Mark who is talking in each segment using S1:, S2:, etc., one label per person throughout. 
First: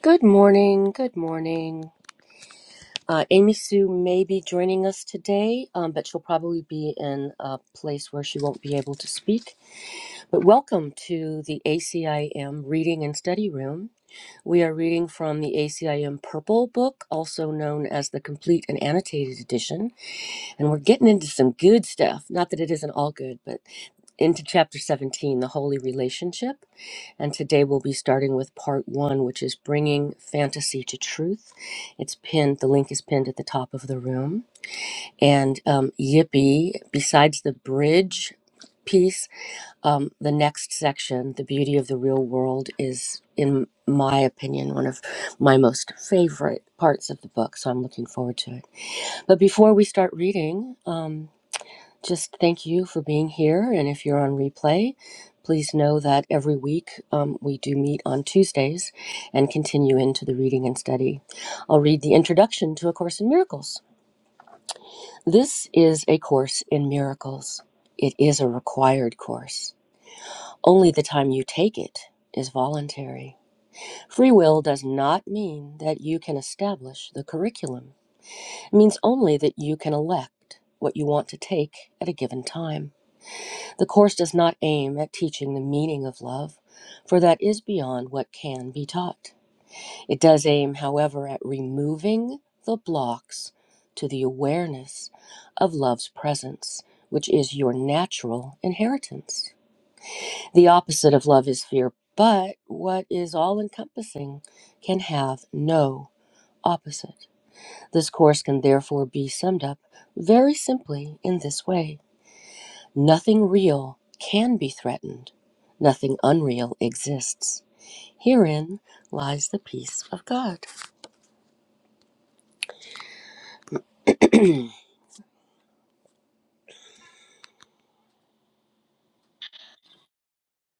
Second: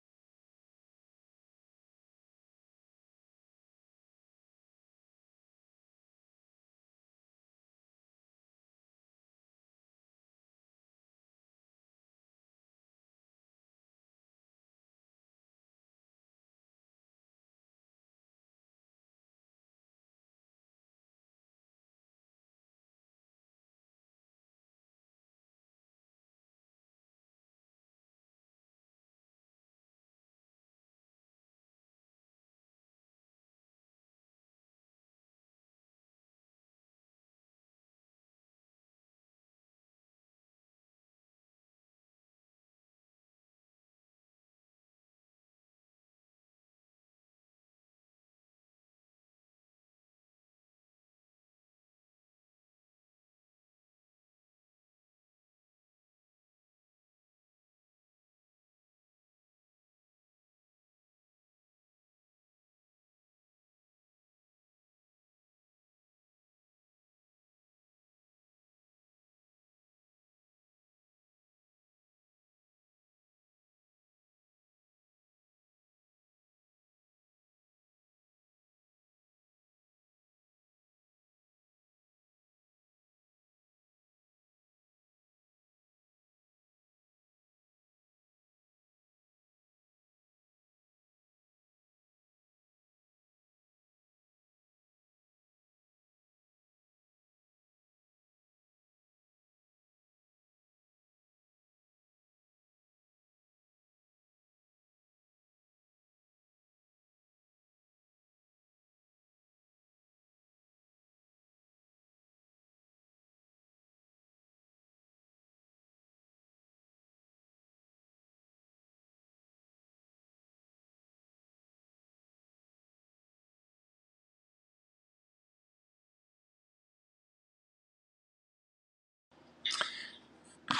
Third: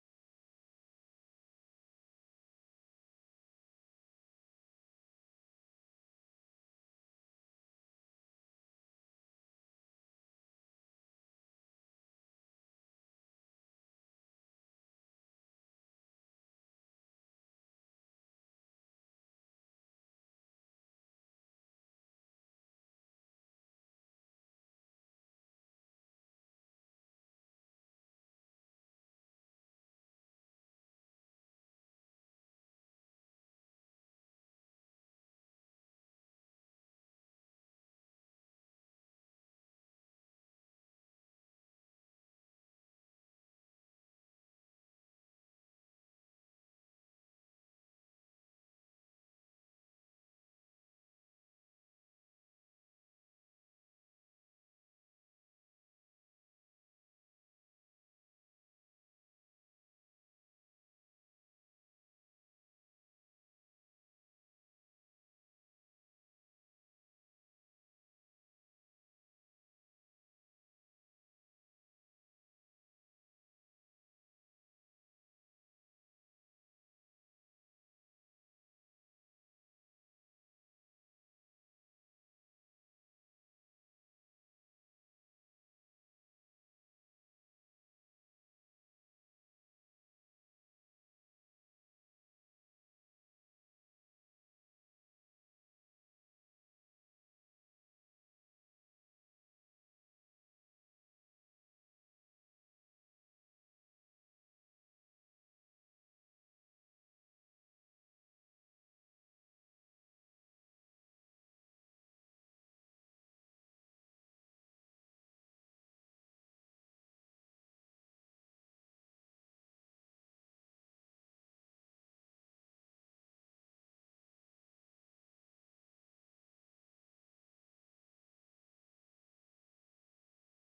S1: Good morning. Good morning. Uh, Amy Sue may be joining us today, um, but she'll probably be in a place where she won't be able to speak. But welcome to the ACIM Reading and Study Room. We are reading from the ACIM Purple Book, also known as the Complete and Annotated Edition. And we're getting into some good stuff. Not that it isn't all good, but into chapter 17, the holy relationship. And today we'll be starting with part one, which is bringing fantasy to truth. It's pinned, the link is pinned at the top of the room. And um, yippee, besides the bridge piece, um, the next section, the beauty of the real world, is, in my opinion, one of my most favorite parts of the book. So I'm looking forward to it. But before we start reading, um, just thank you for being here. And if you're on replay, please know that every week um, we do meet on Tuesdays and continue into the reading and study. I'll read the introduction to A Course in Miracles. This is A Course in Miracles. It is a required course. Only the time you take it is voluntary. Free will does not mean that you can establish the curriculum, it means only that you can elect what you want to take at a given time. The Course does not aim at teaching the meaning of love, for that is beyond what can be taught. It does aim, however, at removing the blocks to the awareness of love's presence, which is your natural inheritance. The opposite of love is fear, but what is all encompassing can have no opposite. This course can therefore be summed up very simply in this way. Nothing real can be threatened, nothing unreal exists. Herein lies the peace of God.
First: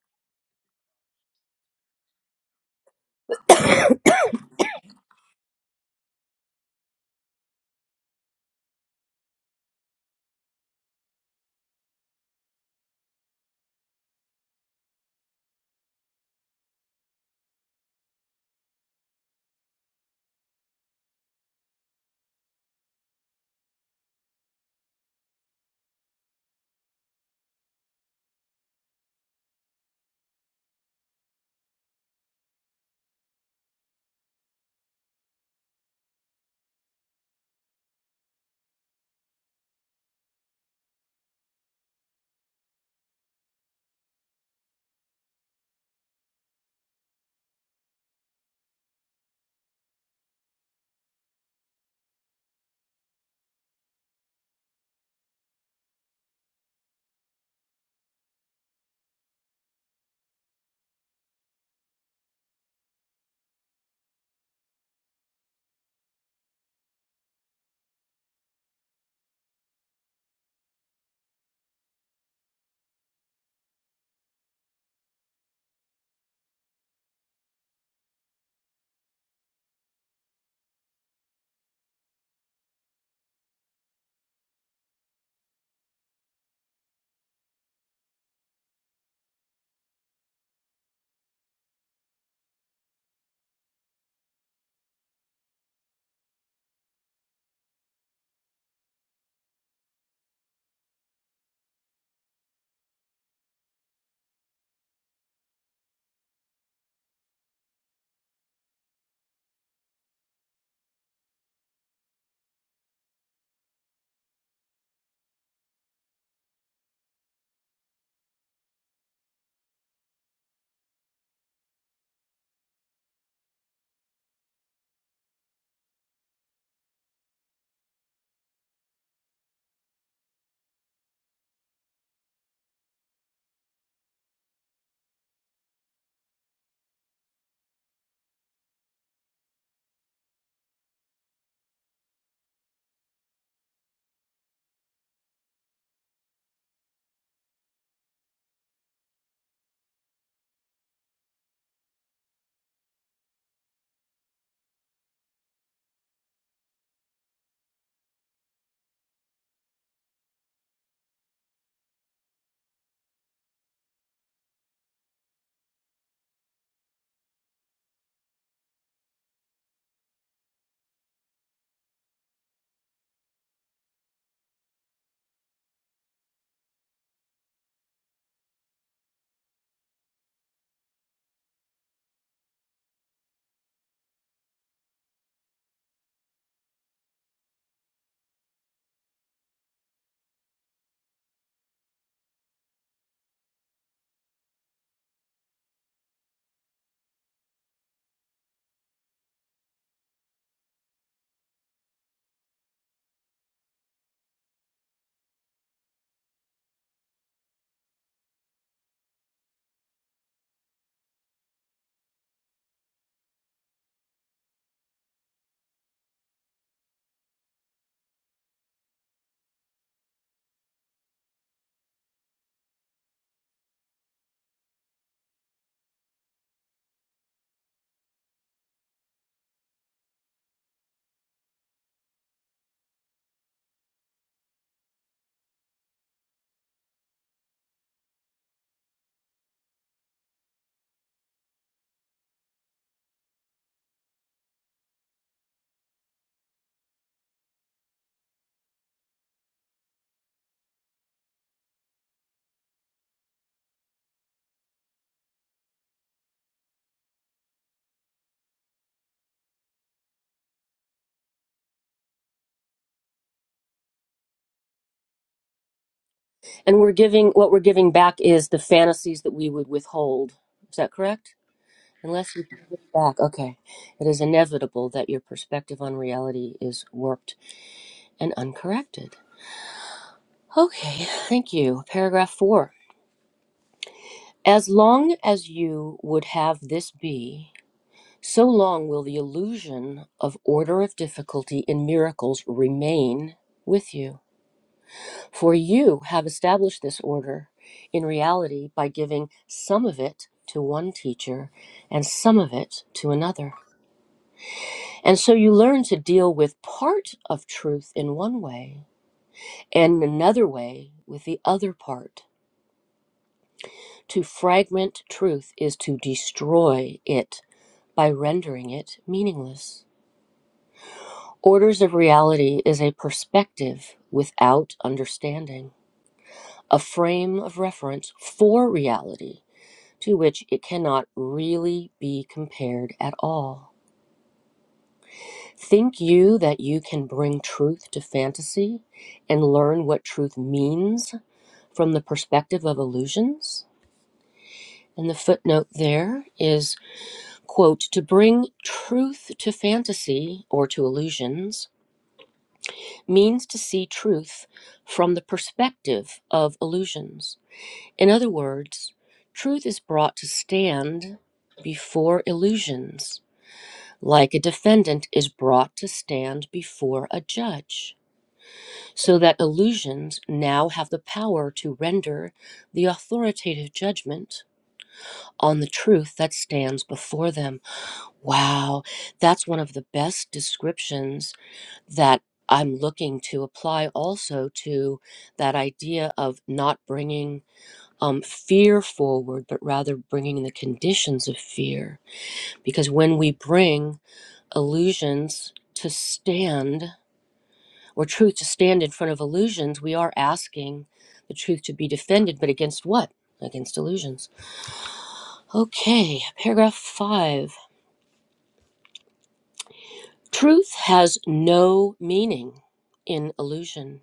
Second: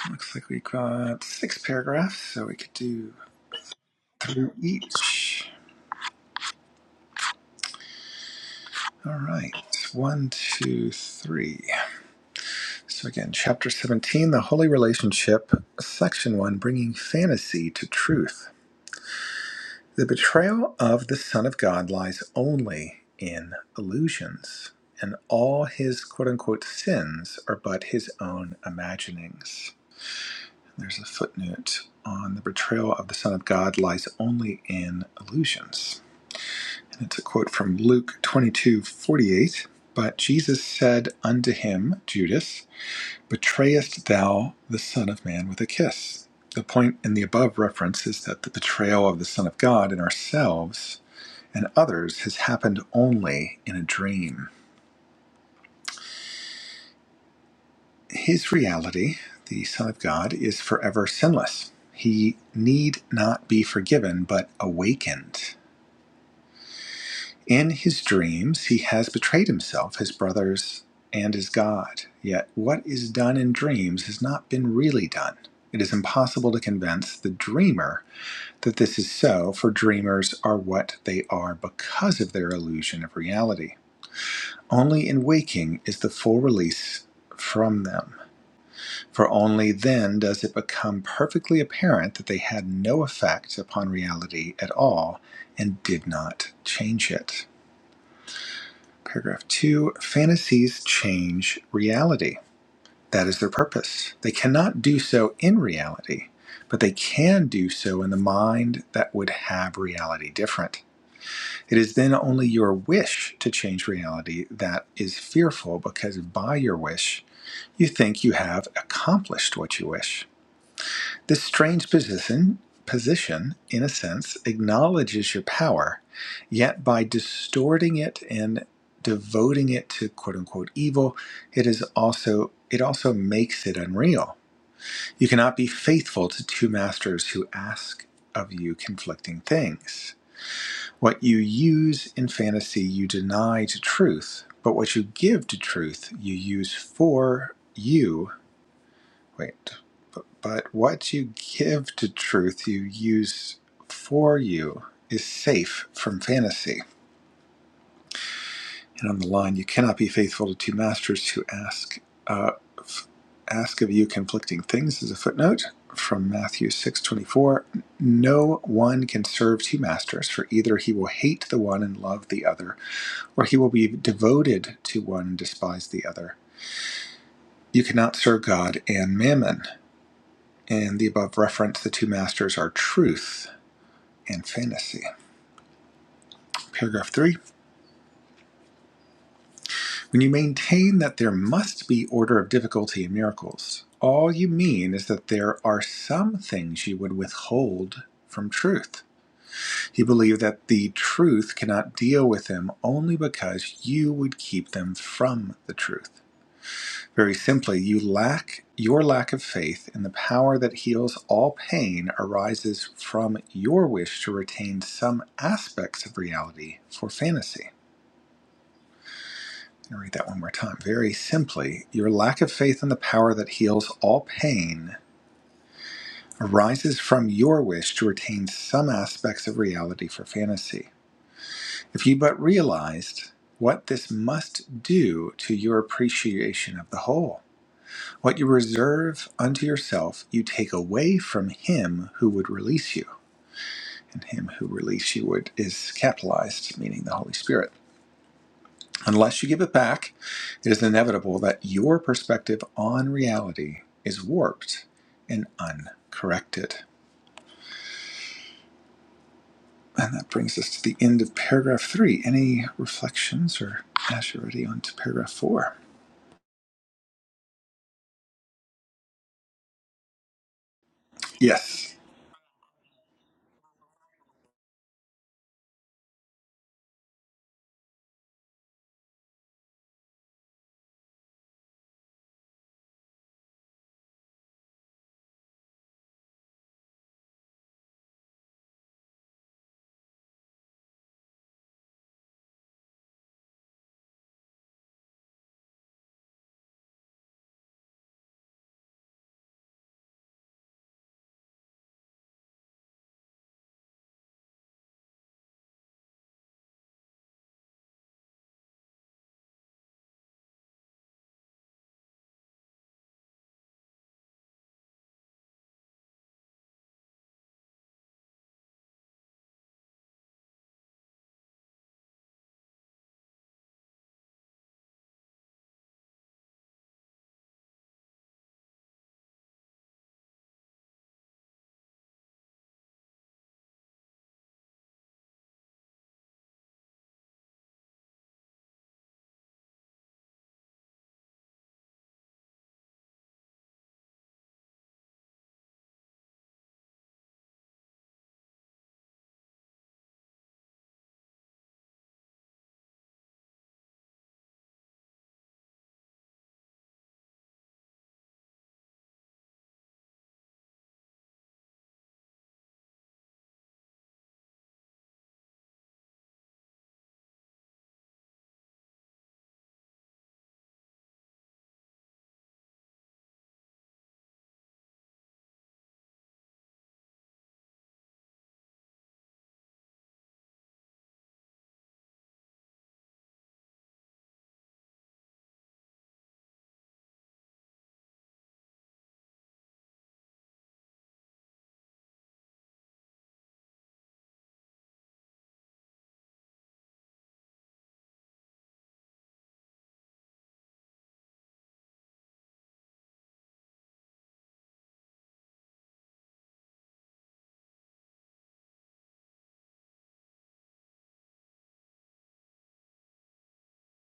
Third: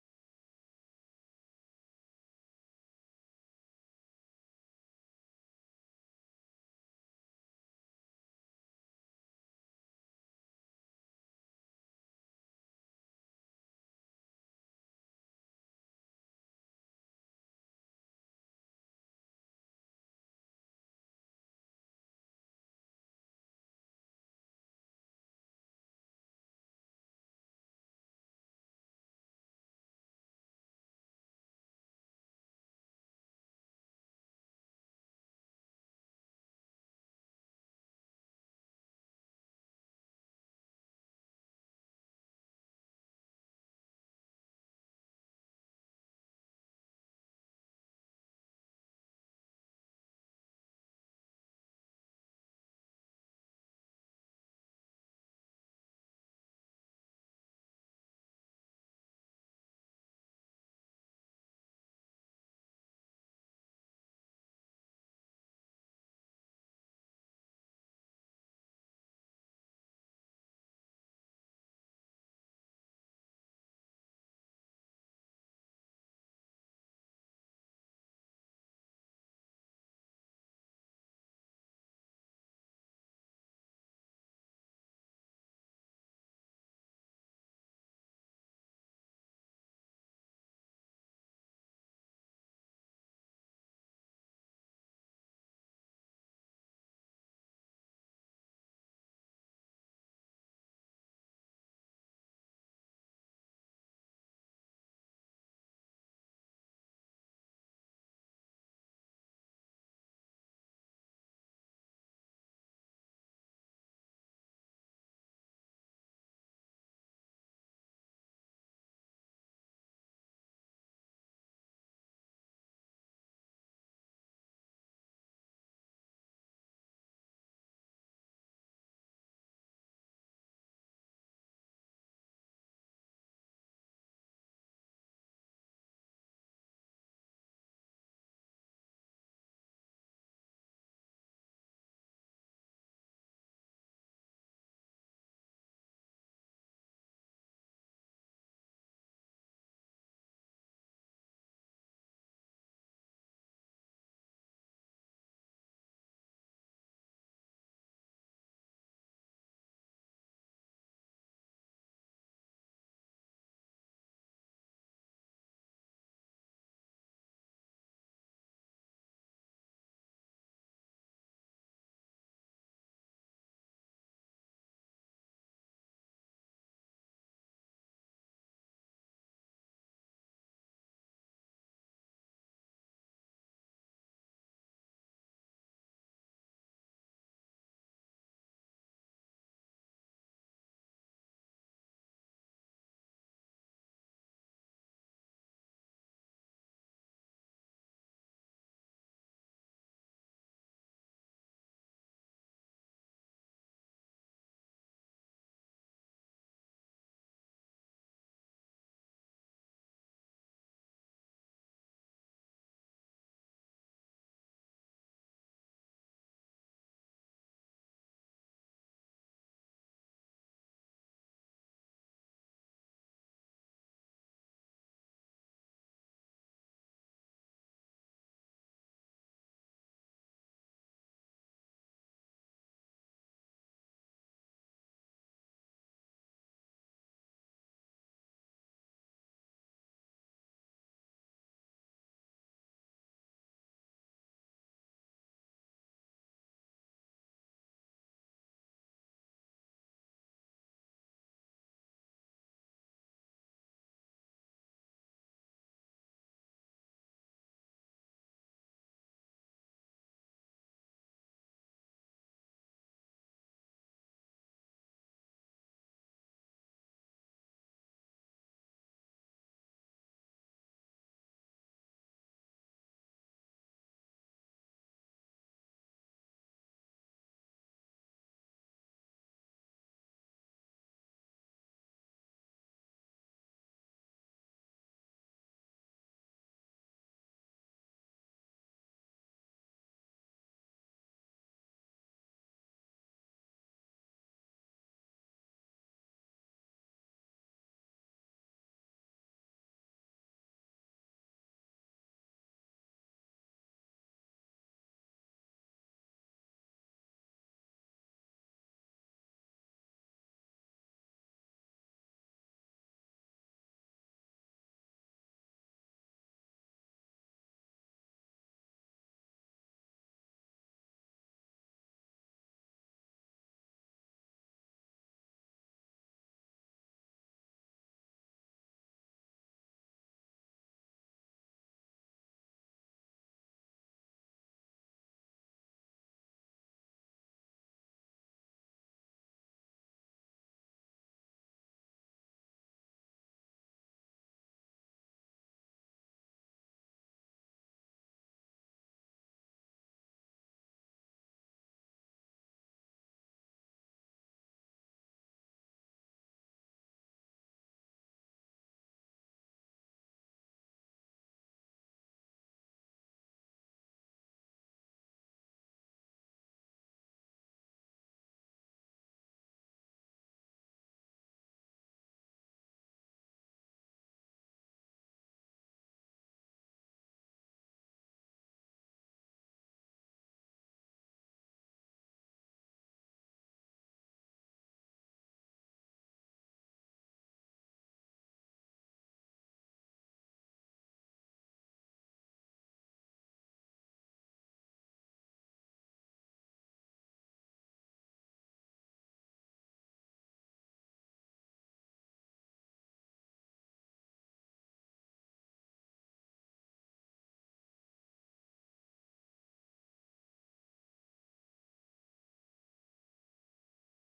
S2: Looks like we got six paragraphs, so we could do through each. All right, one, two, three. So again, chapter 17, The Holy Relationship, section one, Bringing Fantasy to Truth. The betrayal of the Son of God lies only in illusions, and all his quote unquote sins are but his own imaginings. There's a footnote on the betrayal of the Son of God lies only in illusions. It's a quote from Luke twenty-two forty-eight. But Jesus said unto him, Judas, Betrayest thou the Son of Man with a kiss? The point in the above reference is that the betrayal of the Son of God in ourselves and others has happened only in a dream. His reality, the Son of God, is forever sinless. He need not be forgiven, but awakened. In his dreams, he has betrayed himself, his brothers, and his God. Yet what is done in dreams has not been really done. It is impossible to convince the dreamer that this is so, for dreamers are what they are because of their illusion of reality. Only in waking is the full release from them, for only then does it become perfectly apparent that they had no effect upon reality at all and did not change it. Paragraph two fantasies change reality. That is their purpose. They cannot do so in reality, but they can do so in the mind that would have reality different. It is then only your wish to change reality that is fearful because by your wish, you think you have accomplished what you wish. This strange position, position, in a sense, acknowledges your power, yet by distorting it and devoting it to quote unquote evil, it is also it also makes it unreal. You cannot be faithful to two masters who ask of you conflicting things. What you use in fantasy you deny to truth, but what you give to truth you use for you Wait, but, but what you give to truth you use for you is safe from fantasy. And on the line, you cannot be faithful to two masters who ask uh, f- ask of you conflicting things. As a footnote from Matthew six twenty four, no one can serve two masters, for either he will hate the one and love the other, or he will be devoted to one and despise the other. You cannot serve God and mammon. and the above reference, the two masters are truth and fantasy. Paragraph three When you maintain that there must be order of difficulty in miracles, all you mean is that there are some things you would withhold from truth. You believe that the truth cannot deal with them only because you would keep them from the truth. Very simply, you lack your lack of faith in the power that heals all pain arises from your wish to retain some aspects of reality for fantasy. I'll read that one more time. Very simply, your lack of faith in the power that heals all pain arises from your wish to retain some aspects of reality for fantasy. If you but realized what this must do to your appreciation of the whole. What you reserve unto yourself, you take away from him who would release you. And him who release you would is capitalized, meaning the Holy Spirit. Unless you give it back, it is inevitable that your perspective on reality is warped and uncorrected. And that brings us to the end of paragraph three. Any reflections or as you're ready on to paragraph four?
S1: And we're giving what we're giving back is the fantasies that we would withhold. Is that correct?
S2: Yes.
S1: Unless you give it back, okay. It is inevitable that your perspective on reality is warped and uncorrected. Okay, thank you. Paragraph four. As long as you would have this be, So long will the illusion of order of difficulty in miracles remain with you. For you have established this order in reality by giving some of it to one teacher and some of it to another. And so you learn to deal with part of truth in one way and another way with the other part. To fragment truth is to destroy it by rendering it meaningless. Orders of reality is a perspective without understanding, a frame of reference for reality to which it cannot really be compared at all. Think you that you can bring truth to fantasy and learn what truth means from the perspective of illusions? And the footnote there is quote, to bring truth to fantasy or to illusions means to see truth from the perspective of illusions. In other words, truth is brought to stand before illusions, like a defendant is brought to stand before a judge, so that illusions now have the power to render the authoritative judgment on the truth that stands before them. Wow, that's one of the best descriptions that I'm looking to apply also to that idea of not bringing um, fear forward, but rather bringing the conditions of fear. Because when we bring illusions to stand, or truth to stand in front of illusions, we are asking the truth to be defended, but against what? Against illusions. Okay, paragraph five. Truth has no meaning in illusion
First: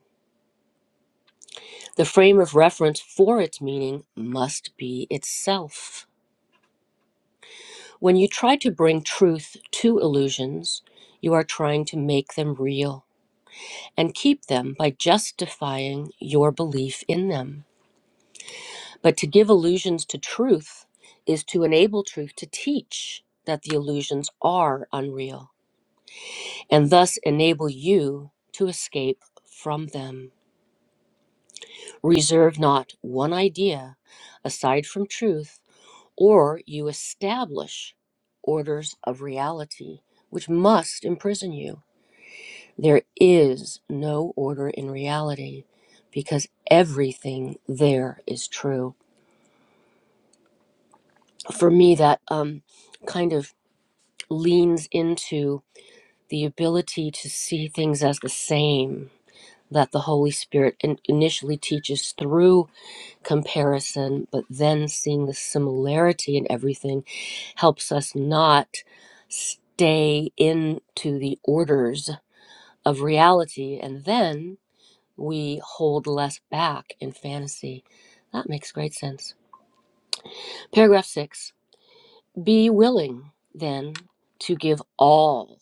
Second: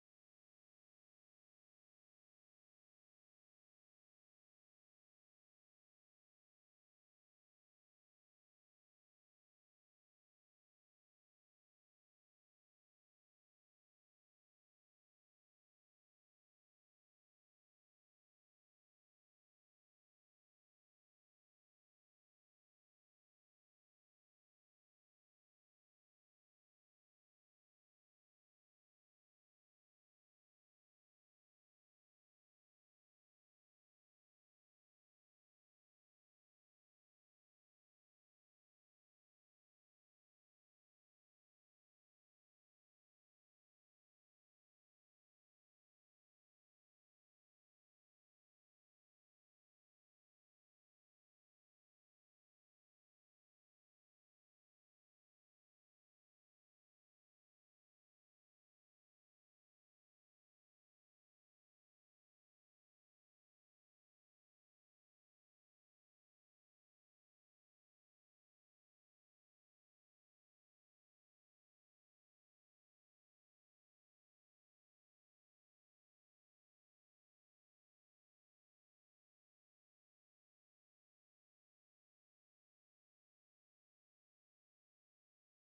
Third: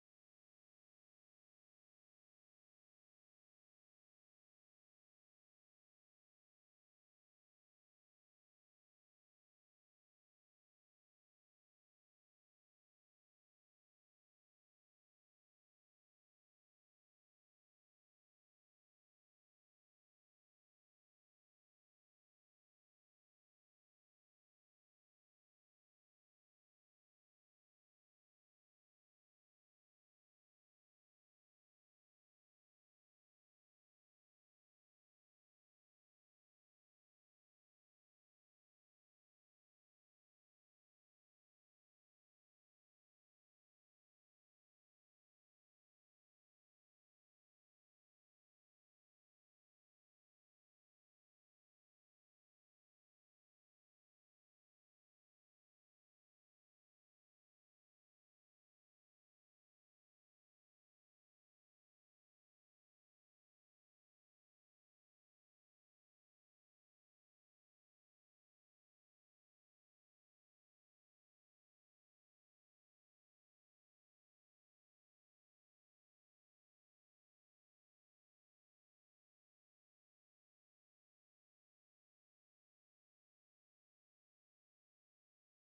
S1: The frame of reference for its meaning must be itself. When you try to bring truth to illusions, you are trying to make them real and keep them by justifying your belief in them. But to give illusions to truth is to enable truth to teach that the illusions are unreal and thus enable you to escape from them. Reserve not one idea aside from truth or you establish orders of reality, which must imprison you. There is no order in reality because everything there is true. For me, that um, kind of leans into the ability to see things as the same that the Holy Spirit in- initially teaches through comparison, but then seeing the similarity in everything helps us not stay into the orders of reality. And then we hold less back in fantasy. That makes great sense. Paragraph six Be willing then to give all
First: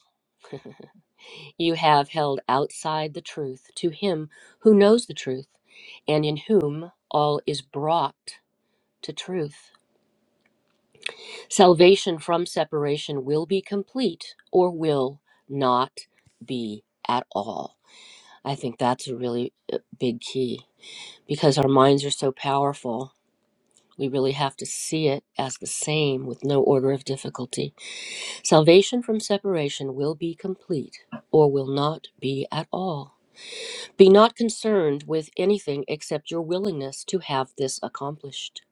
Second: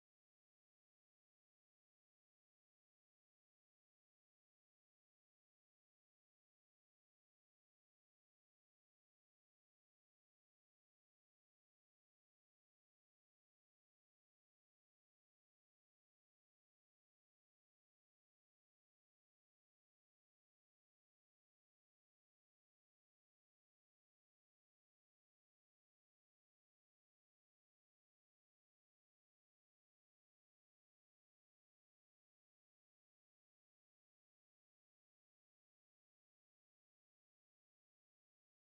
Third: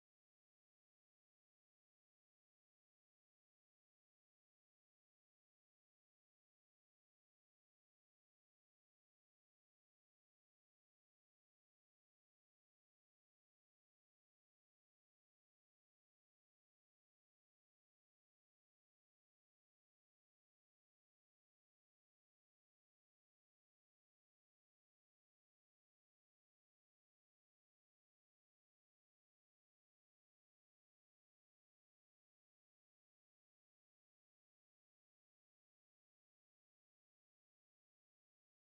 S1: you have held outside the truth to him who knows the truth and in whom all is brought to truth. Salvation from separation will be complete or will not be at all. I think that's a really uh, big key because our minds are so powerful. We really have to see it as the same with no order of difficulty. Salvation from separation will be complete or will not be at all. Be not concerned with anything except your willingness to have this accomplished.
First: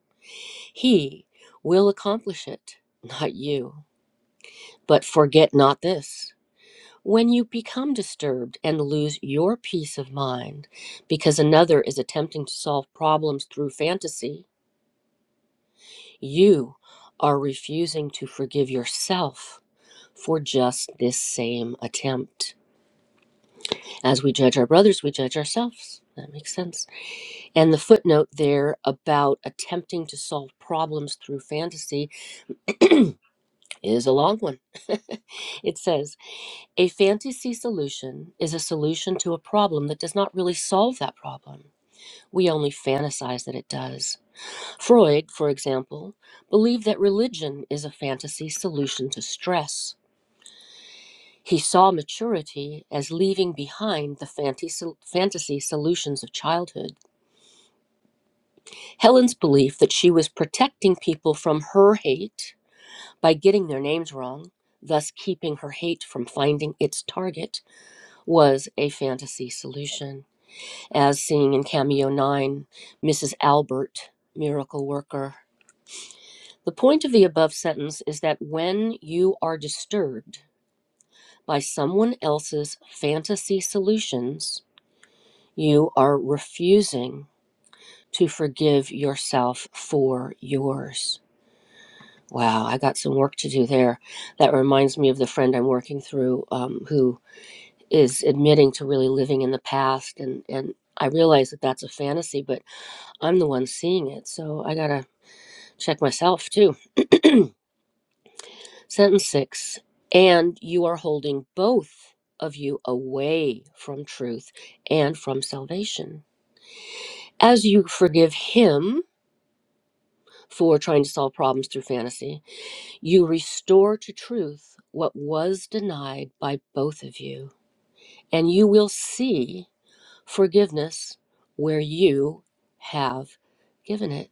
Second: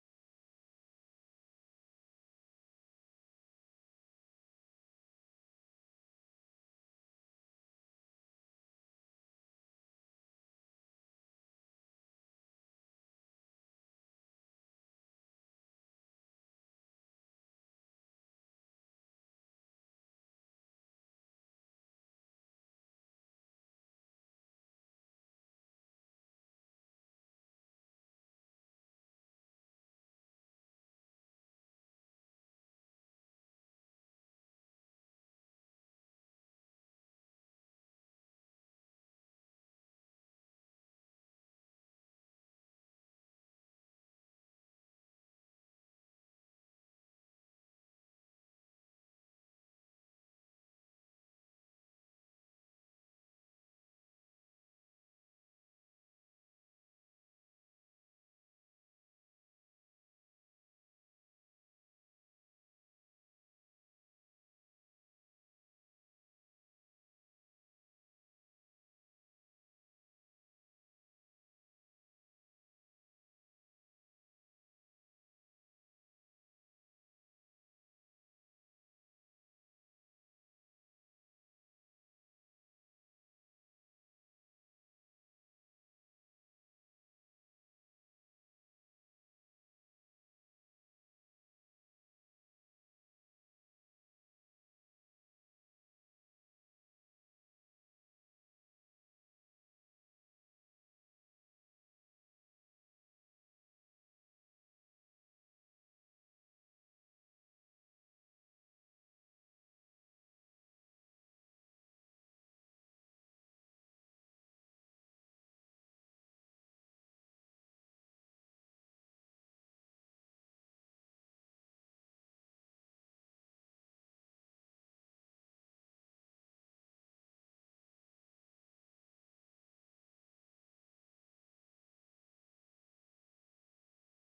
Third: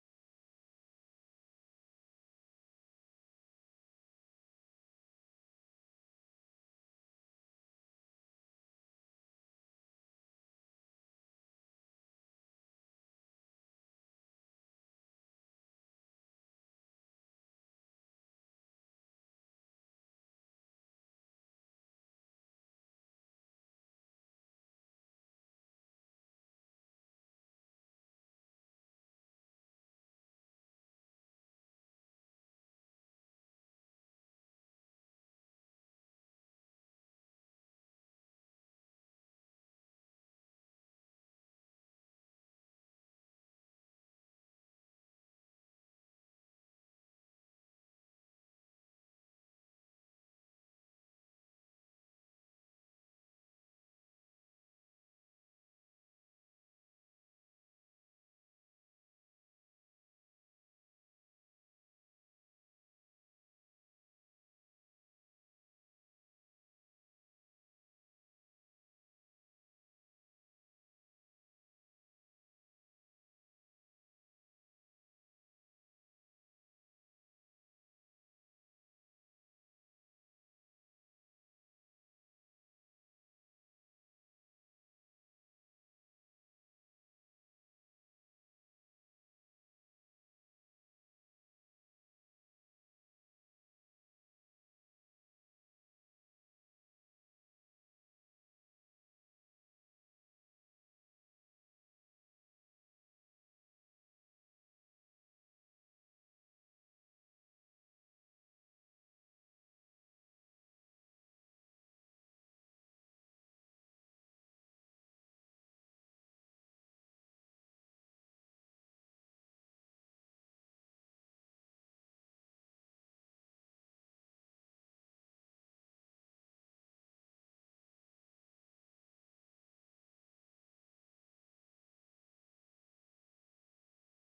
S1: He will accomplish it, not you. But forget not this when you become disturbed and lose your peace of mind because another is attempting to solve problems through fantasy, you are refusing to forgive yourself for just this same attempt. As we judge our brothers, we judge ourselves. That makes sense. And the footnote there about attempting to solve problems through fantasy is a long one. it says, A fantasy solution is a solution to a problem that does not really solve that problem. We only fantasize that it does. Freud, for example, believed that religion is a fantasy solution to stress. He saw maturity as leaving behind the fanti- fantasy solutions of childhood. Helen's belief that she was protecting people from her hate by getting their names wrong, thus keeping her hate from finding its target, was a fantasy solution. as seen in Cameo 9, Mrs. Albert, miracle worker. The point of the above sentence is that when you are disturbed by someone else's fantasy solutions, you are refusing to forgive yourself for yours. Wow, I got some work to do there. That reminds me of the friend I'm working through um, who is admitting to really living in the past. And, and I realize that that's a fantasy, but I'm the one seeing it. So I got to check myself too. Sentence six, and you are holding both of you away from truth and from salvation. As you forgive him for trying to solve problems through fantasy, you restore to truth what was denied by both of you, and you will see forgiveness where you have given it.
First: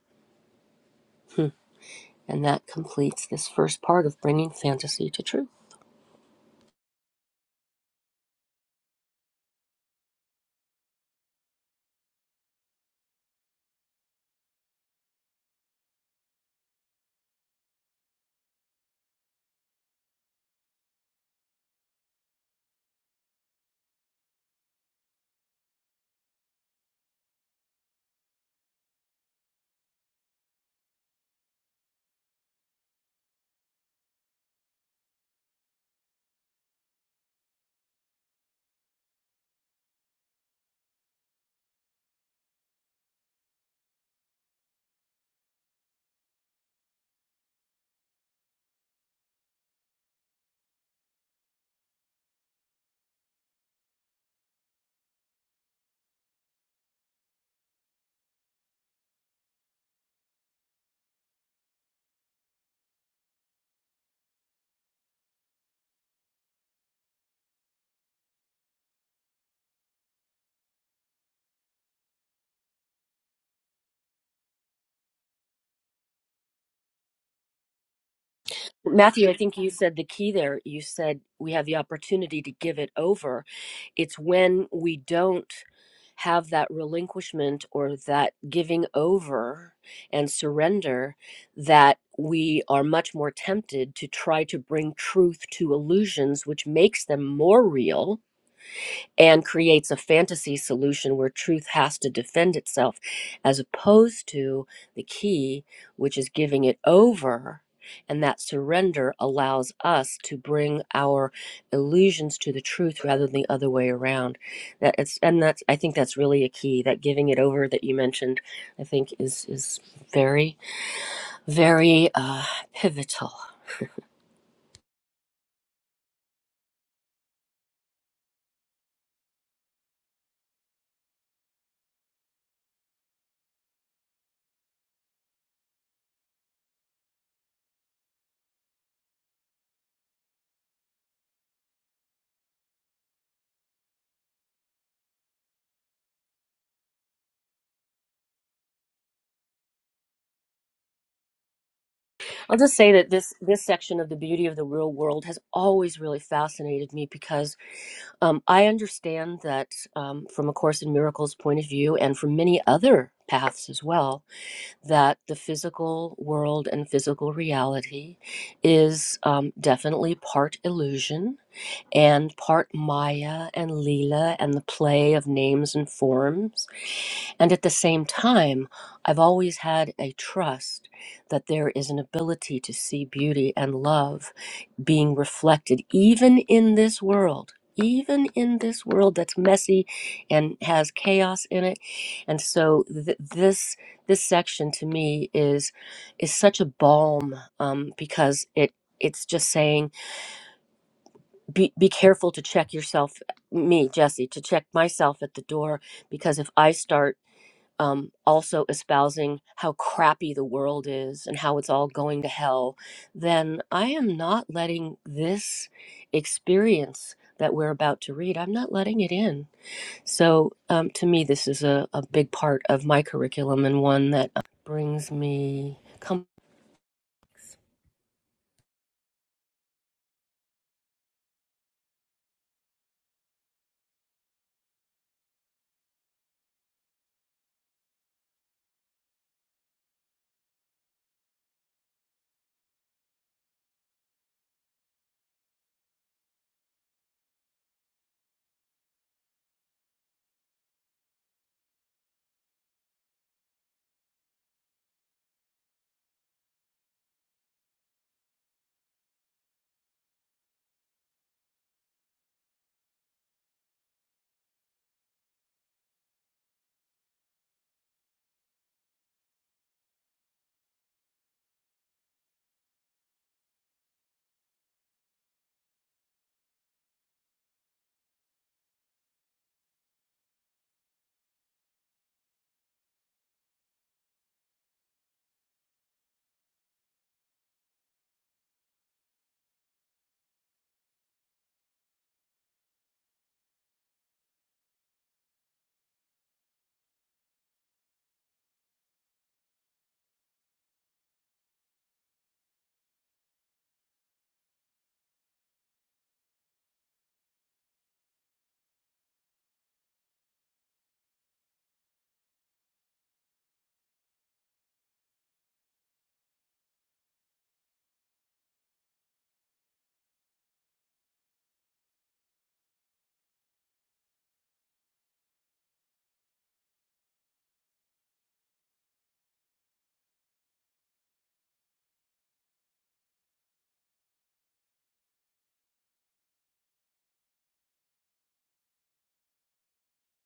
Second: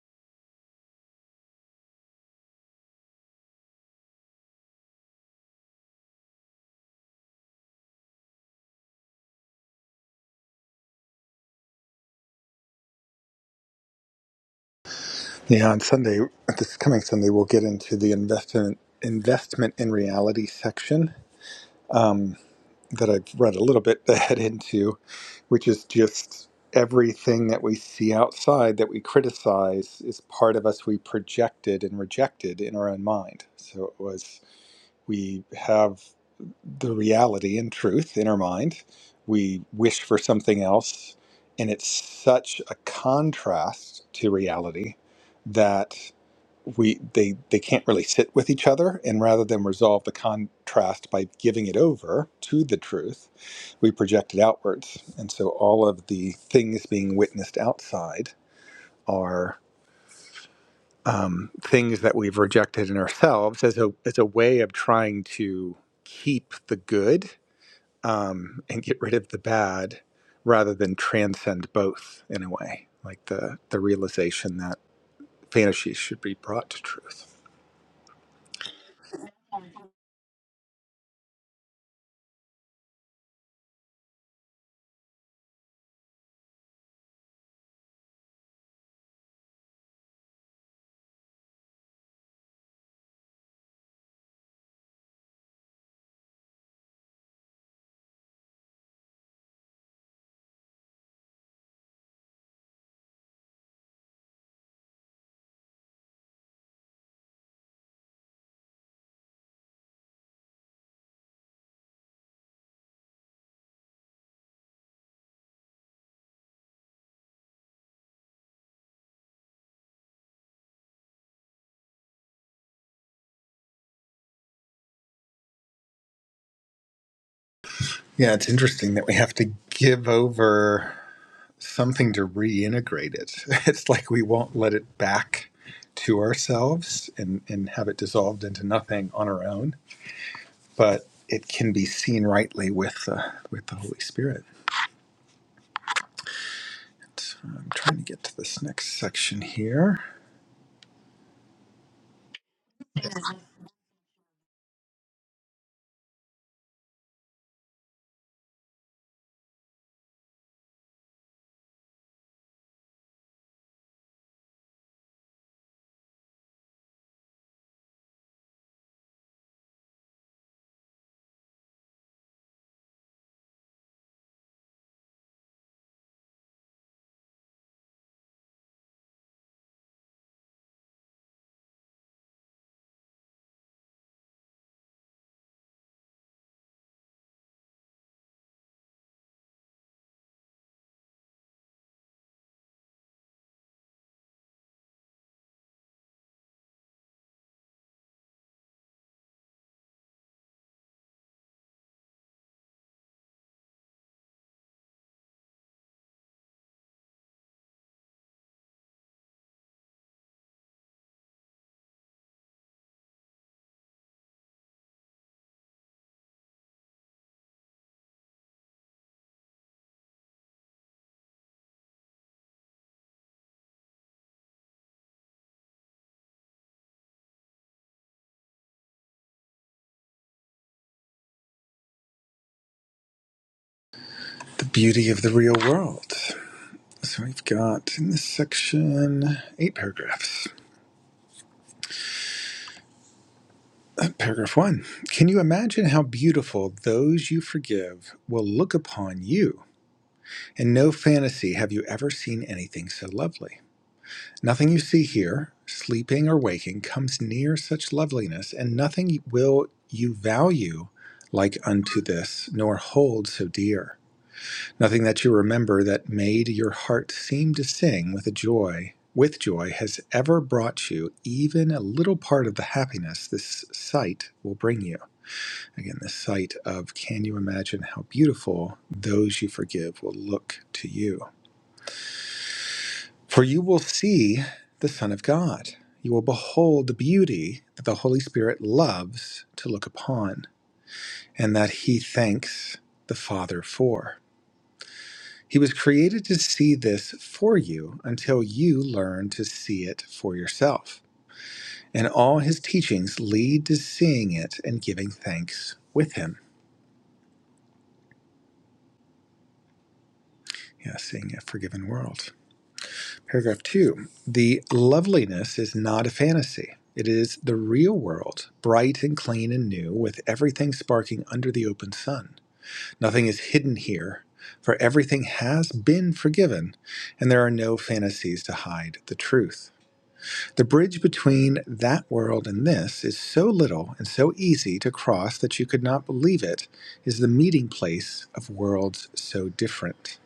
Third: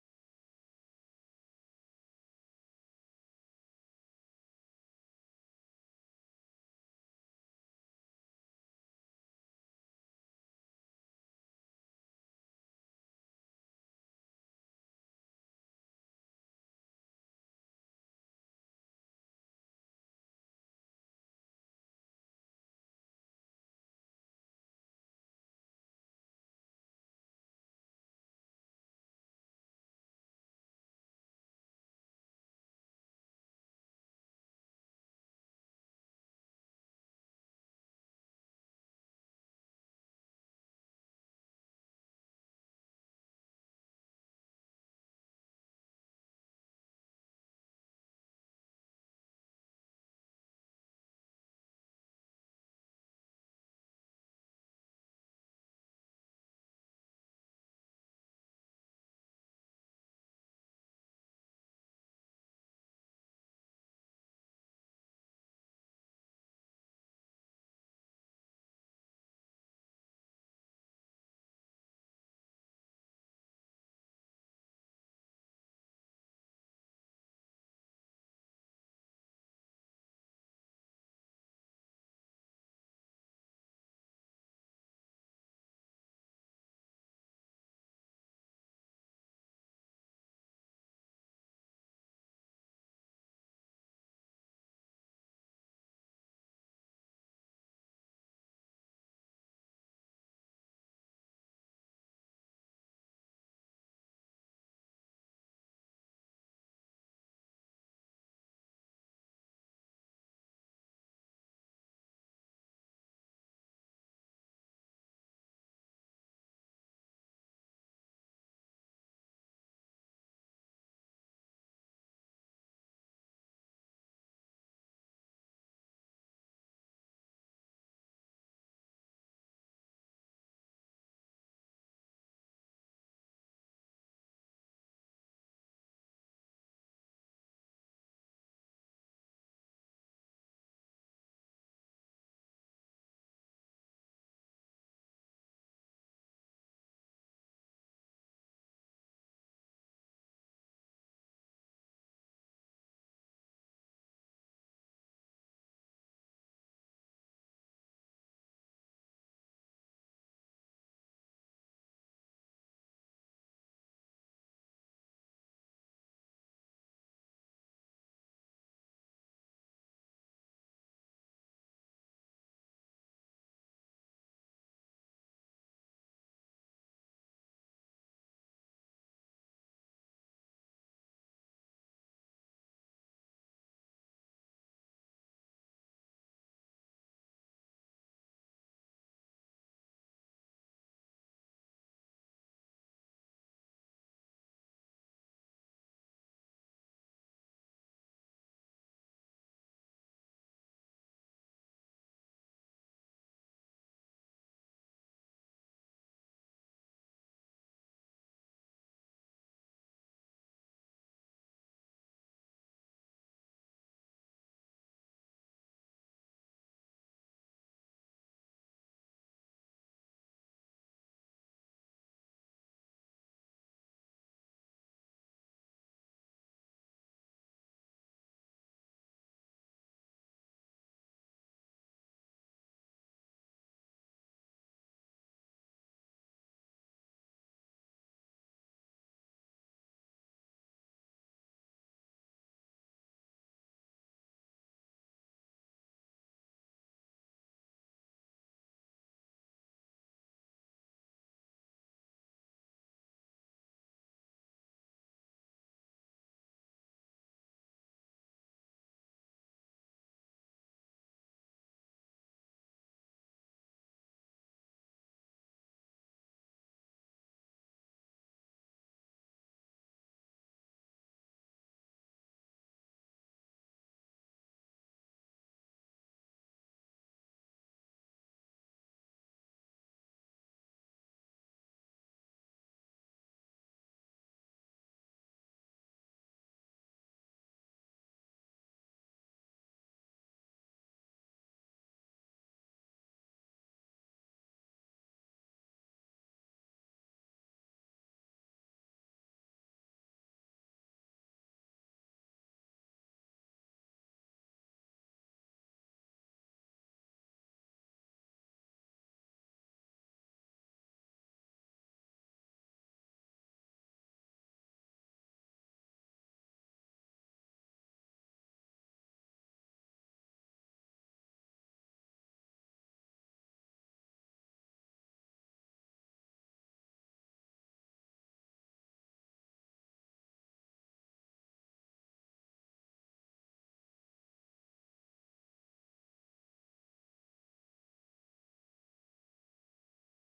S1: And that completes this first part of bringing fantasy to truth.
S2: Yeah, on Sunday, this coming Sunday, we'll get into the investment investment in reality section um, that I've read a little bit ahead into, which is just everything that we see outside that we criticize is part of us we projected and rejected in our own mind. So it was we have the reality and truth in our mind. We wish for something else. And it's such a contrast to reality that we they they can't really sit with each other and rather than resolve the contrast by giving it over to the truth we project it outwards and so all of the things being witnessed outside are um, things that we've rejected in ourselves as a as a way of trying to keep the good um, and get rid of the bad rather than transcend both in a way, like the, the realization that fantasies should be brought to truth.
S1: Matthew, I think you said the key there. You said we have the opportunity to give it over. It's when we don't have that relinquishment or that giving over and surrender that we are much more tempted to try to bring truth to illusions, which makes them more real and creates a fantasy solution where truth has to defend itself, as opposed to the key, which is giving it over. And that surrender allows us to bring our illusions to the truth rather than the other way around. That it's, and that's, I think that's really a key. That giving it over that you mentioned, I think is is very, very uh, pivotal.
S2: Yeah, it's interesting that we have to give over something to reintegrate it. It's like we won't let it back to ourselves and, and have it dissolved into nothing on our own, but it can be seen rightly with, uh, with the Holy Spirit. So I'm trying to get to this next section here
S1: I'll just say that this this section of the beauty of the real world has always really fascinated me because Um, I understand that um, from A Course in Miracles point of view, and from many other paths as well, that the physical world and physical reality is um, definitely part illusion and part Maya and Leela and the play of names and forms and at the same time, I've always had a trust that there is an ability to see beauty and love being reflected, even in this world, even in this world that's messy and has chaos in it. And so th- this this section to me is is such a balm um, because it it's just saying be, be careful to check yourself me jesse to check myself at the door because if i start um, also espousing how crappy the world is and how it's all going to hell, then I am not letting this experience that we're about to read, I'm not letting it in. So um, to me, this is a, a big part of my curriculum and one that uh, brings me. Come,
S2: the beauty of the real world. So we've got in this section eight paragraphs. Uh, Paragraph one Can you imagine how beautiful those you forgive will look upon you? In no fantasy have you ever seen anything so lovely. Nothing you see here, sleeping or waking, comes near such loveliness, and nothing will you value like unto this, nor hold so dear. Nothing that you remember that made your heart seem to sing with a joy, with joy, has ever brought you even a little part of the happiness this sight will bring you. Again, the sight of can you imagine how beautiful those you forgive will look to you? For you will see the Son of God. You will behold the beauty that the Holy Spirit loves to look upon and that he thanks the Father for. He was created to see this for you until you learn to see it for yourself. And all his teachings lead to seeing it and giving thanks with him. Yeah, seeing a forgiven world. Paragraph two The loveliness is not a fantasy. It is the real world, bright and clean and new, with everything sparking under the open sun. Nothing is hidden here, for everything has been forgiven, and there are no fantasies to hide the truth. The bridge between that world and this is so little and so easy to cross that you could not believe it is the meeting place of worlds so different.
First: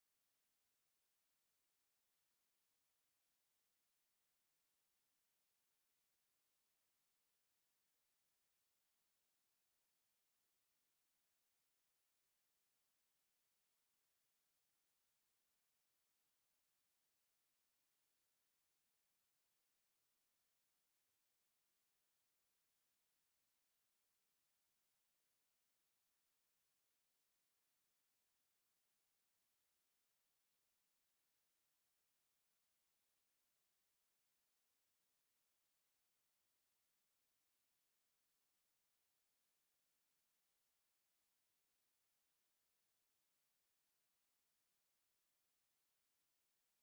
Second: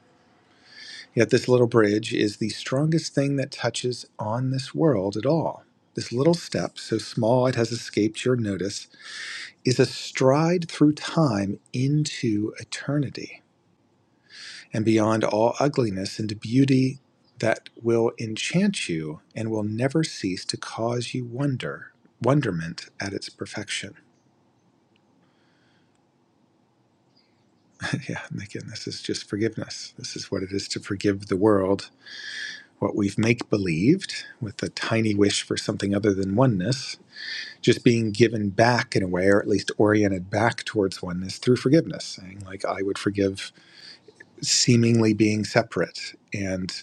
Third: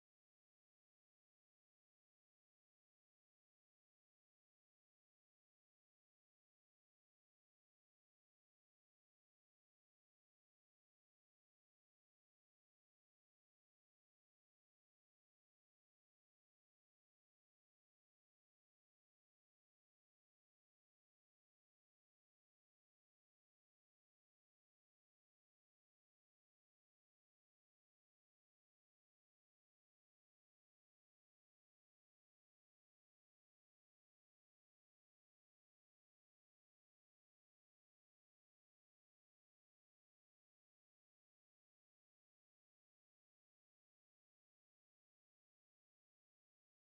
S2: Yet this little bridge is the strongest thing that touches on this world at all. This little step, so small it has escaped your notice, is a stride through time into eternity and beyond all ugliness into beauty that will enchant you and will never cease to cause you wonder wonderment at its perfection yeah and again this is just forgiveness this is what it is to forgive the world what we've make believed with a tiny wish for something other than oneness just being given back in a way or at least oriented back towards oneness through forgiveness saying like i would forgive seemingly being separate and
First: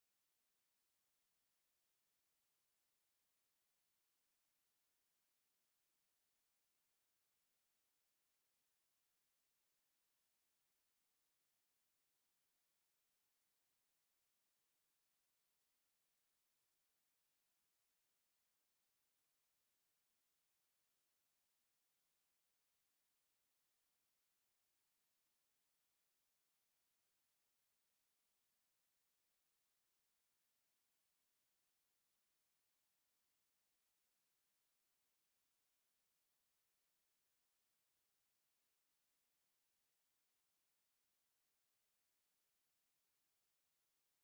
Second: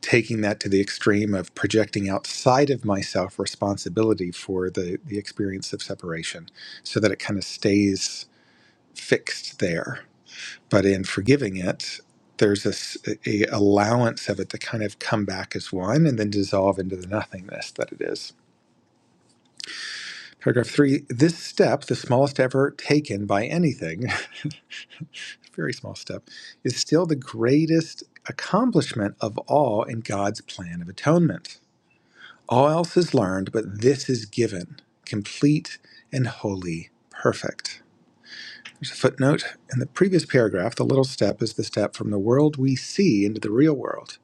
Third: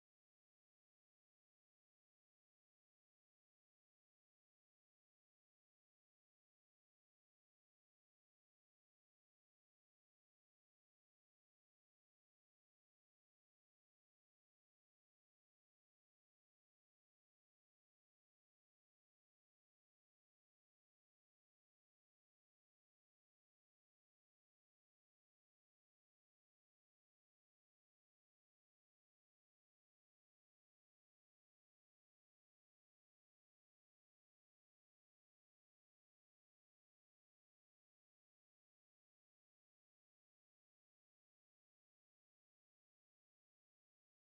S2: taking that to the extreme of projecting outside of myself responsibility for the the experience of separation so that it kind of stays fixed there but in forgiving it there's this a allowance of it to kind of come back as one and then dissolve into the nothingness that it is paragraph 3 this step the smallest ever taken by anything very small step is still the greatest accomplishment of all in God's plan of atonement All else is learned, but this is given, complete and wholly perfect. There's a footnote. In the previous paragraph, the little step is the step from the world we see into the real world.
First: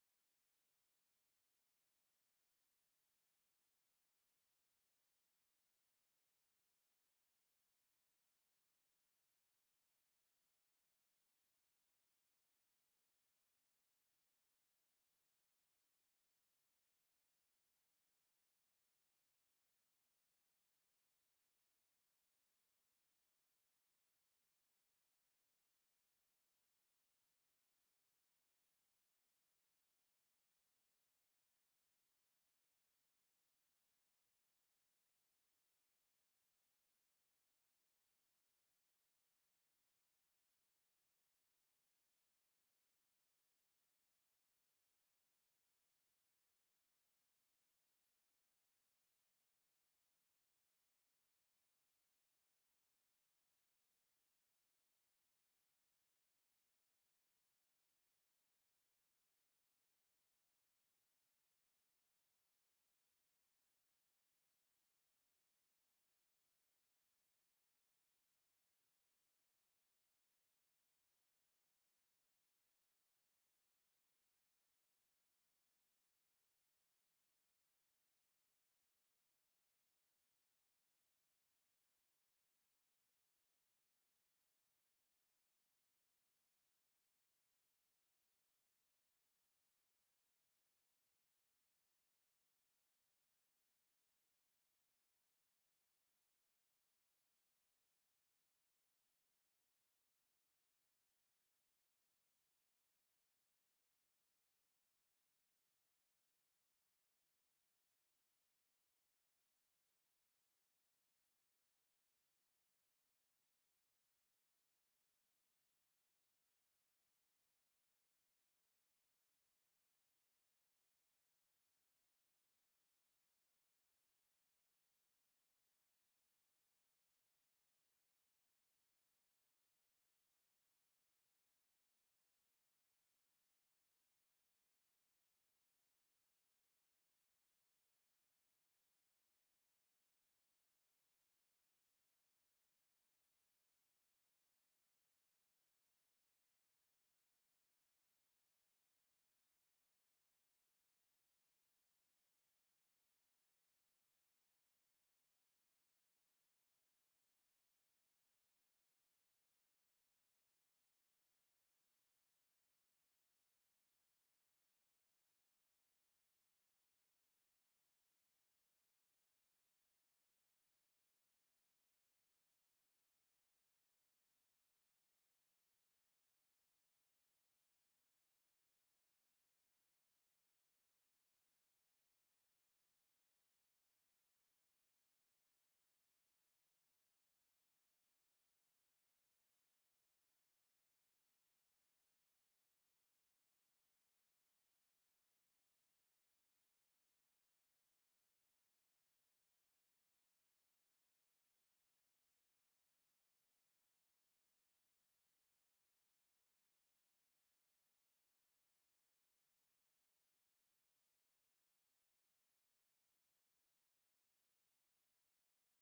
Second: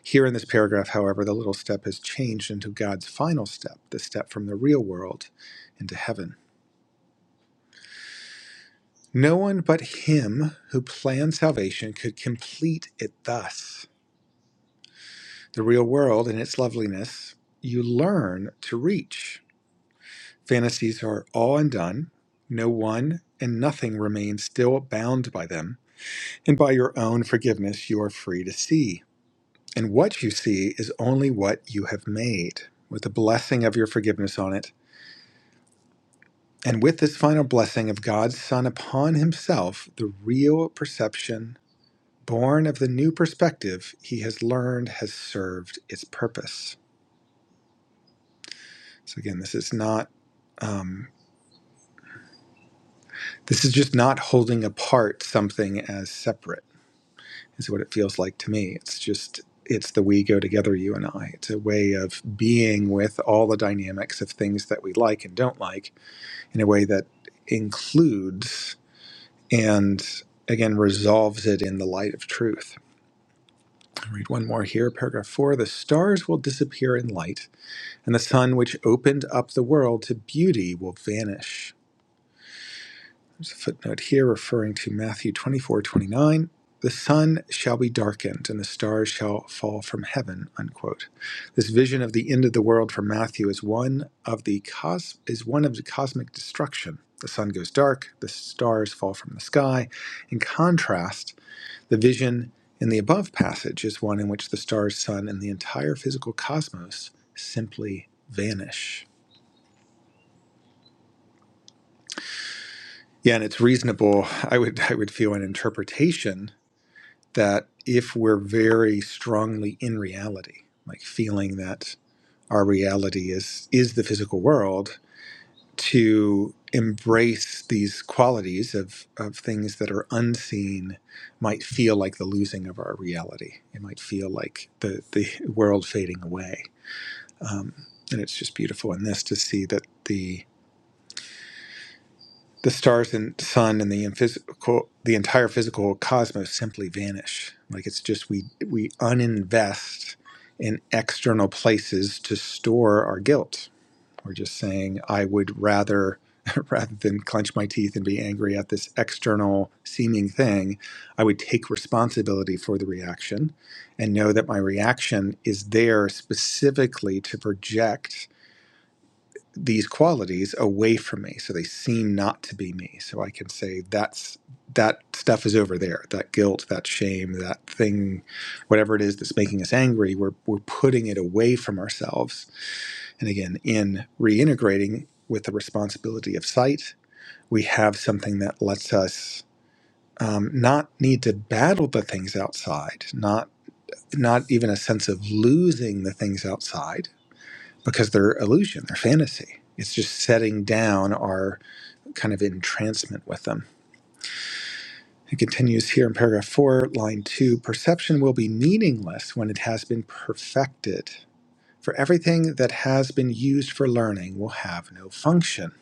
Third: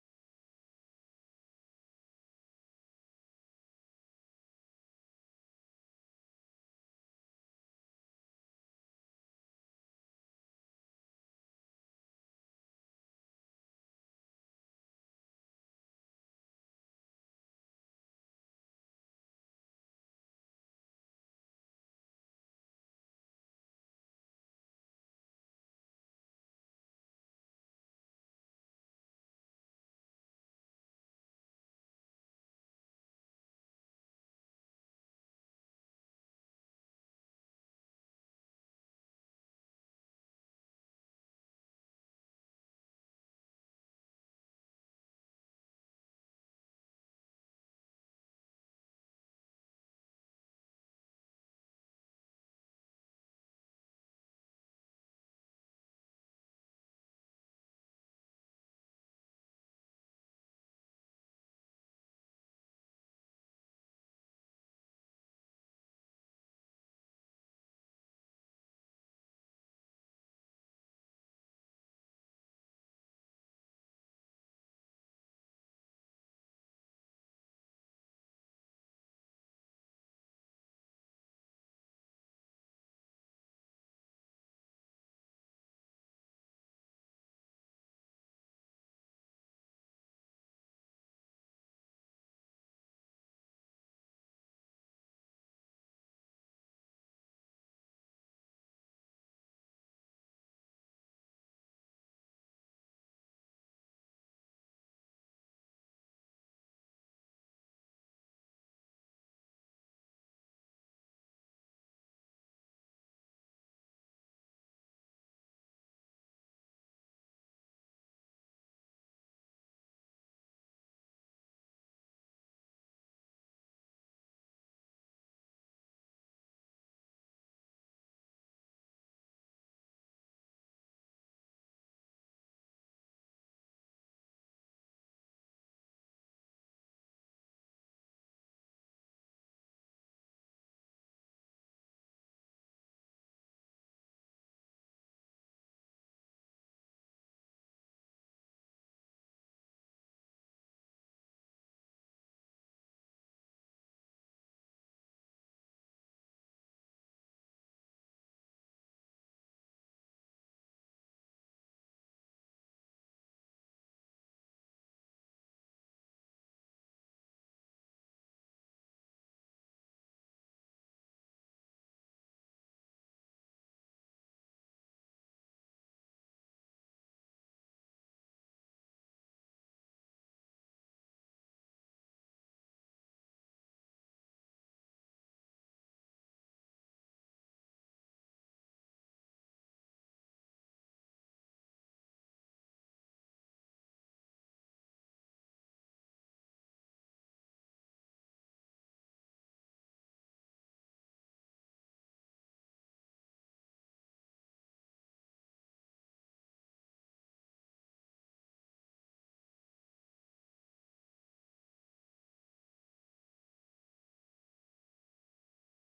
S2: Here in this paragraph, however, the little step has changed into God's final step, the step from the real world into heaven. No one but Him who planned salvation could complete it thus. The real world and its loveliness you learn to reach Fantasies are all undone, no one and nothing remains still bound by them, and by your own forgiveness you are free to see. And what you see is only what you have made, with the blessing of your forgiveness on it. And with this final blessing of God's Son upon Himself, the real perception, born of the new perspective He has learned, has served its purpose. So, again, this is not, um, this is just not holding apart something as separate is what it feels like to me. It's just, it's the we go together, you and I. It's a way of being with all the dynamics of things that we like and don't like in a way that includes and again resolves it in the light of truth. I'll read one more here, paragraph four. The stars will disappear in light, and the sun, which opened up the world to beauty, will vanish. There's a footnote here referring to Matthew 24 29. The sun shall be darkened and the stars shall fall from heaven. Unquote. This vision of the end of the world from Matthew is one of the cos- is one of the cosmic destruction. The sun goes dark, the stars fall from the sky. In contrast, the vision in the above passage is one in which the stars, sun, and the entire physical cosmos simply vanish. Yeah, and it's reasonable. I would I would feel an interpretation that if we're very strongly in reality, like feeling that our reality is is the physical world, to embrace these qualities of, of things that are unseen might feel like the losing of our reality. It might feel like the, the world fading away. Um, and it's just beautiful in this to see that the. The stars and sun and the physical, the entire physical cosmos simply vanish. Like it's just we we uninvest in external places to store our guilt. We're just saying, I would rather rather than clench my teeth and be angry at this external seeming thing, I would take responsibility for the reaction and know that my reaction is there specifically to project these qualities away from me so they seem not to be me so i can say that's that stuff is over there that guilt that shame that thing whatever it is that's making us angry we're, we're putting it away from ourselves and again in reintegrating with the responsibility of sight we have something that lets us um, not need to battle the things outside not not even a sense of losing the things outside because they're illusion they're fantasy it's just setting down our kind of entrancement with them. It continues here in paragraph four, line two perception will be meaningless when it has been perfected. For everything that has been used for learning will have no function.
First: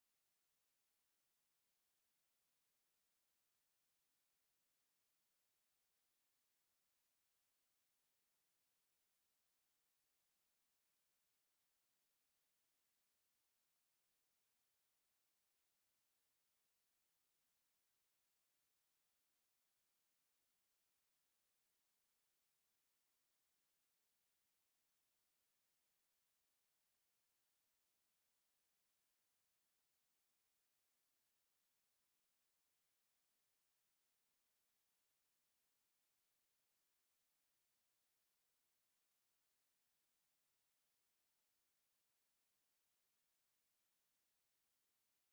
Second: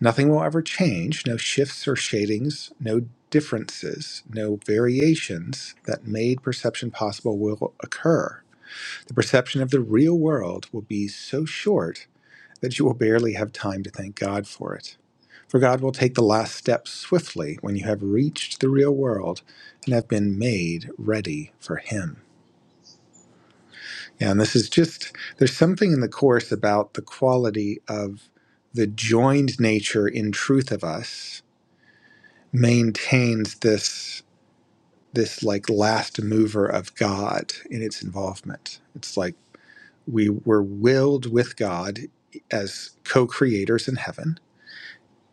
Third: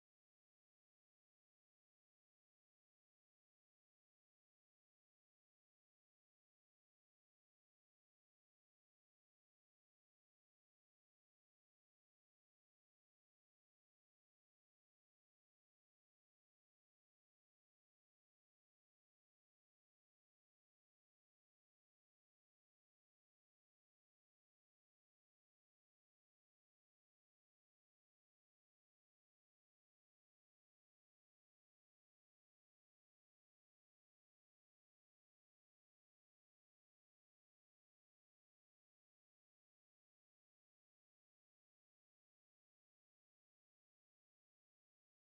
S2: Nothing will ever change, no shifts or shadings, no differences, no variations that made perception possible will occur. The perception of the real world will be so short that you will barely have time to thank God for it. For God will take the last step swiftly when you have reached the real world and have been made ready for Him. Yeah, And this is just, there's something in the Course about the quality of the joined nature in truth of us maintains this this like last mover of God in its involvement. It's like we were willed with God as co-creators in heaven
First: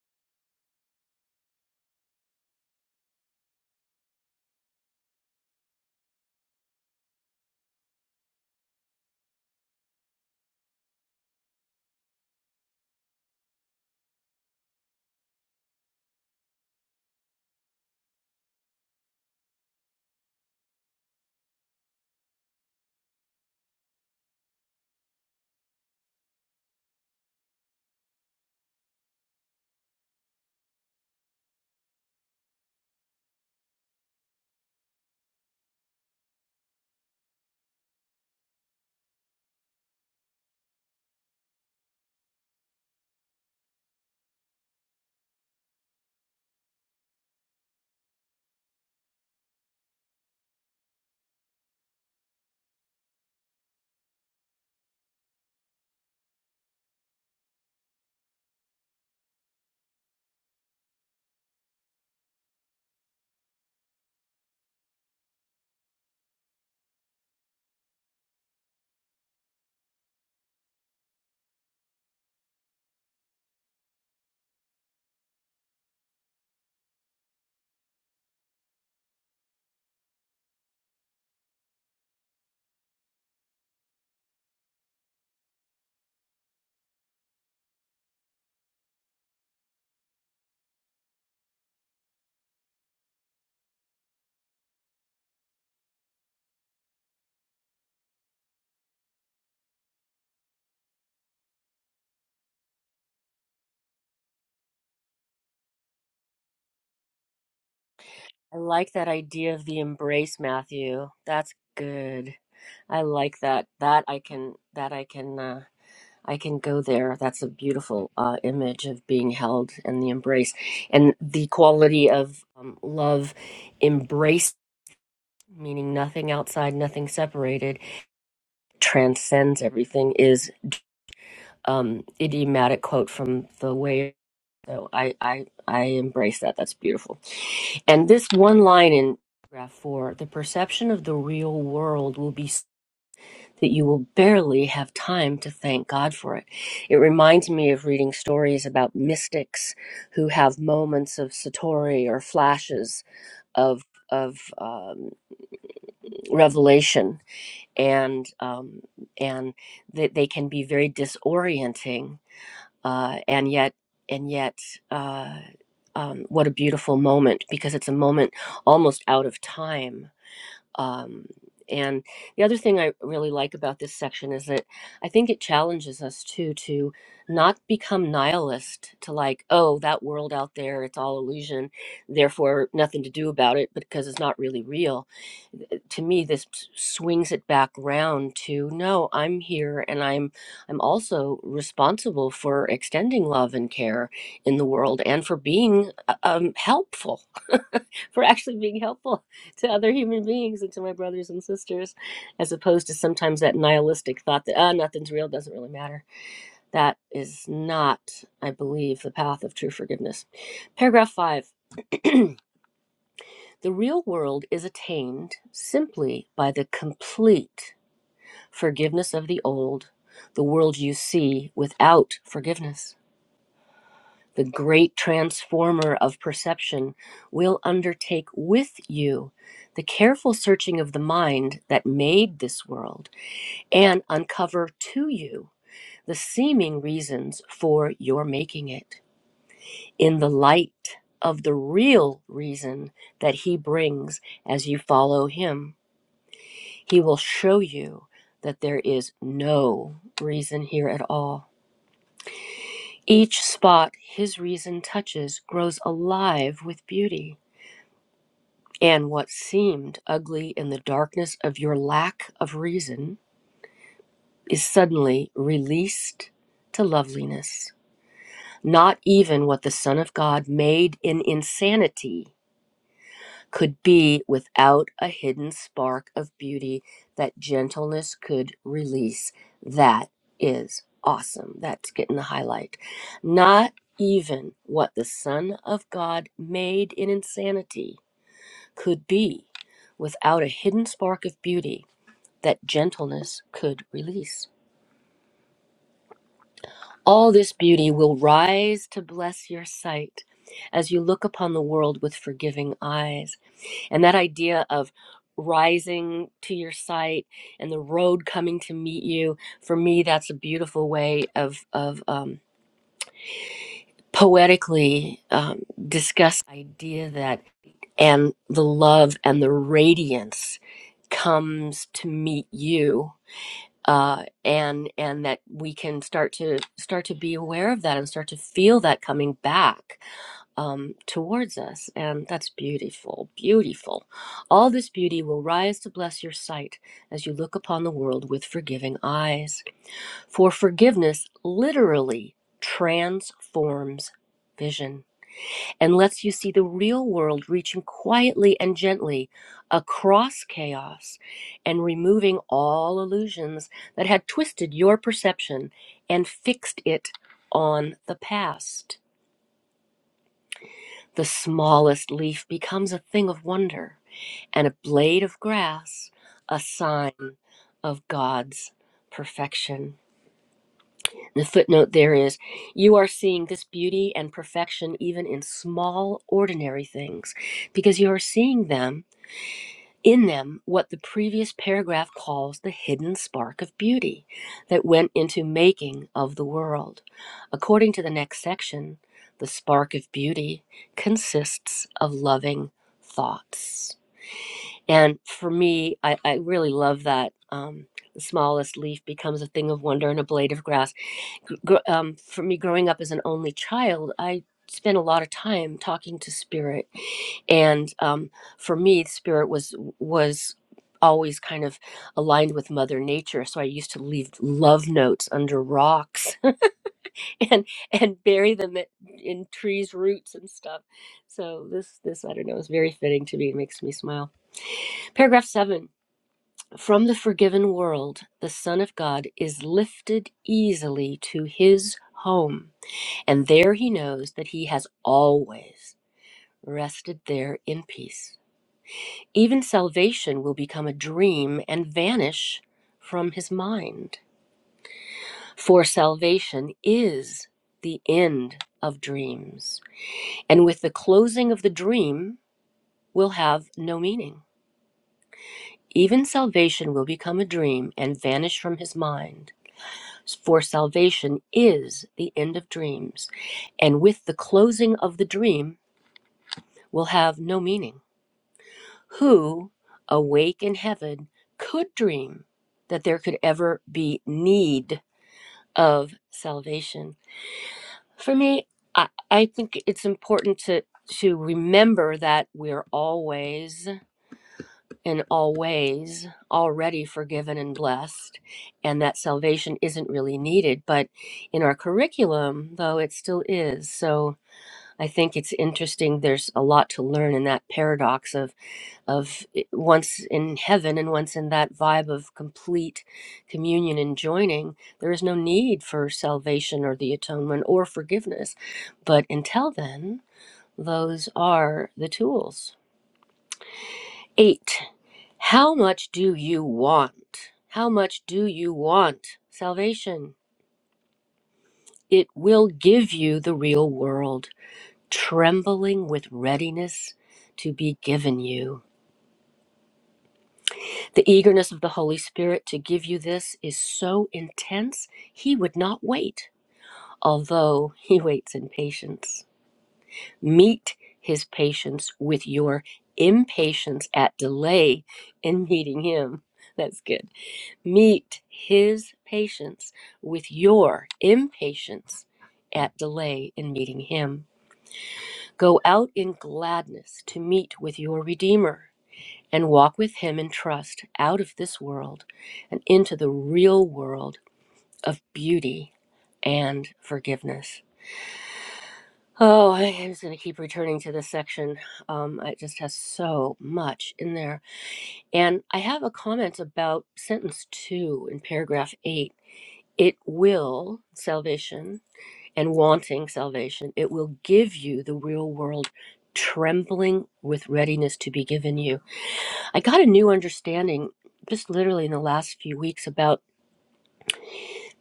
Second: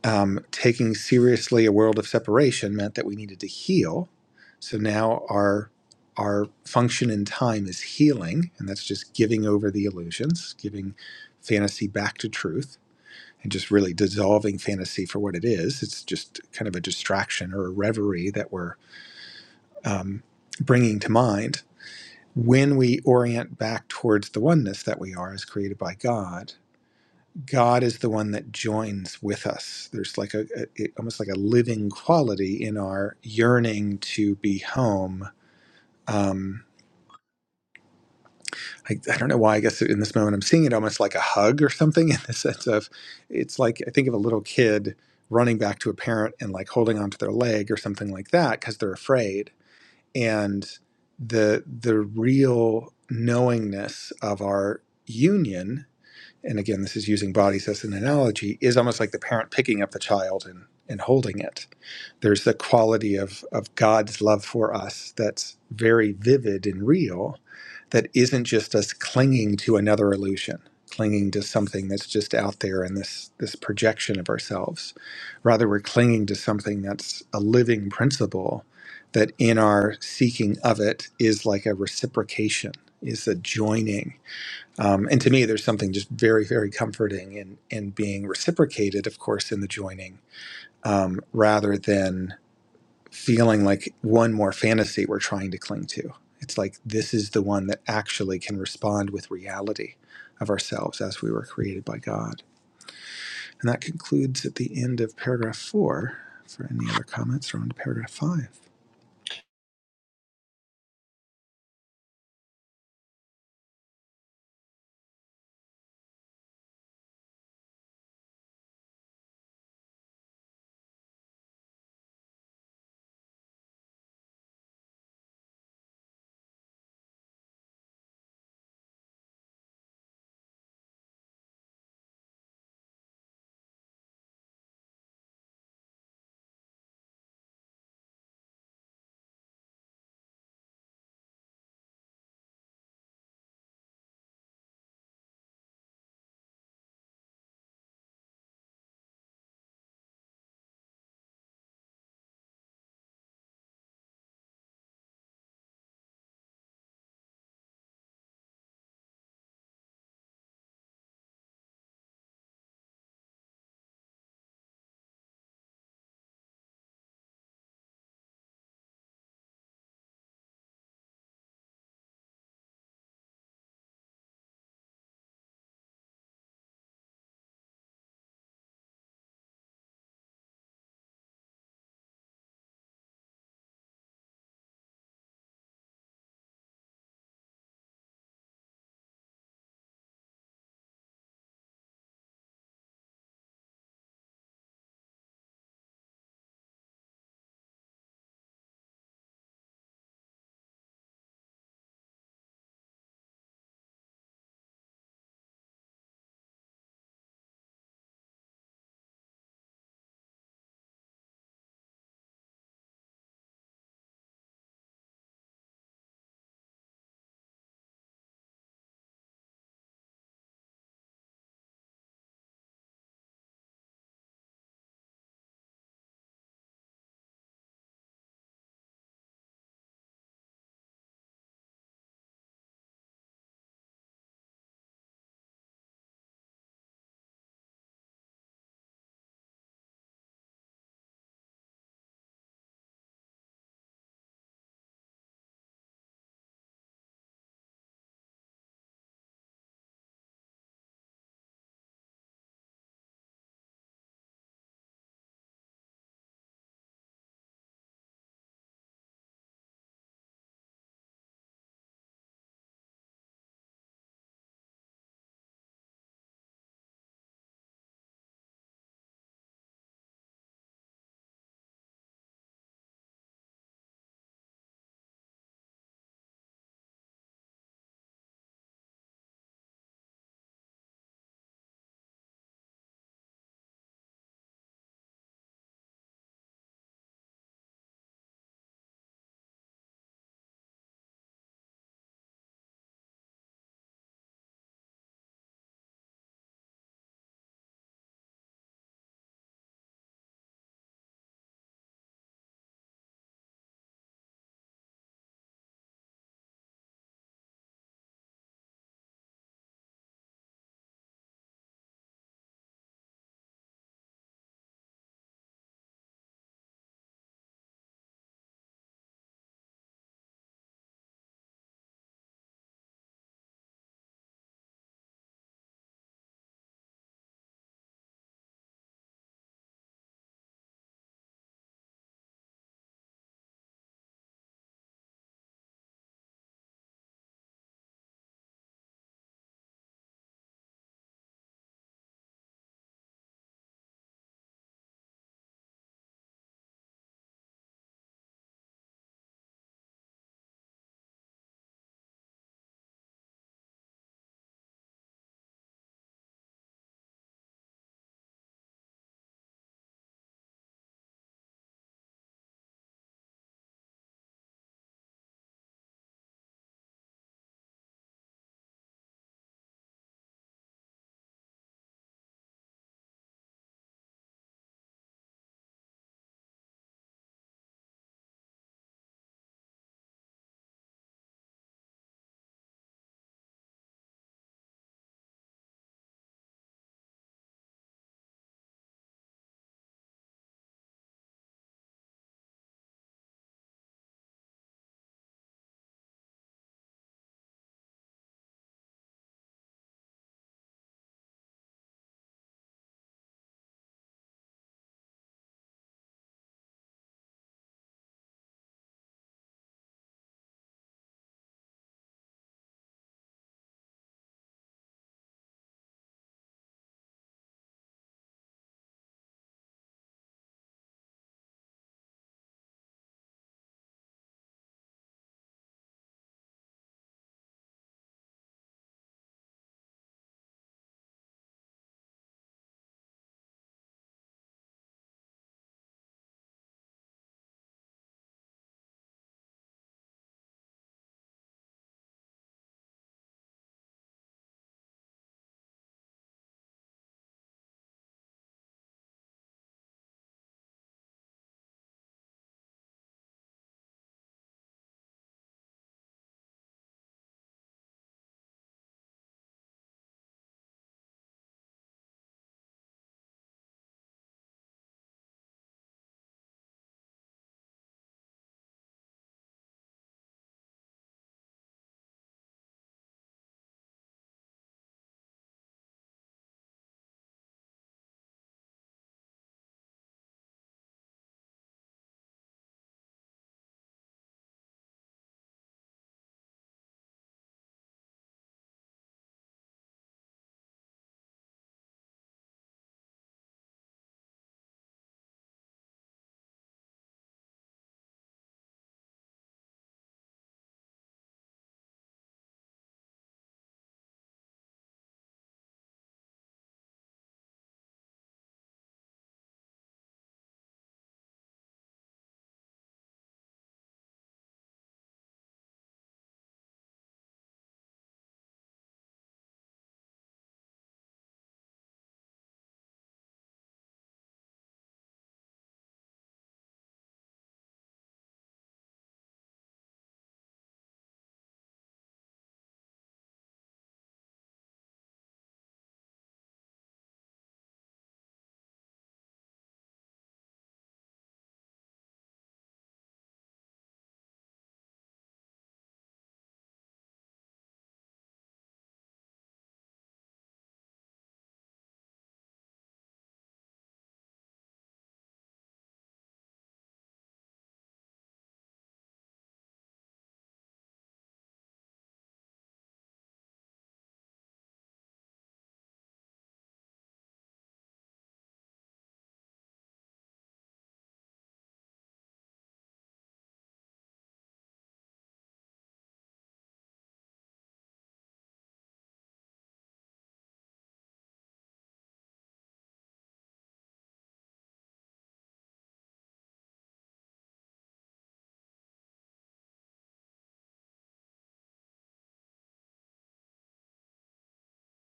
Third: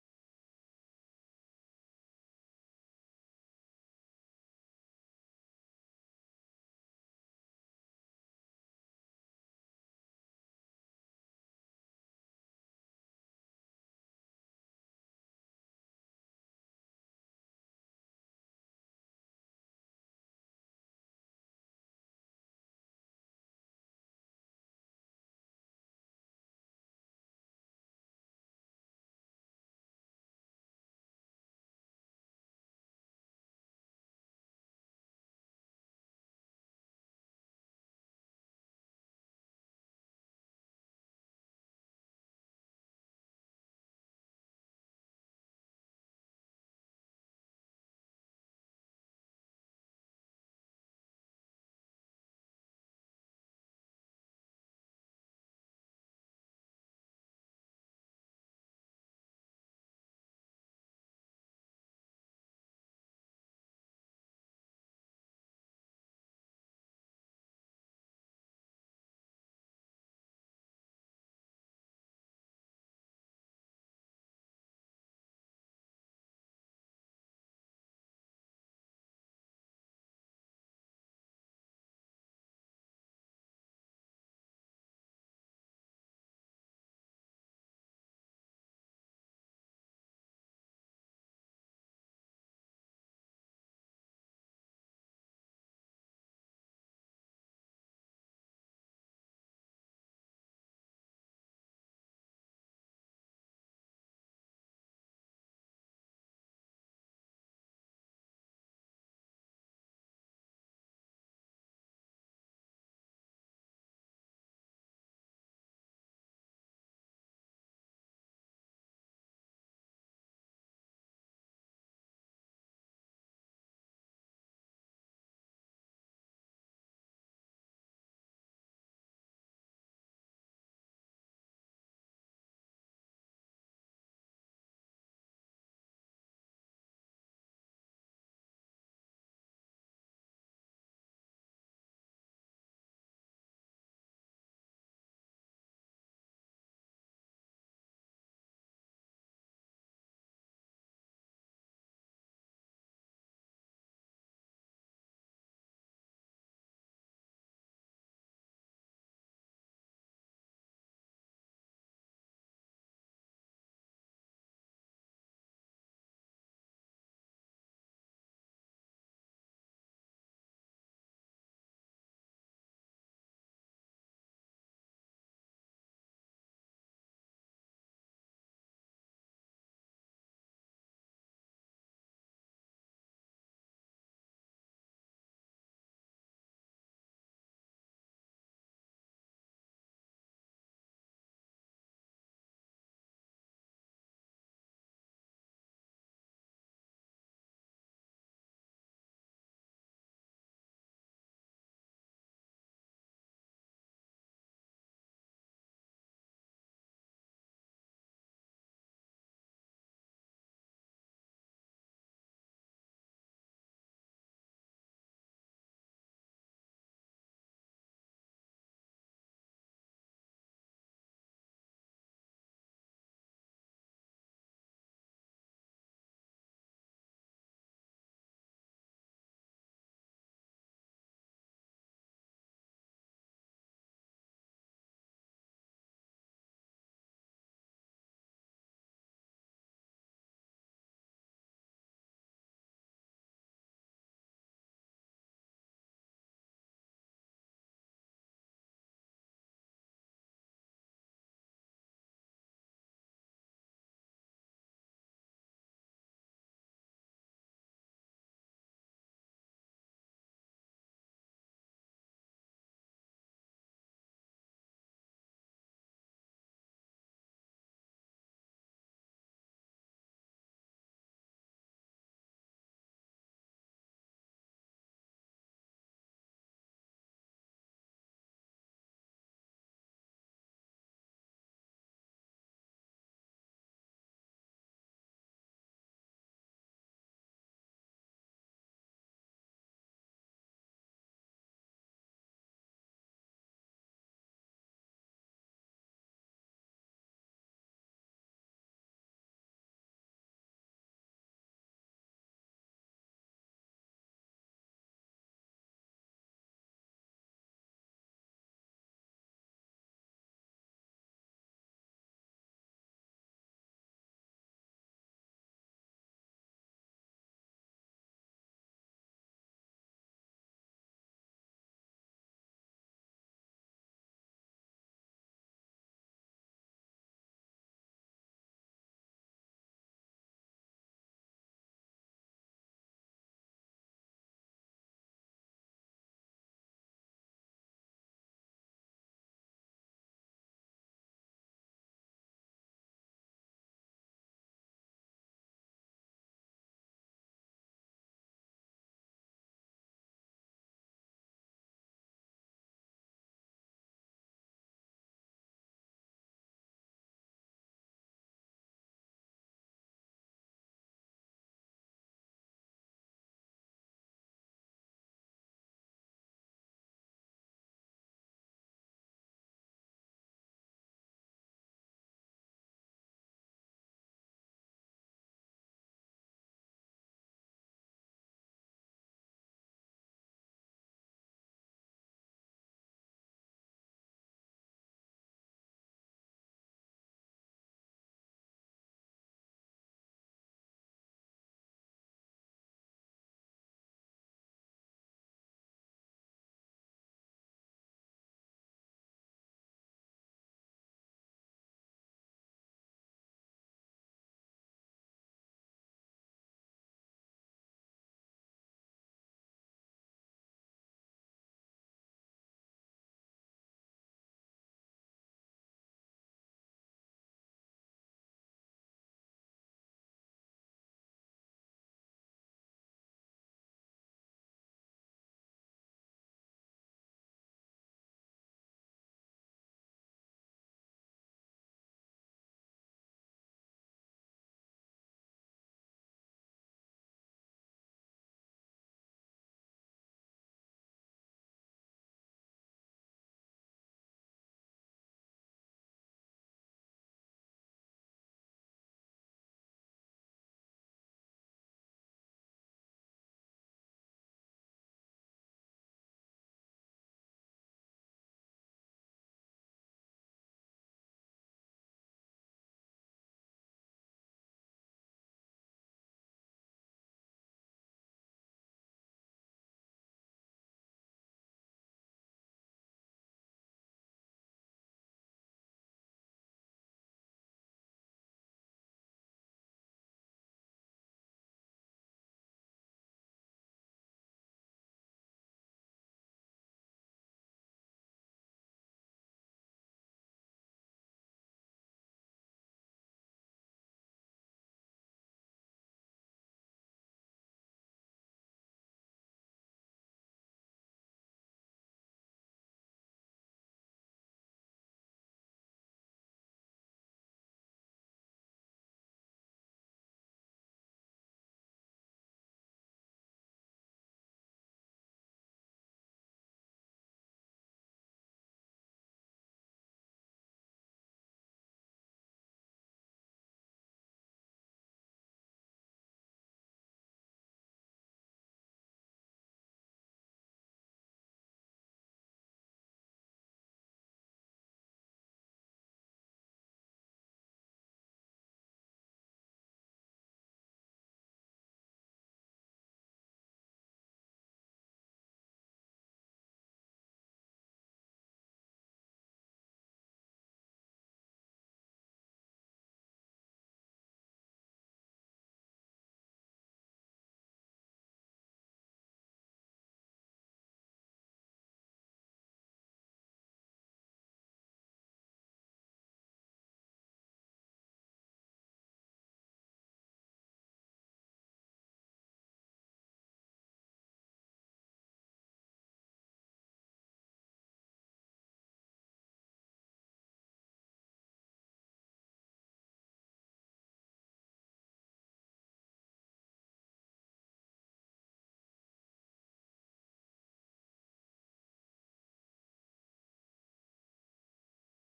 S2: um, taking seriously a world of separation meant that we needed to heal. So now our our function in time is healing, and that's just giving over the illusions, giving fantasy back to truth, and just really dissolving fantasy for what it is. It's just kind of a distraction or a reverie that we're um, bringing to mind when we orient back towards the oneness that we are as created by God God is the one that joins with us. There's like a, a almost like a living quality in our yearning to be home. Um, I, I don't know why. I guess in this moment I'm seeing it almost like a hug or something in the sense of it's like I think of a little kid running back to a parent and like holding onto their leg or something like that because they're afraid. And the the real knowingness of our union and again, this is using bodies as an analogy, is almost like the parent picking up the child and, and holding it. There's the quality of, of God's love for us that's very vivid and real, that isn't just us clinging to another illusion, clinging to something that's just out there in this, this projection of ourselves. Rather, we're clinging to something that's a living principle that in our seeking of it is like a reciprocation, is a joining um, and to me, there's something just very, very comforting in in being reciprocated, of course, in the joining, rather than feeling like one more fantasy we're trying to cling to. It's like this is the one that actually can respond with reality of ourselves as we were created by God. And that concludes at the end of paragraph four. For any other comments, we're on to paragraph five.
S1: I like that idea of the embrace, Matthew. That's good. I like that. That I can. That I can. Uh, I can go there. That's a beautiful uh, image of being held and the embrace and the quality of um, love, embrace, meaning nothing outside, nothing separated, transcends everything. Is um, idiomatic quote from the way. So I I I embrace that. That's beautiful. And this one line in paragraph four: the perception of the real world will be. that you will barely have time to thank God for it. It reminds me of reading stories about mystics who have moments of satori or flashes of of um, revelation, and um, and that they can be very disorienting, uh, and yet and yet. Uh, um, what a beautiful moment because it's a moment almost out of time um, and the other thing I really like about this section is that I think it challenges us too to not become nihilist to like, oh, that world out there, it's all illusion, therefore nothing to do about it because it's not really real. Th- To me, this s- swings it back round to no, I'm here and I'm I'm also responsible for extending love and care in the world and for being uh, um, helpful for actually being helpful to other human beings and to my brothers and sisters, as opposed to sometimes that nihilistic thought that ah nothing's real, doesn't really matter. That is not, I believe, the path of true forgiveness. Paragraph five. The real world is attained simply by the complete forgiveness of the old, the world you see without forgiveness. the great transformer of perception, will undertake with you the careful searching of the mind that made this world and uncover to you the seeming reasons for your making it in the light of the real reason that he brings as you follow him. He will show you that there is no reason here at all. Each spot his reason touches grows alive with beauty And what seemed ugly in the darkness of your lack of reason is suddenly released to loveliness. Not even what the Son of God made in insanity could be without a hidden spark of beauty that gentleness could release. That is awesome. That's getting the highlight. Not even what the Son of God made in insanity could be without a hidden spark of beauty that gentleness could release. All this beauty will rise to bless your sight as you look upon the world with forgiving eyes. And that idea of rising to your sight and the road coming to meet you, for me, that's a beautiful way of, of um, poetically um, discuss the idea that and the love and the radiance comes to meet you uh, and and that we can start to start to be aware of that and start to feel that coming back um, towards us and that's beautiful beautiful all this beauty will rise to bless your sight as you look upon the world with forgiving eyes for forgiveness literally transforms vision and lets you see the real world reaching quietly and gently across chaos and removing all illusions that had twisted your perception and fixed it on the past. The smallest leaf becomes a thing of wonder, and a blade of grass a sign of God's perfection. The footnote there is you are seeing this beauty and perfection even in small, ordinary things, because you are seeing them in them what the previous paragraph calls the hidden spark of beauty that went into making of the world. According to the next section, the spark of beauty consists of loving thoughts. And for me, I, I really love that. Um, the smallest leaf becomes a thing of wonder and a blade of grass gr- um, for me growing up as an only child, I spent a lot of time talking to spirit, and um, for me, spirit was was always kind of aligned with mother nature so i used to leave love notes under rocks and and bury them at, in trees roots and stuff so this this i don't know is very fitting to me it makes me smile paragraph 7 from the forgiven world the son of god is lifted easily to his home and there he knows that he has always rested there in peace. Even salvation will become a dream and vanish from his mind. For salvation is the end of dreams. And with the closing of the dream, will have no meaning. Even salvation will become a dream and vanish from his mind. For salvation is the end of dreams. And with the closing of the dream, will have no meaning. who, awake in heaven, could dream that there could ever be need of salvation. For me, I, I think it's important to to remember that we're always and always already forgiven and blessed and that salvation isn't really needed but in our curriculum though it still is so i think it's interesting there's a lot to learn in that paradox of of eh, once in heaven and once in that vibe of complete communion and joining, there is no need for salvation or the atonement or forgiveness. But until then, those are the tools. Eight, how much do you want? How much do you want salvation? It will give you the real world, trembling with readiness to be given you. The eagerness of the Holy Spirit to give you this is so intense, he would not wait, although he waits in patience. Meet his patience with your impatience at delay in meeting him. That's good. Meet his patience with your impatience at delay in meeting him. Go out in gladness to meet with your Redeemer and walk with Him in trust out of this world and into the real world of beauty and forgiveness. Oh, I am just going to keep returning to this section. Um, it just has so much in there. And I have a comment about sentence two in paragraph eight. It will, salvation, and wanting salvation, it will give you the real world, trembling with readiness to be given you. I got a new understanding just literally in the last few weeks about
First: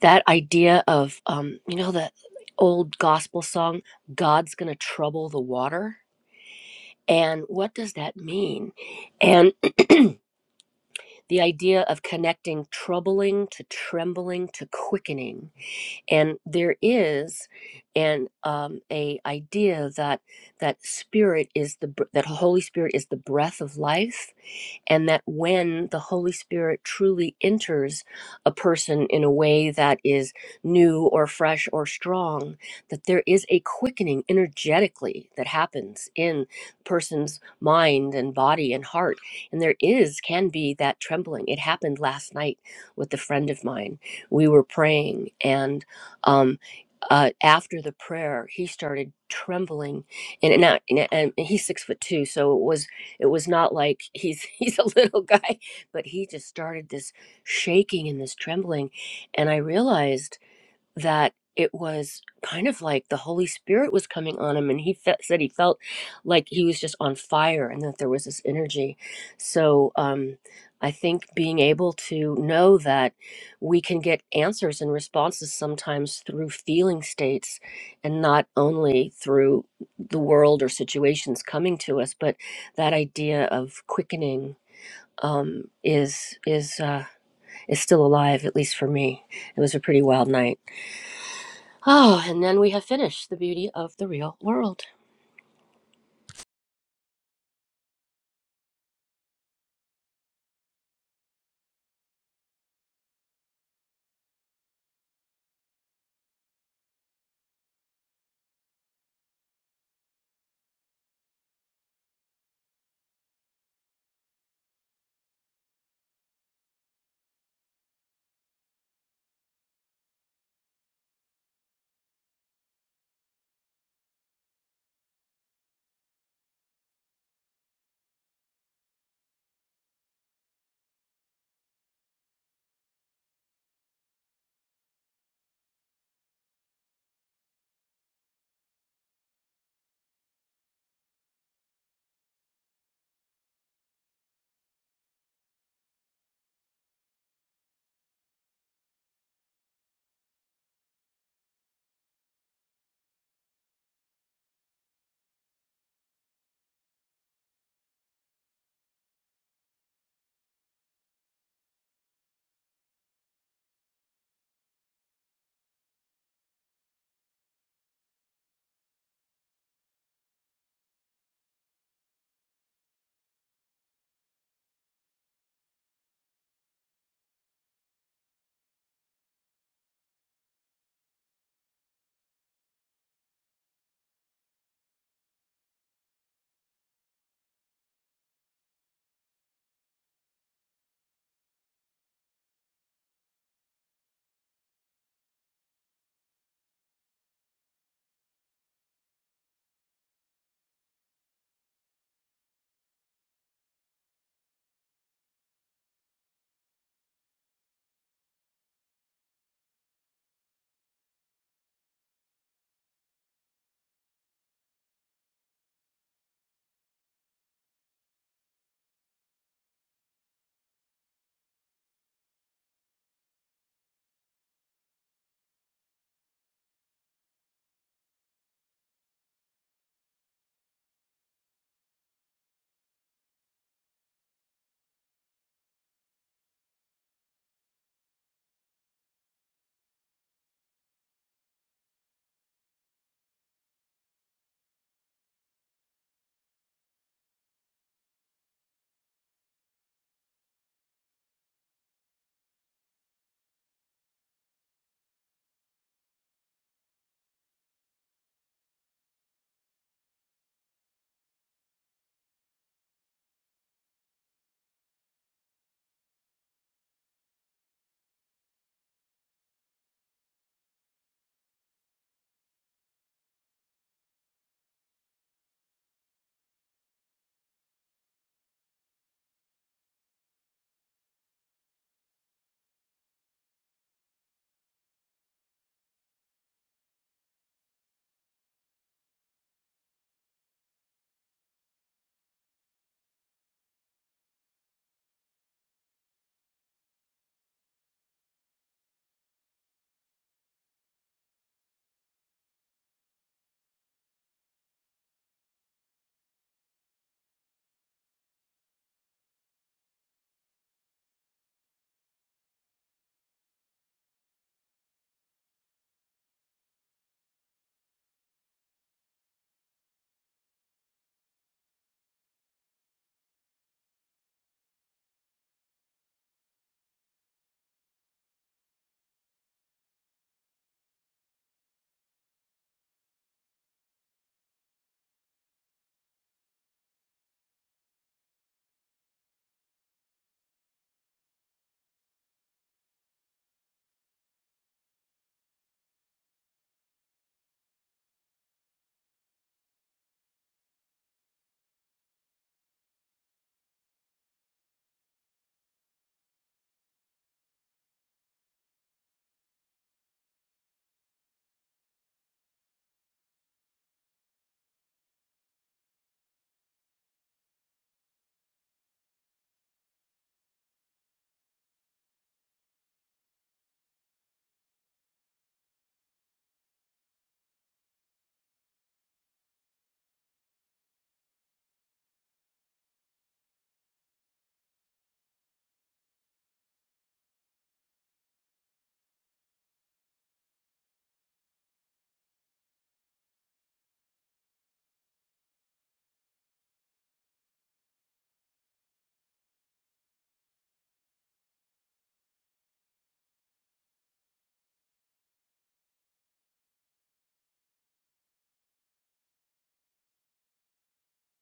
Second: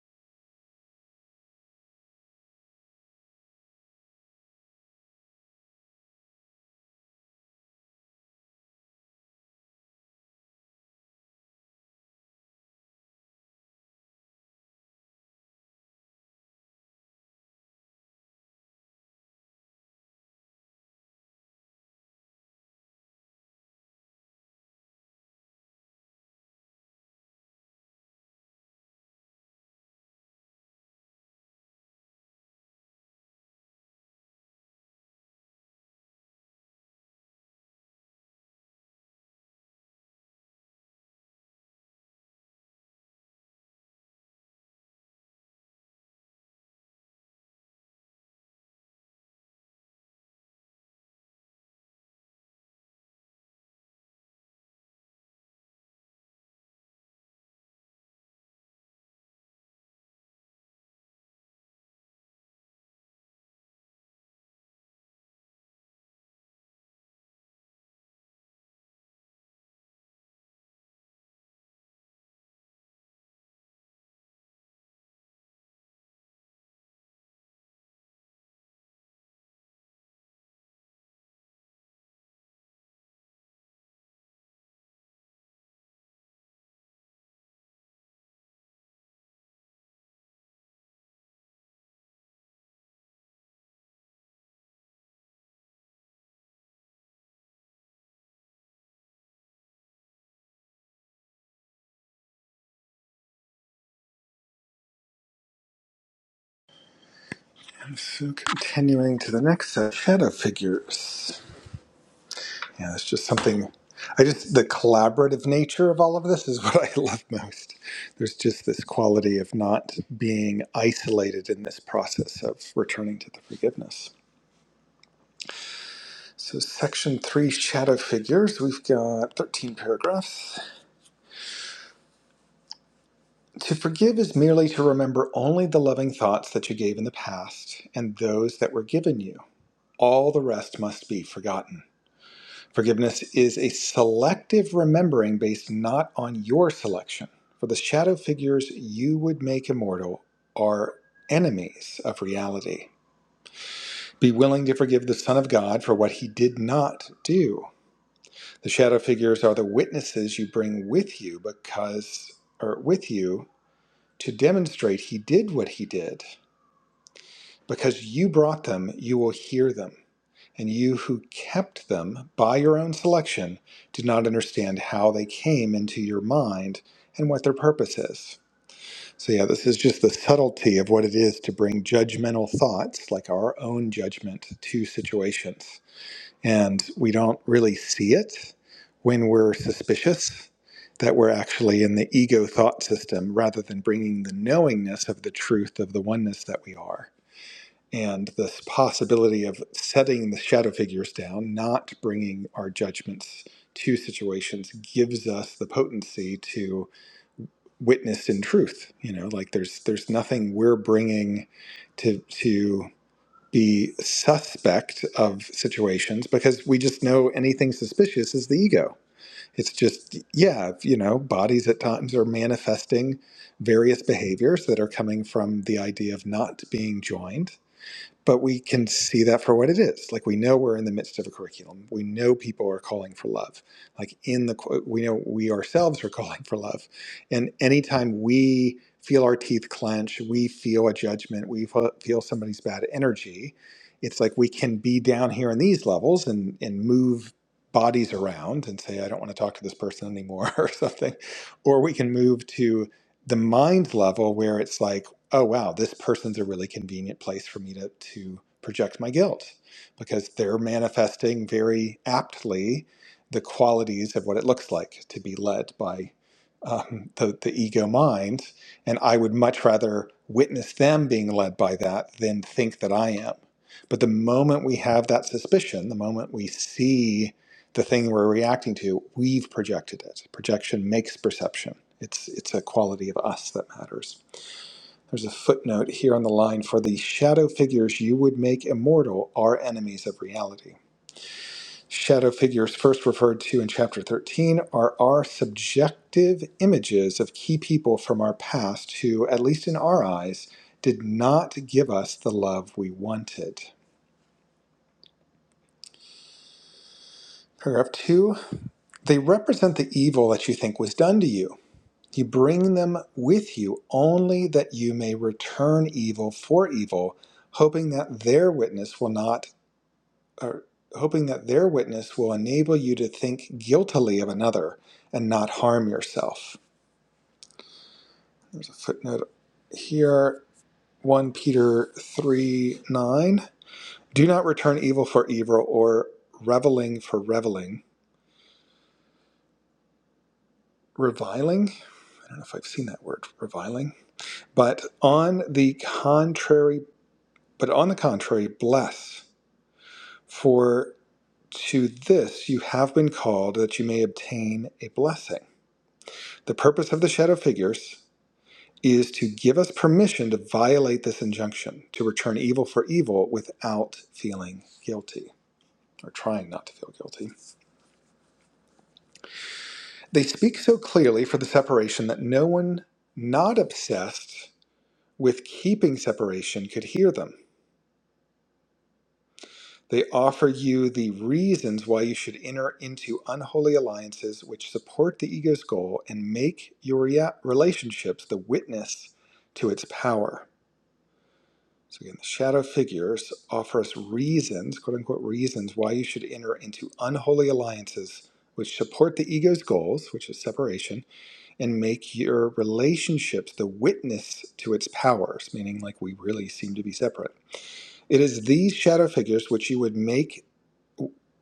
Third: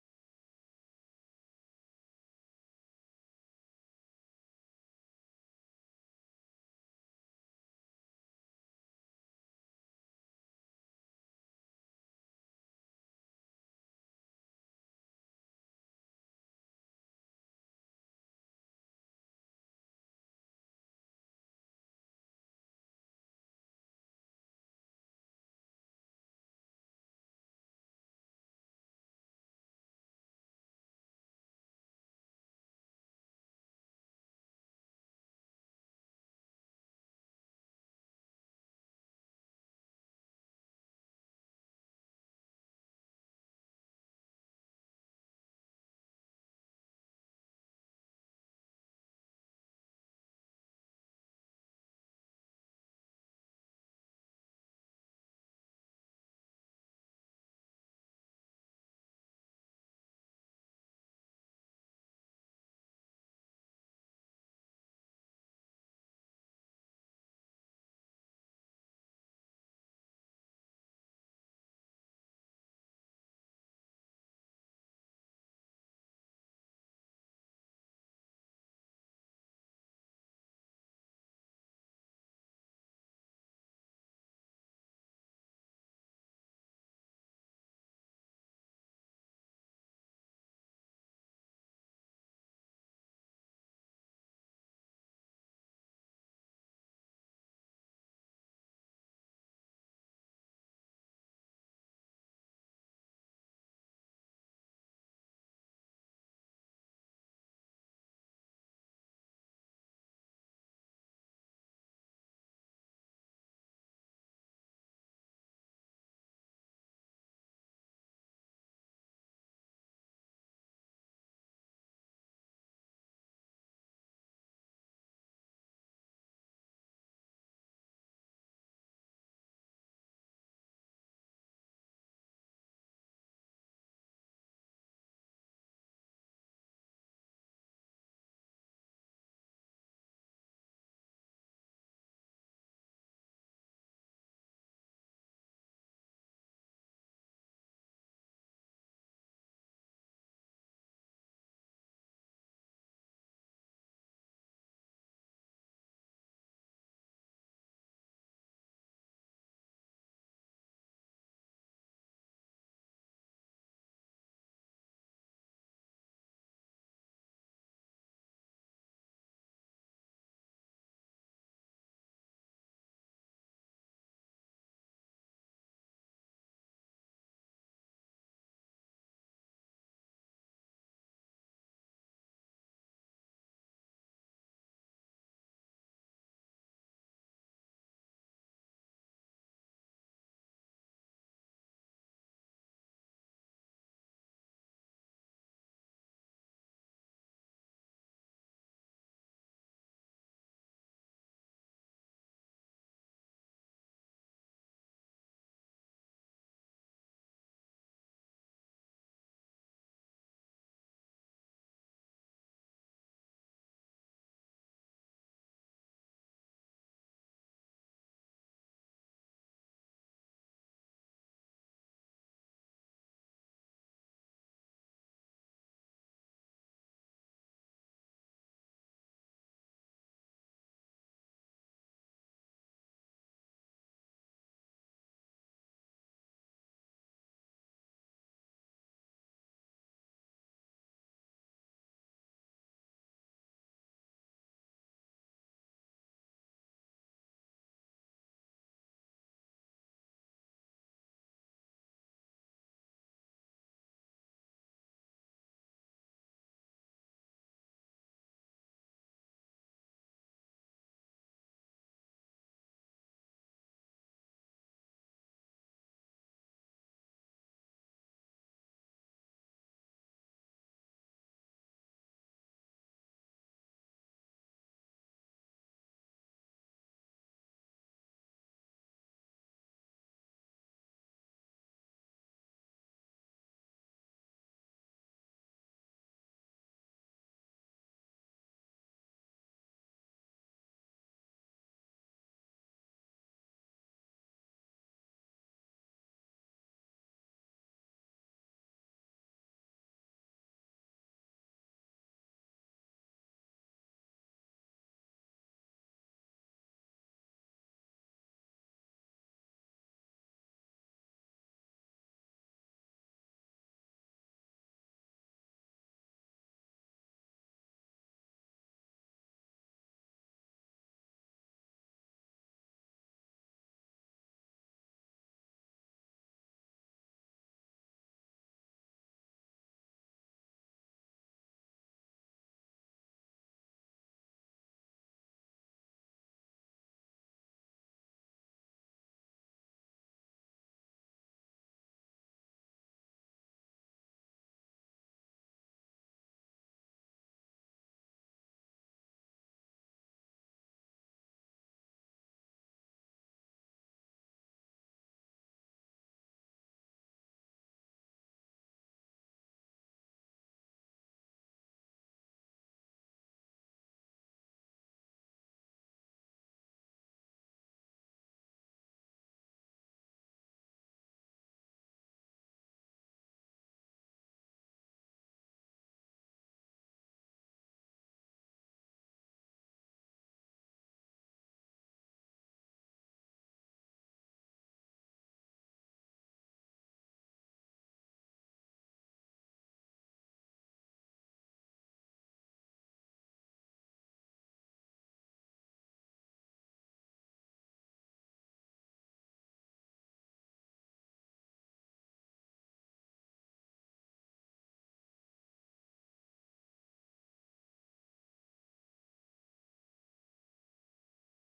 S1: that idea of, um, you know, the old gospel song, God's going to trouble the water. And what does that mean? And the idea of connecting troubling to trembling to quickening. And there is an um, a idea that that spirit is the br- that Holy Spirit is the breath of life and that when the Holy Spirit truly enters a person in a way that is new or fresh or strong, that there is a quickening energetically that happens in person's mind and body and heart. And there is, can be that trembling. It happened last night with a friend of mine. We were praying, and um, uh, after the prayer, he started trembling, and and, I- and, and he's six foot two, so it was it was not like he's he's a little guy, but he just started this shaking and this trembling, and I realized that it was kind of like the Holy Spirit was coming on him, and he fe- said he felt like he was just on fire, and that there was this energy. So um, I think being able to know that we can get answers and responses sometimes through feeling states, and not only through the world or situations coming to us, but that idea of quickening um, is is uh, is still alive, at least for me. It was a pretty wild night. Oh, and then we have finished the beauty of the real world.
S2: And so continuing to the next set, shadow figures. Yeah, it's just something. I just the collaborative nature of all of this is what I love most. There's just this quality of not being isolated in this process of returning to the forgiveness. So, section three, shadow figures. We've got 13 paragraphs. To forgive is merely to remember only the loving thoughts that you gave in the past and those that were given you. All the rest must be forgotten. Forgiveness is a selective remembering based not on your selection, for the shadow figures you would make immortal are enemies of reality. Be willing to forgive the Son of God for what he did not do. The shadow figures are the witnesses you bring with you because, or with you, to demonstrate he did what he did. Because you brought them, you will hear them. and you who kept them by your own selection do not understand how they came into your mind and what their purpose is. So, yeah, this is just the subtlety of what it is to bring judgmental thoughts, like our own judgment, to situations. And we don't really see it when we're suspicious that we're actually in the ego thought system rather than bringing the knowingness of the truth of the oneness that we are and this possibility of setting the shadow figures down, not bringing our judgments to situations, gives us the potency to witness in truth. You know, like there's there's nothing we're bringing to to be suspect of situations because we just know anything suspicious is the ego. It's just yeah, you know, bodies at times are manifesting various behaviors that are coming from the idea of not being joined but we can see that for what it is. Like we know we're in the midst of a curriculum. We know people are calling for love. Like in the we know we ourselves are calling for love. And anytime we feel our teeth clench, we feel a judgment, we feel somebody's bad energy. It's like we can be down here in these levels and and move bodies around and say I don't want to talk to this person anymore or something. Or we can move to the mind level where it's like oh wow this person's a really convenient place for me to, to project my guilt because they're manifesting very aptly the qualities of what it looks like to be led by um, the, the ego mind and i would much rather witness them being led by that than think that i am but the moment we have that suspicion the moment we see the thing we're reacting to we've projected it projection makes perception it's it's a quality of us that matters there's a footnote here on the line for the shadow figures you would make immortal are enemies of reality. Shadow figures, first referred to in chapter 13, are our subjective images of key people from our past who, at least in our eyes, did not give us the love we wanted. Paragraph 2 They represent the evil that you think was done to you. You bring them with you only that you may return evil for evil hoping that their witness will not or hoping that their witness will enable you to think guiltily of another and not harm yourself. There's a footnote here 1 Peter 3 9. Do not return evil for evil or reveling for reveling. Reviling? I don't know if I've seen that word, reviling. But on the contrary, but on the contrary, bless. For to this you have been called that you may obtain a blessing. The purpose of the shadow figures is to give us permission to violate this injunction, to return evil for evil without feeling guilty or trying not to feel guilty. They speak so clearly for the separation that no one not obsessed with keeping separation could hear them. They offer you the reasons why you should enter into unholy alliances which support the ego's goal and make your relationships the witness to its power. So again, the shadow figures offer us reasons, quote unquote, reasons why you should enter into unholy alliances which support the ego's goals, which is separation, and make your relationships the witness to its powers, meaning like we really seem to be separate. It is these shadow figures which you would make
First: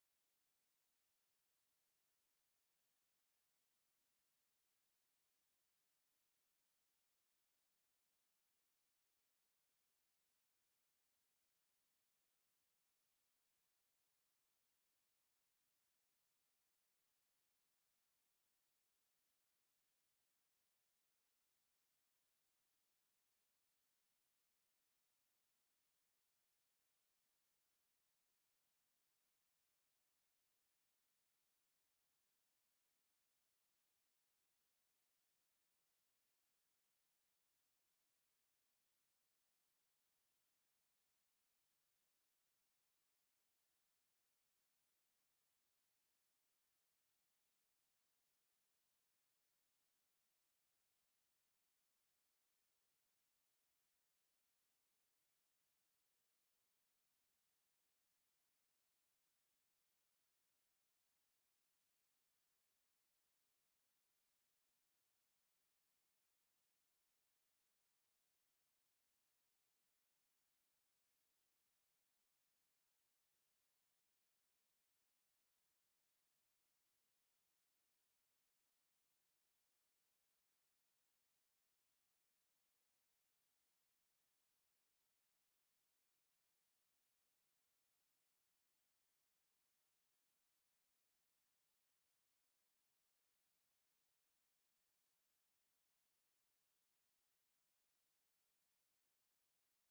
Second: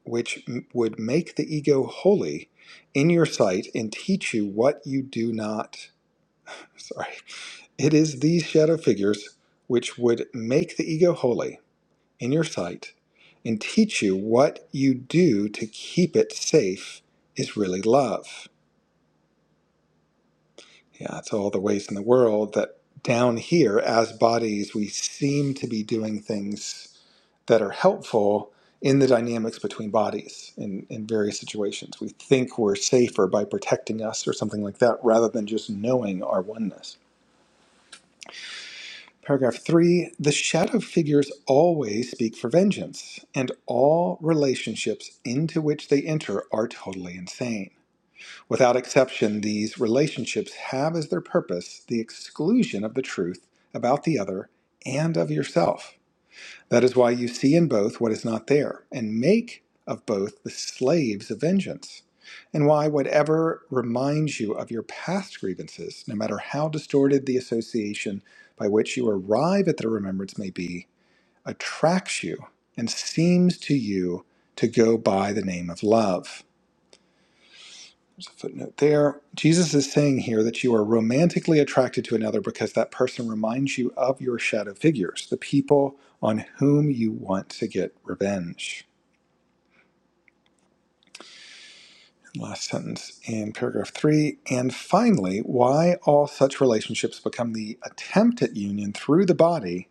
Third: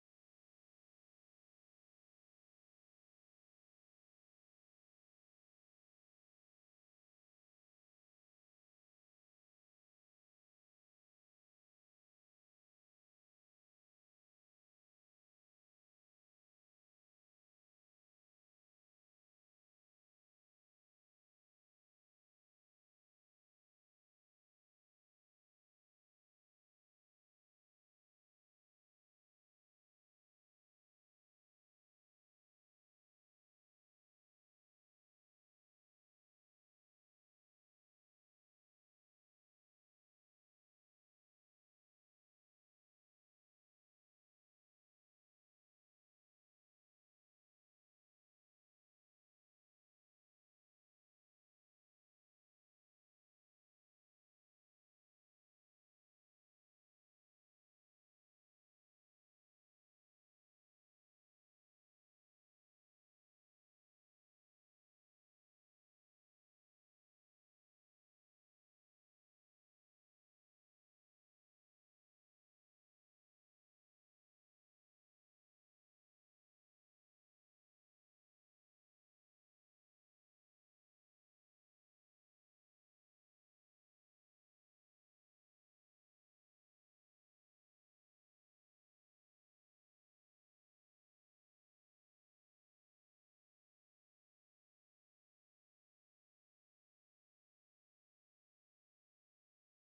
S2: which would make the ego holy in your sight and teach you what you do not sorry. It is these shadow figures which would make the ego holy in your sight and teach you what you do to keep it safe is really love. Yeah, it's all the ways in the world that down here, as bodies, we seem to be doing things that are helpful in the dynamics between bodies in, in various situations. We think we're safer by protecting us or something like that rather than just knowing our oneness. Paragraph three the shadow figures always speak for vengeance, and all relationships into which they enter are totally insane. Without exception, these relationships have as their purpose the exclusion of the truth about the other and of yourself. That is why you see in both what is not there, and make of both the slaves of vengeance, and why whatever reminds you of your past grievances, no matter how distorted the association by which you arrive at the remembrance may be, attracts you and seems to you to go by the name of love footnote there. Jesus is saying here that you are romantically attracted to another because that person reminds you of your shadow figures, the people on whom you want to get revenge. Last sentence in paragraph three. And finally, why all such relationships become the attempt at union through the body,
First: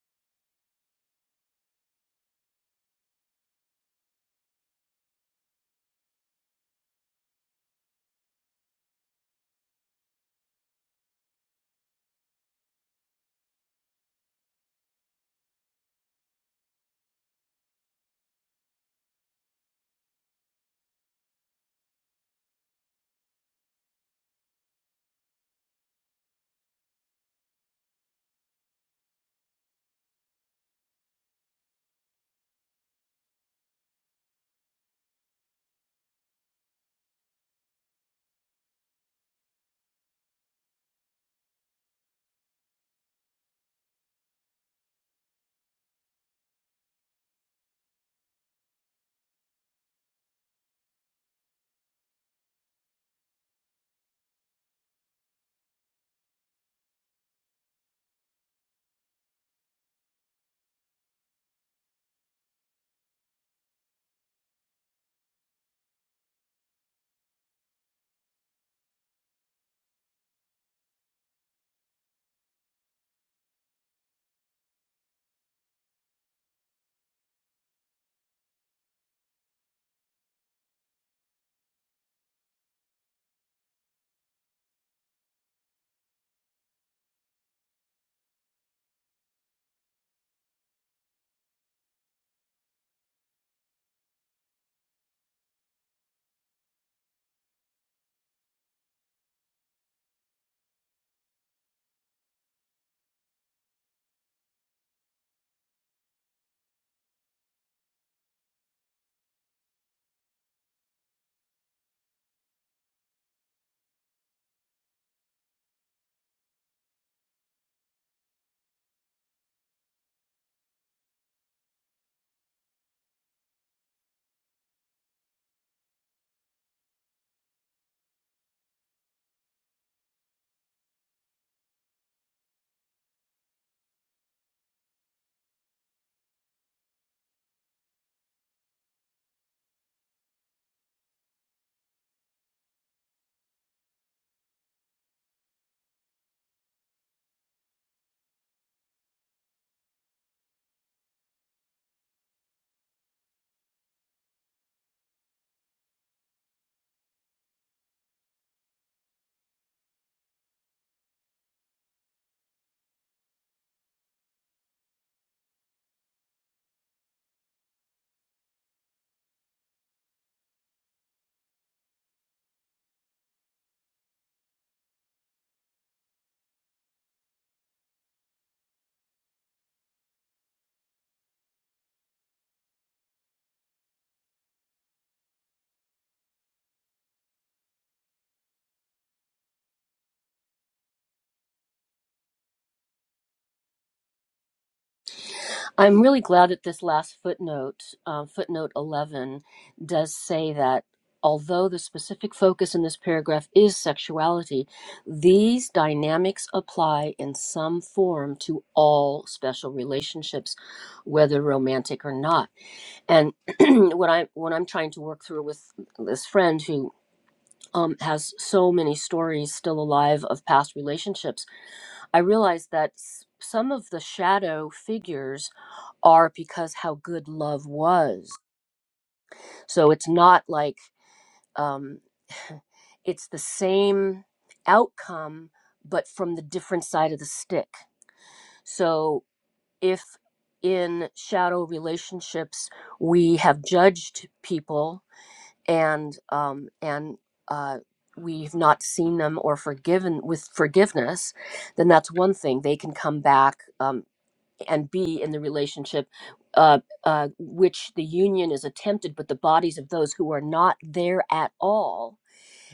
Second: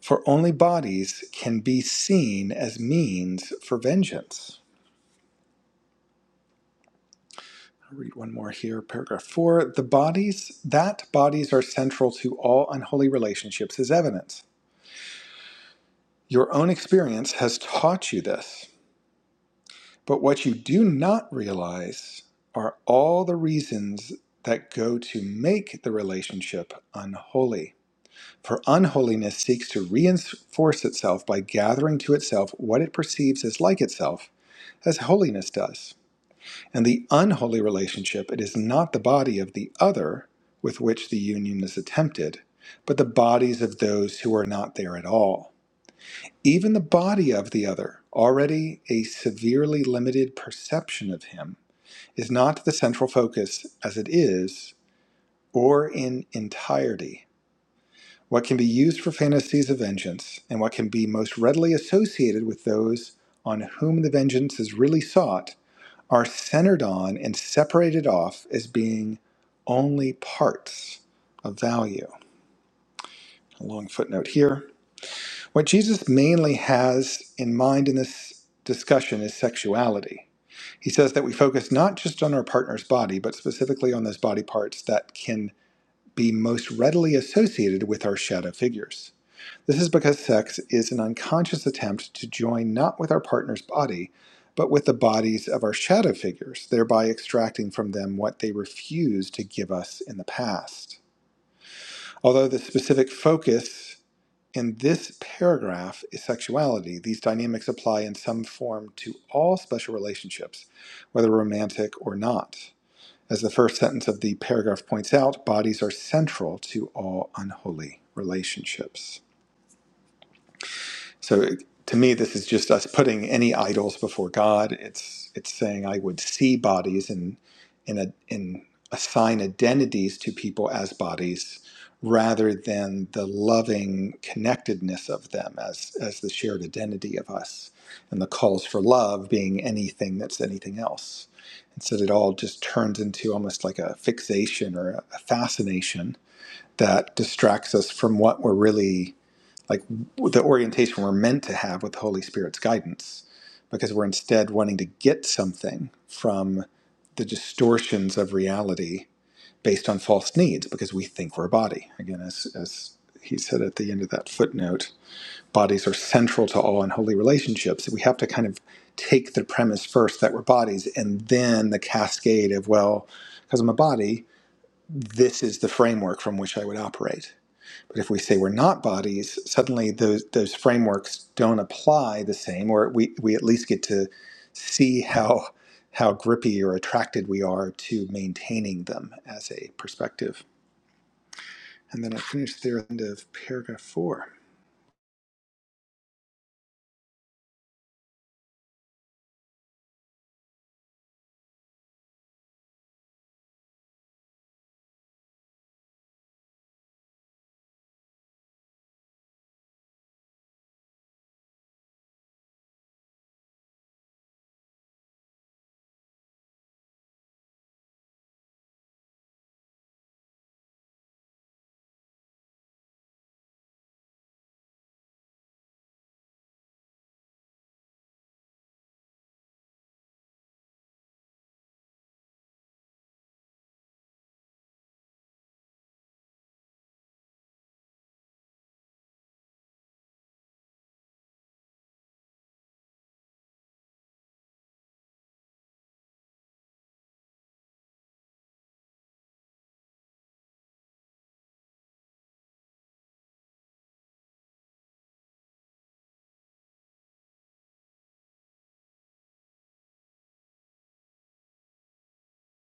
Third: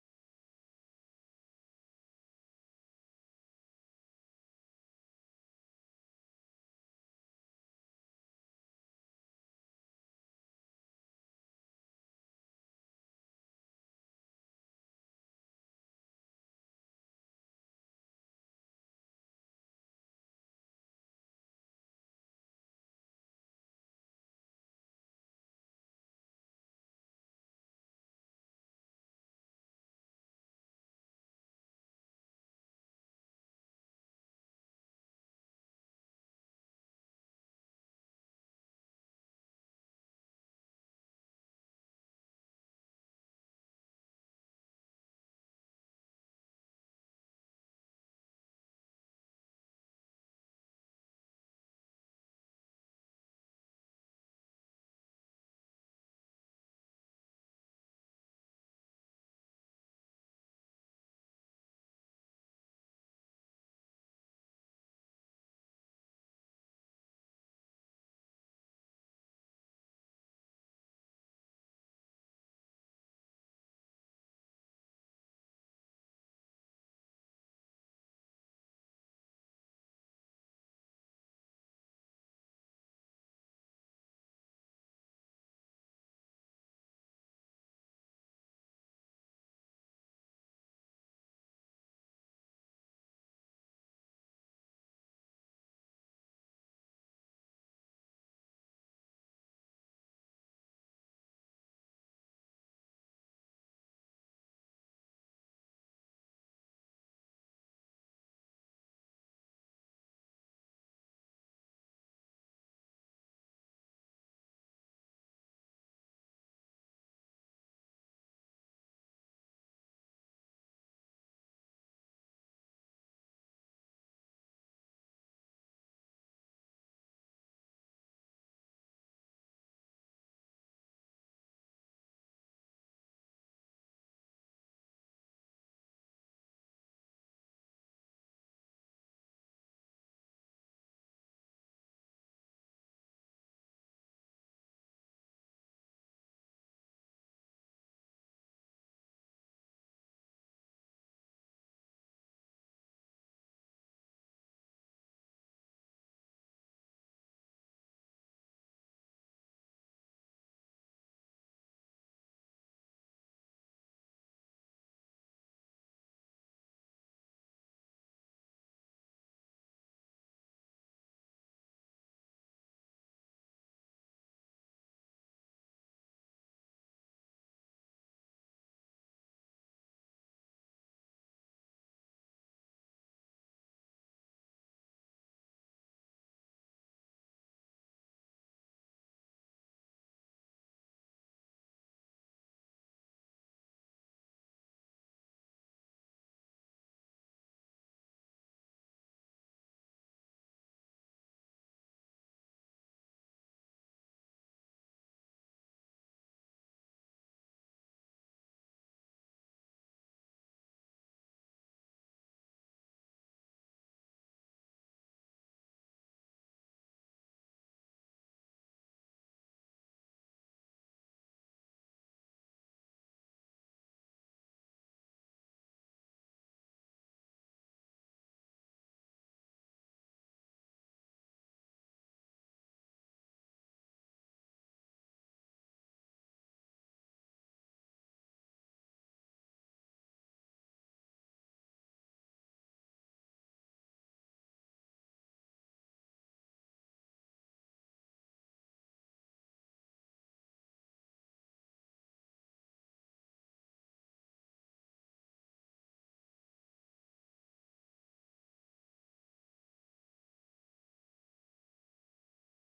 S2: for only bodies can be seen as means for vengeance. I'll read one more here. Paragraph four. The bodies, that bodies are central to all unholy relationships is evident. Your own experience has taught you this. But what you do not realize are all the reasons that go to make the relationship unholy. For unholiness seeks to reinforce itself by gathering to itself what it perceives as like itself, as holiness does. and the unholy relationship, it is not the body of the other with which the union is attempted, but the bodies of those who are not there at all. Even the body of the other, already a severely limited perception of him, is not the central focus as it is or in entirety. What can be used for fantasies of vengeance, and what can be most readily associated with those on whom the vengeance is really sought, are centered on and separated off as being only parts of value. A long footnote here. What Jesus mainly has in mind in this discussion is sexuality. He says that we focus not just on our partner's body, but specifically on those body parts that can be most readily associated with our shadow figures. This is because sex is an unconscious attempt to join not with our partner's body, but with the bodies of our shadow figures, thereby extracting from them what they refused to give us in the past. Although the specific focus in this paragraph is sexuality, these dynamics apply in some form to all special relationships, whether romantic or not. As the first sentence of the paragraph points out, bodies are central to all unholy relationships. So to me, this is just us putting any idols before God. It's it's saying I would see bodies and in a in assign identities to people as bodies rather than the loving connectedness of them as as the shared identity of us and the calls for love being anything that's anything else instead it all just turns into almost like a fixation or a fascination that distracts us from what we're really like the orientation we're meant to have with the Holy Spirit's guidance, because we're instead wanting to get something from the distortions of reality based on false needs, because we think we're a body. Again, as, as he said at the end of that footnote, bodies are central to all unholy relationships. We have to kind of take the premise first that we're bodies, and then the cascade of, well, because I'm a body, this is the framework from which I would operate but if we say we're not bodies, suddenly those those frameworks don't apply the same, or we, we at least get to see how how grippy or attracted we are to maintaining them as a perspective. And then I finished there at the end of paragraph four.
S1: I'm really glad that this last footnote, um, footnote 11, does say that although the specific focus in this paragraph is sexuality, these dynamics apply in some form to all special relationships, whether romantic or not. And what I what I'm trying to work through with this friend who um, has so many stories still alive of past relationships I realized that s- some of the shadow figures are because how good love was. So it's not like um, it's the same outcome, but from the different side of the stick. So if in shadow relationships we have judged people and um, and uh, we've not seen them or forgiven with forgiveness, then that's one thing. They can come back. um, and be in the relationship uh, uh, which the union is attempted, but the bodies of those who are not there at all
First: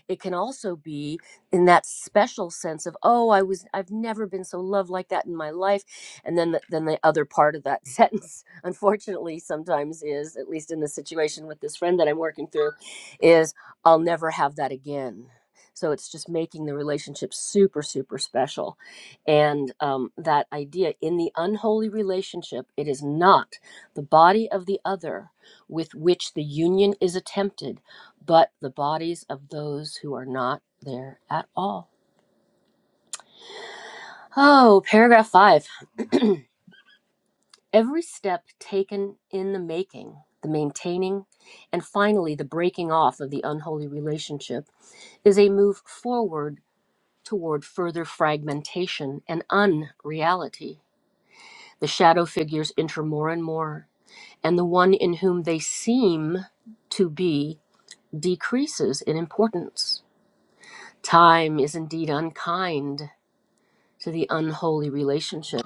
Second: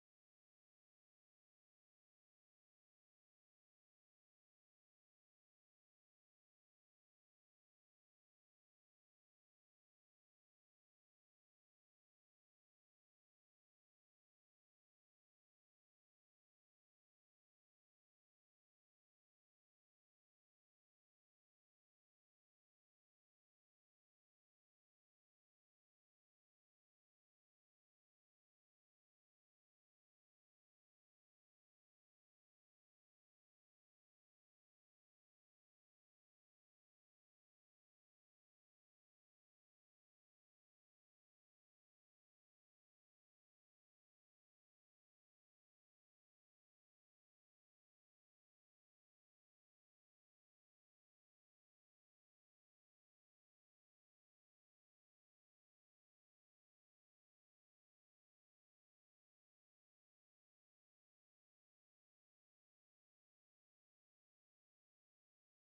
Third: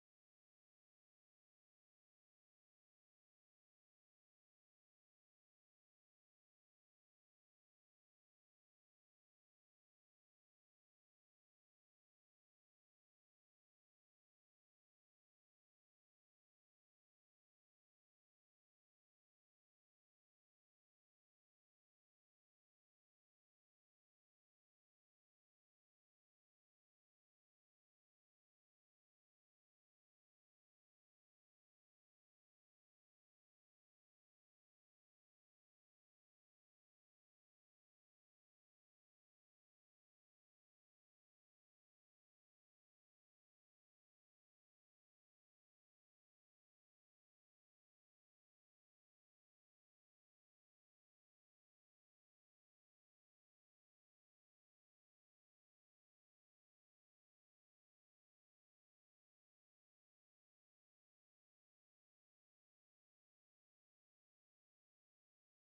S1: it can also be in that special sense of, oh, I was, I've never been so loved like that in my life. And then, the, then the other part of that sentence, unfortunately, sometimes is, at least in the situation with this friend that I'm working through, is, I'll never have that again. So it's just making the relationship super, super special and um, that idea in the unholy relationship it is not the body of the other with which the union is attempted but the bodies of those who are not there at all. Oh, paragraph five. Every step taken in the making, the maintaining, and finally the breaking off of the unholy relationship is a move forward toward further fragmentation and unreality. The shadow figures enter more and more, and the one in whom they seem to be decreases in importance. Time is indeed unkind to the unholy relationship.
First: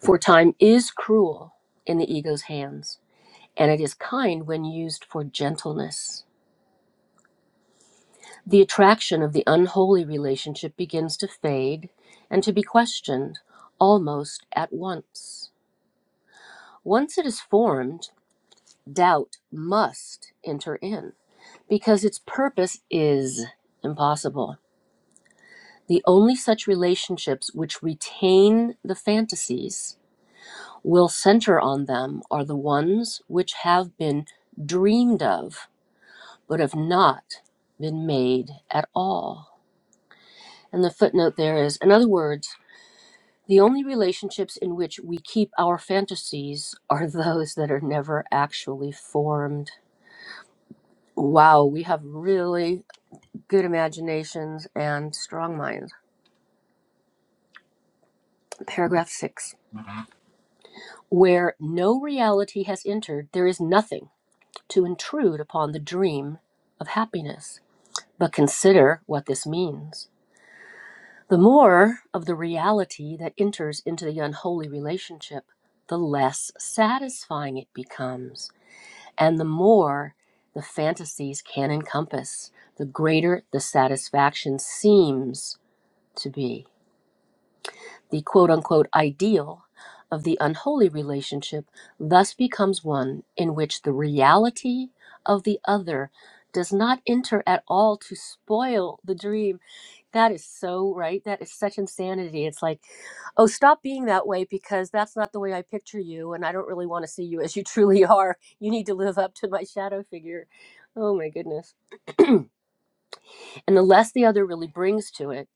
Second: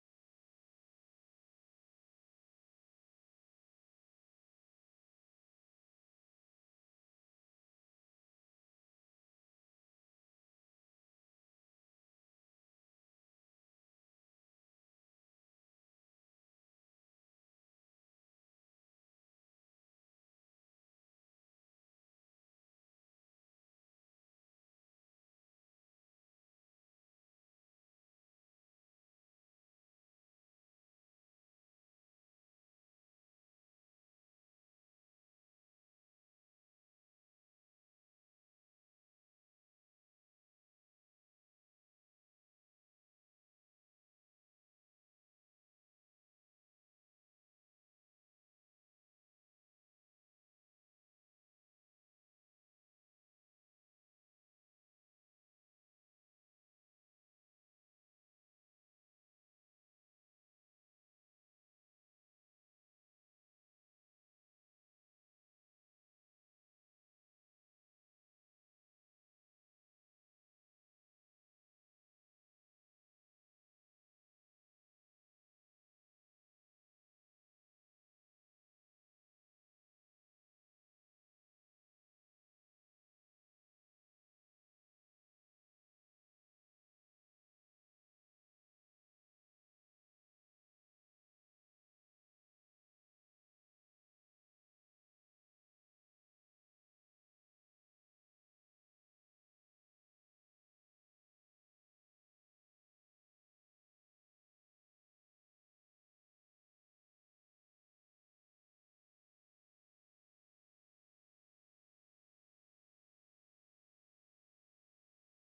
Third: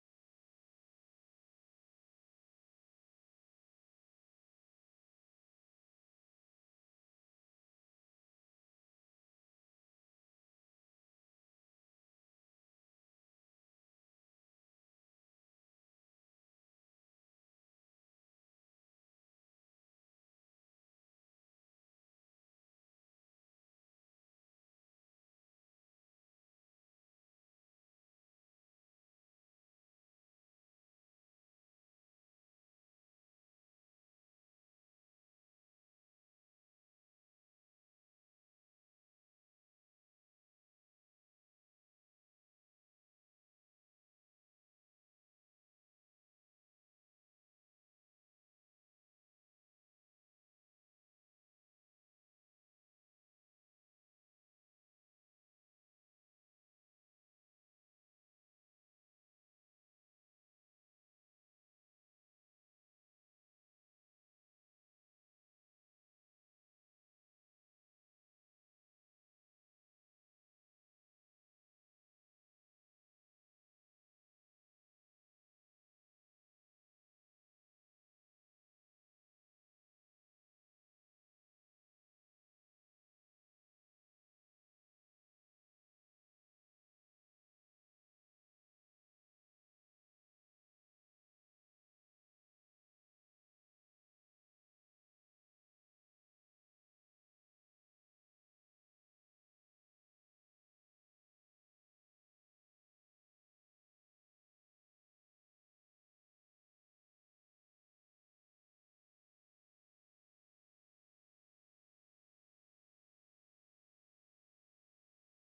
S1: For time is cruel in the ego's hands, and it is kind when used for gentleness. The attraction of the unholy relationship begins to fade and to be questioned almost at once. Once it is formed, doubt must enter in because its purpose is impossible. The only such relationships which retain the fantasies will center on them are the ones which have been dreamed of, but have not been made at all. And the footnote there is, in other words, the only relationships in which we keep our fantasies are those that are never actually formed. Wow, we have really good imaginations and strong minds. Paragraph six. Where no reality has entered, there is nothing to intrude upon the dream of happiness. But consider what this means. The more of the reality that enters into the unholy relationship, the less satisfying it becomes, and the more the fantasies can encompass, the greater the satisfaction seems to be. The quote unquote ideal of the unholy relationship thus becomes one in which the reality of the other does not enter at all to spoil the dream That is so right. That is such insanity. It's like, oh, stop being that way because that's not the way I picture you, and I don't really want to see you as you truly are. You need to live up to my shadow figure. Oh my goodness. And the less the other really brings to it,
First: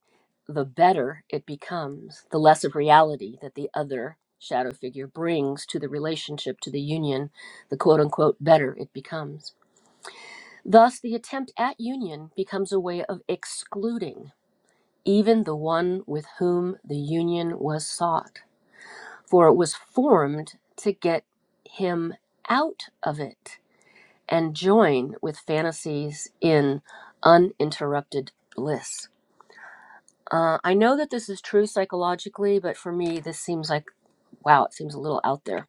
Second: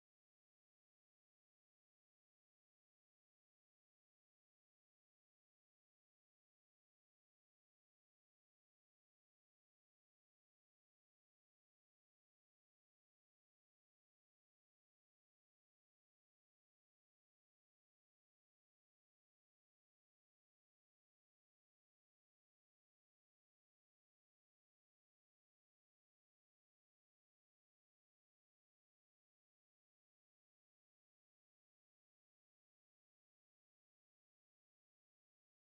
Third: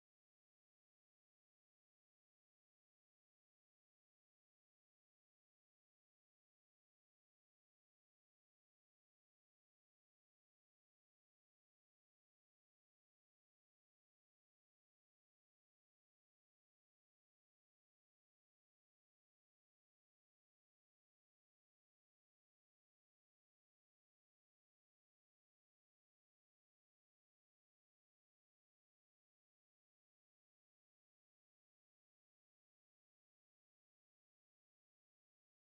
S1: the better it becomes, the less of reality that the other shadow figure brings to the relationship, to the union, the quote unquote better it becomes. Thus, the attempt at union becomes a way of excluding even the one with whom the union was sought. For it was formed to get him out of it and join with fantasies in uninterrupted bliss. Uh, I know that this is true psychologically, but for me, this seems like, wow, it seems a little out there.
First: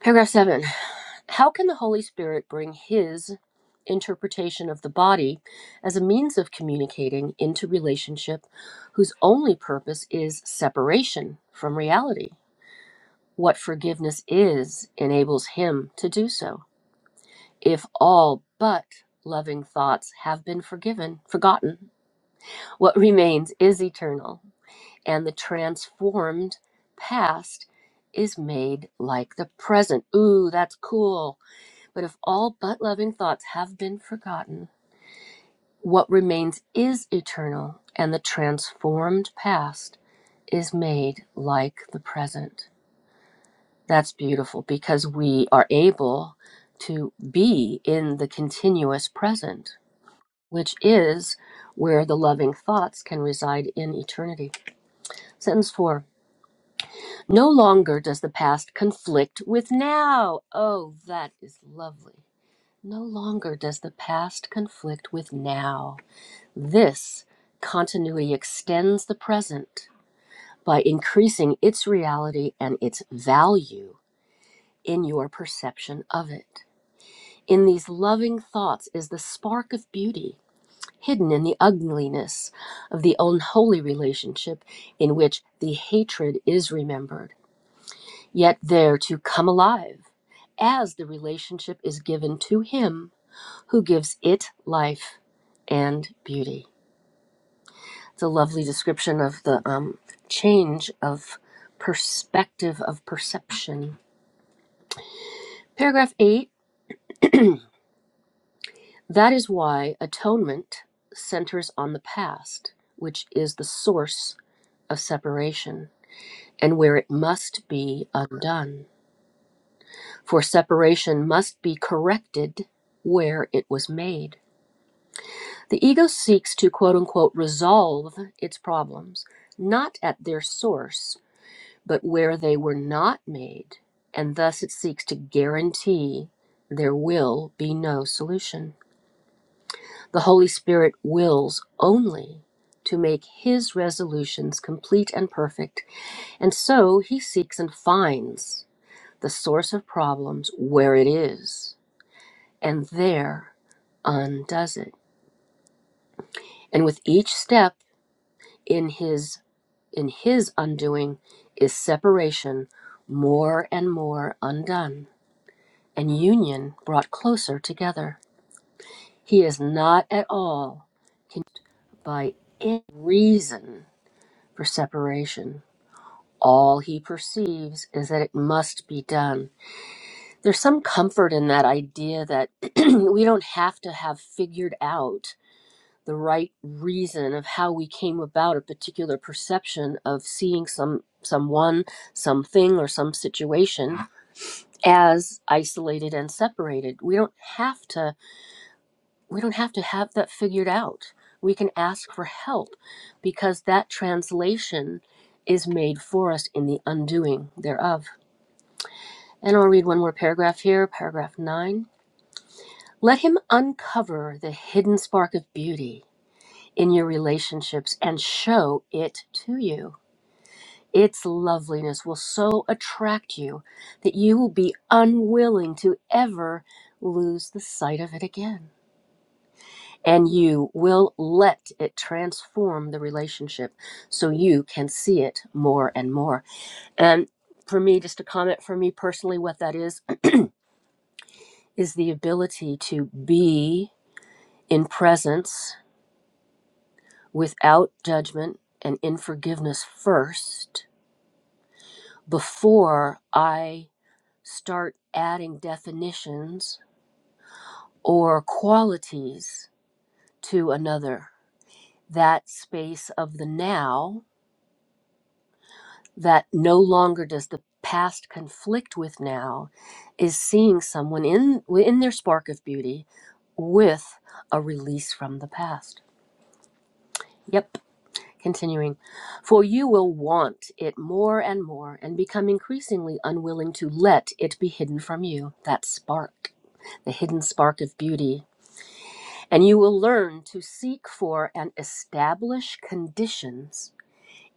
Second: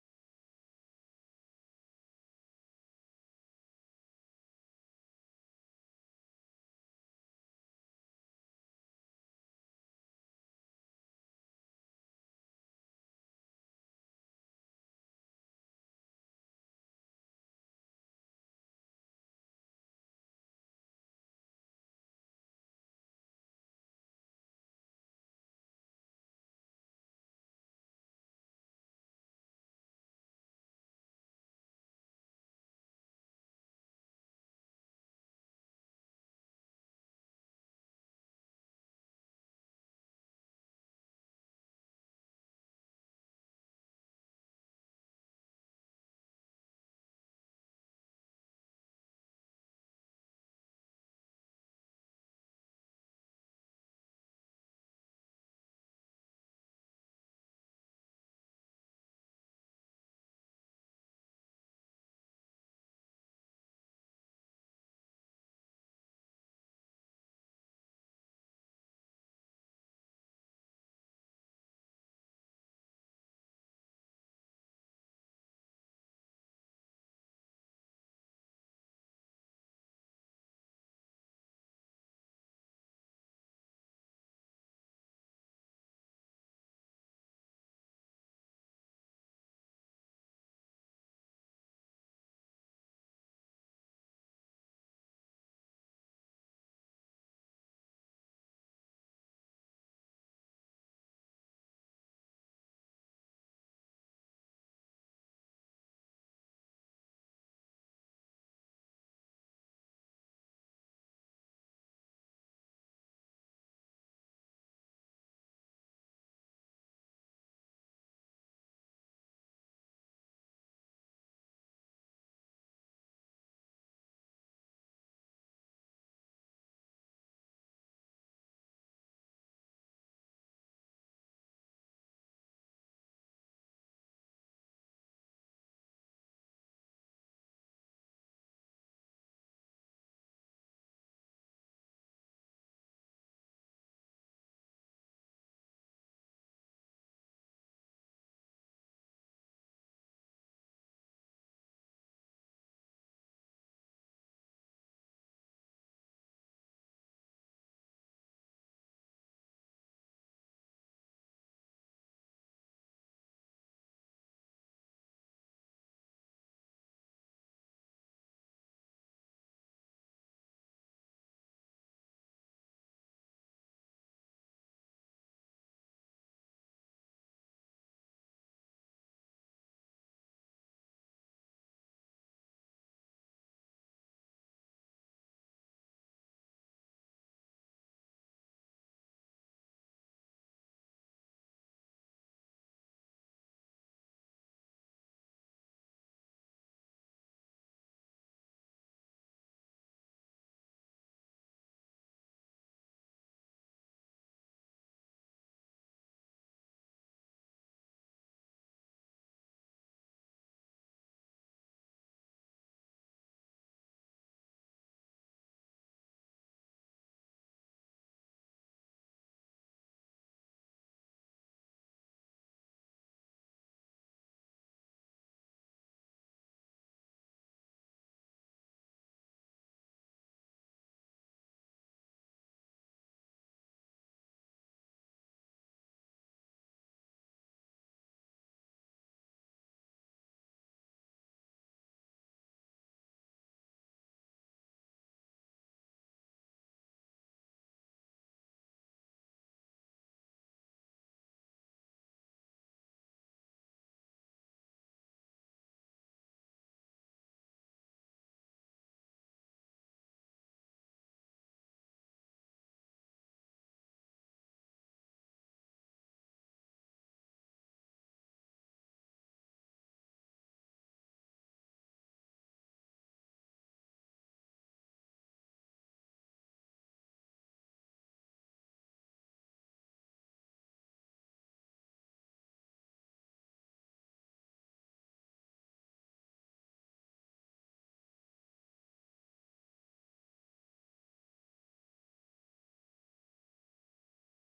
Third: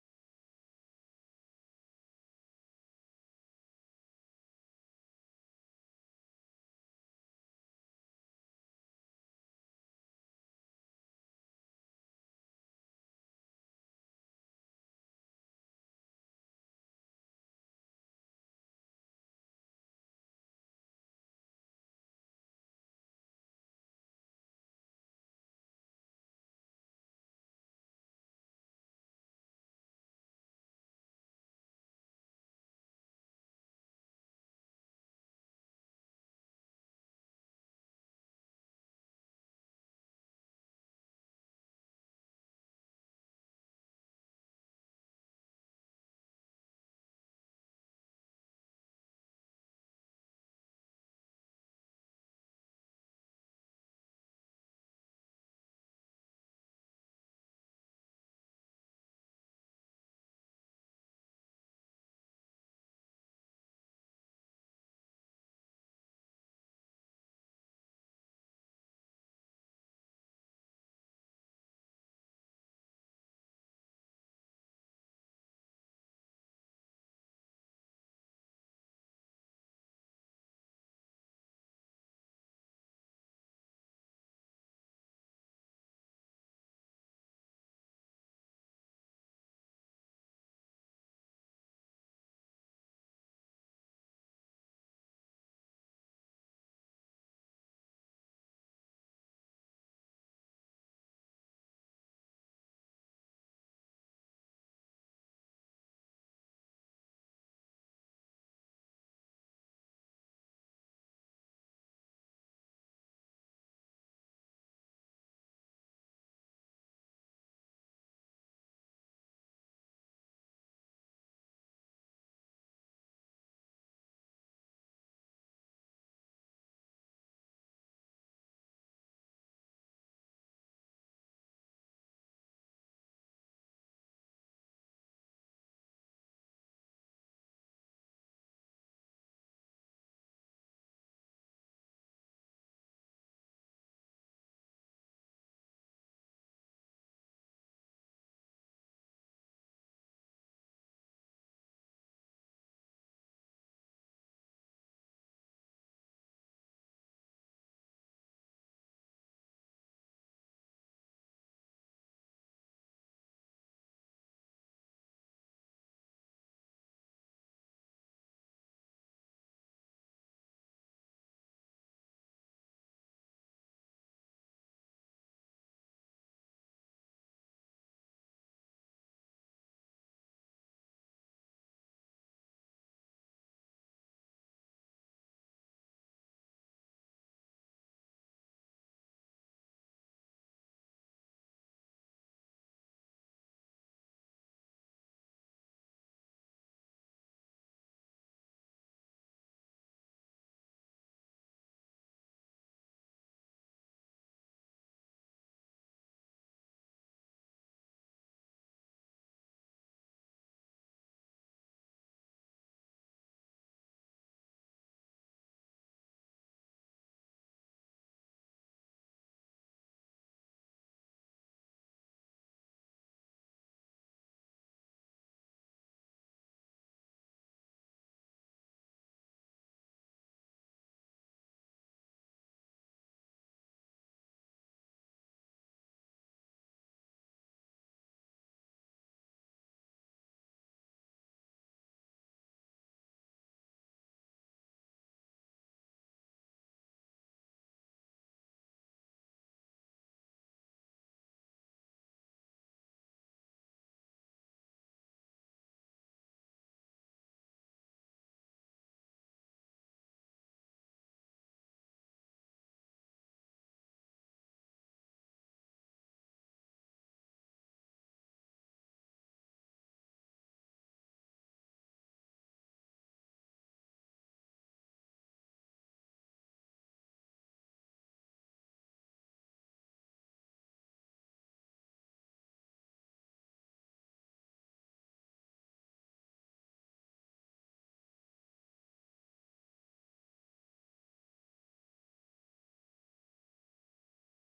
S1: Paragraph 7. How can the Holy Spirit bring his interpretation of the body as a means of communicating into relationship whose only purpose is separation from reality? What forgiveness is enables him to do so. If all but loving thoughts have been forgiven, forgotten, what remains is eternal, and the transformed past is made like the present. Ooh, that's cool. But if all but loving thoughts have been forgotten, what remains is eternal, and the transformed past is made like the present. That's beautiful because we are able to be in the continuous present, which is where the loving thoughts can reside in eternity. Sentence four No longer does the past conflict with now. Oh, that is lovely. No longer does the past conflict with now. This continuity extends the present by increasing its reality and its value in your perception of it. In these loving thoughts is the spark of beauty hidden in the ugliness of the unholy relationship in which the hatred is remembered, yet there to come alive as the relationship is given to him who gives it life and beauty. It's a lovely description of the um, change of perspective of perception. Paragraph eight that is why atonement centers on the past, which is the source of separation and where it must be undone. For separation must be corrected where it was made. The ego seeks to quote unquote resolve its problems, not at their source but where they were not made, and thus it seeks to guarantee there will be no solution. The Holy Spirit wills only to make his resolutions complete and perfect, and so he seeks and finds the source of problems where it is, and there undoes it. And with each step in his in his undoing is separation more and more undone and union brought closer together. He is not at all con- by any reason for separation. All he perceives is that it must be done. There's some comfort in that idea that we don't have to have figured out the right reason of how we came about a particular perception of seeing some someone, something or some situation as isolated and separated. We don't have to we don't have to have that figured out. We can ask for help because that translation is made for us in the undoing thereof. And I'll read one more paragraph here, paragraph nine. Let him uncover the hidden spark of beauty in your relationships and show it to you. Its loveliness will so attract you that you will be unwilling to ever lose the sight of it again. and you will let it transform the relationship so you can see it more and more. And for me, just a comment for me personally, what that is, is the ability to be in presence without judgment and in forgiveness first before I start adding definitions or qualities to another. That space of the now that no longer does the past conflict with now is seeing someone in in their spark of beauty with a release from the past yep continuing for you will want it more and more and become increasingly unwilling to let it be hidden from you that spark the hidden spark of beauty and you will learn to seek for and establish conditions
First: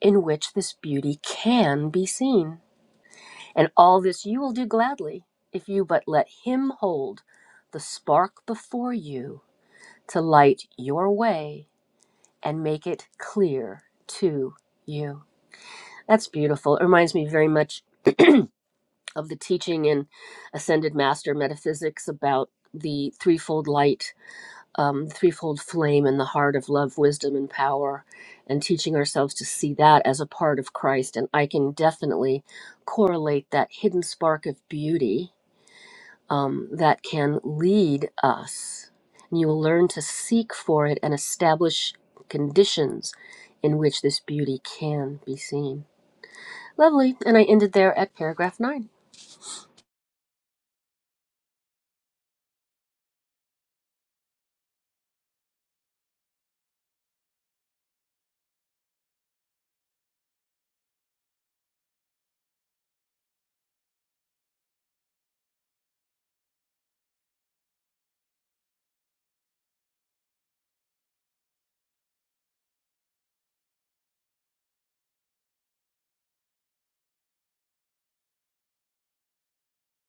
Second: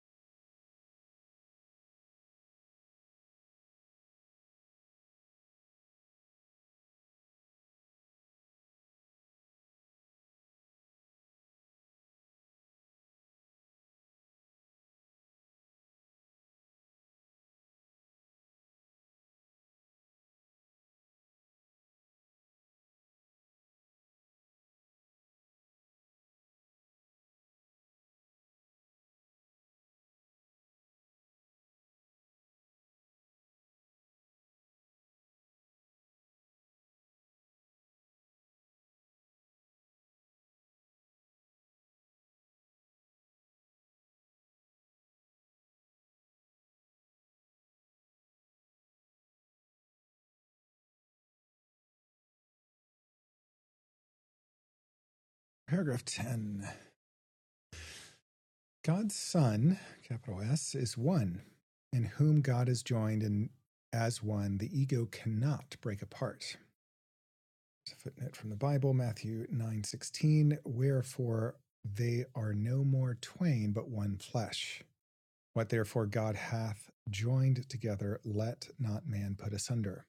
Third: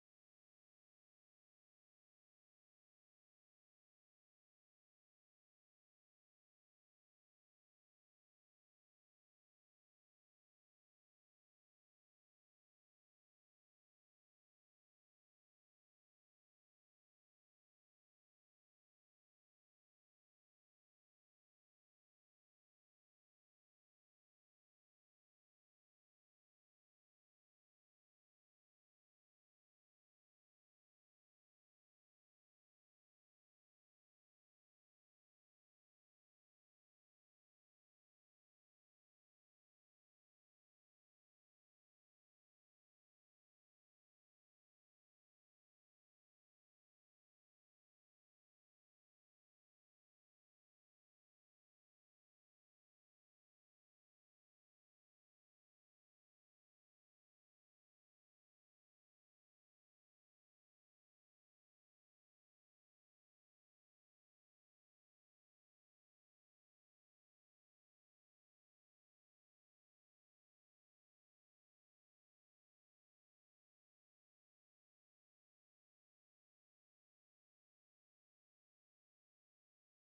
S1: in which this beauty can be seen And all this you will do gladly if you but let Him hold the spark before you to light your way and make it clear to you. That's beautiful. It reminds me very much of the teaching in Ascended Master Metaphysics about the threefold light, um, threefold flame in the heart of love, wisdom, and power, and teaching ourselves to see that as a part of Christ. And I can definitely correlate that hidden spark of beauty um, that can lead us. And you will learn to seek for it and establish conditions in which this beauty can be seen. Lovely. And I ended there at paragraph nine.
S2: Paragraph 10 God's Son, capital S, is one, in whom God is joined, and as one, the ego cannot break apart. It's a footnote from the Bible, Matthew 9:16, wherefore they are no more twain but one flesh. What therefore God hath joined together, let not man put asunder.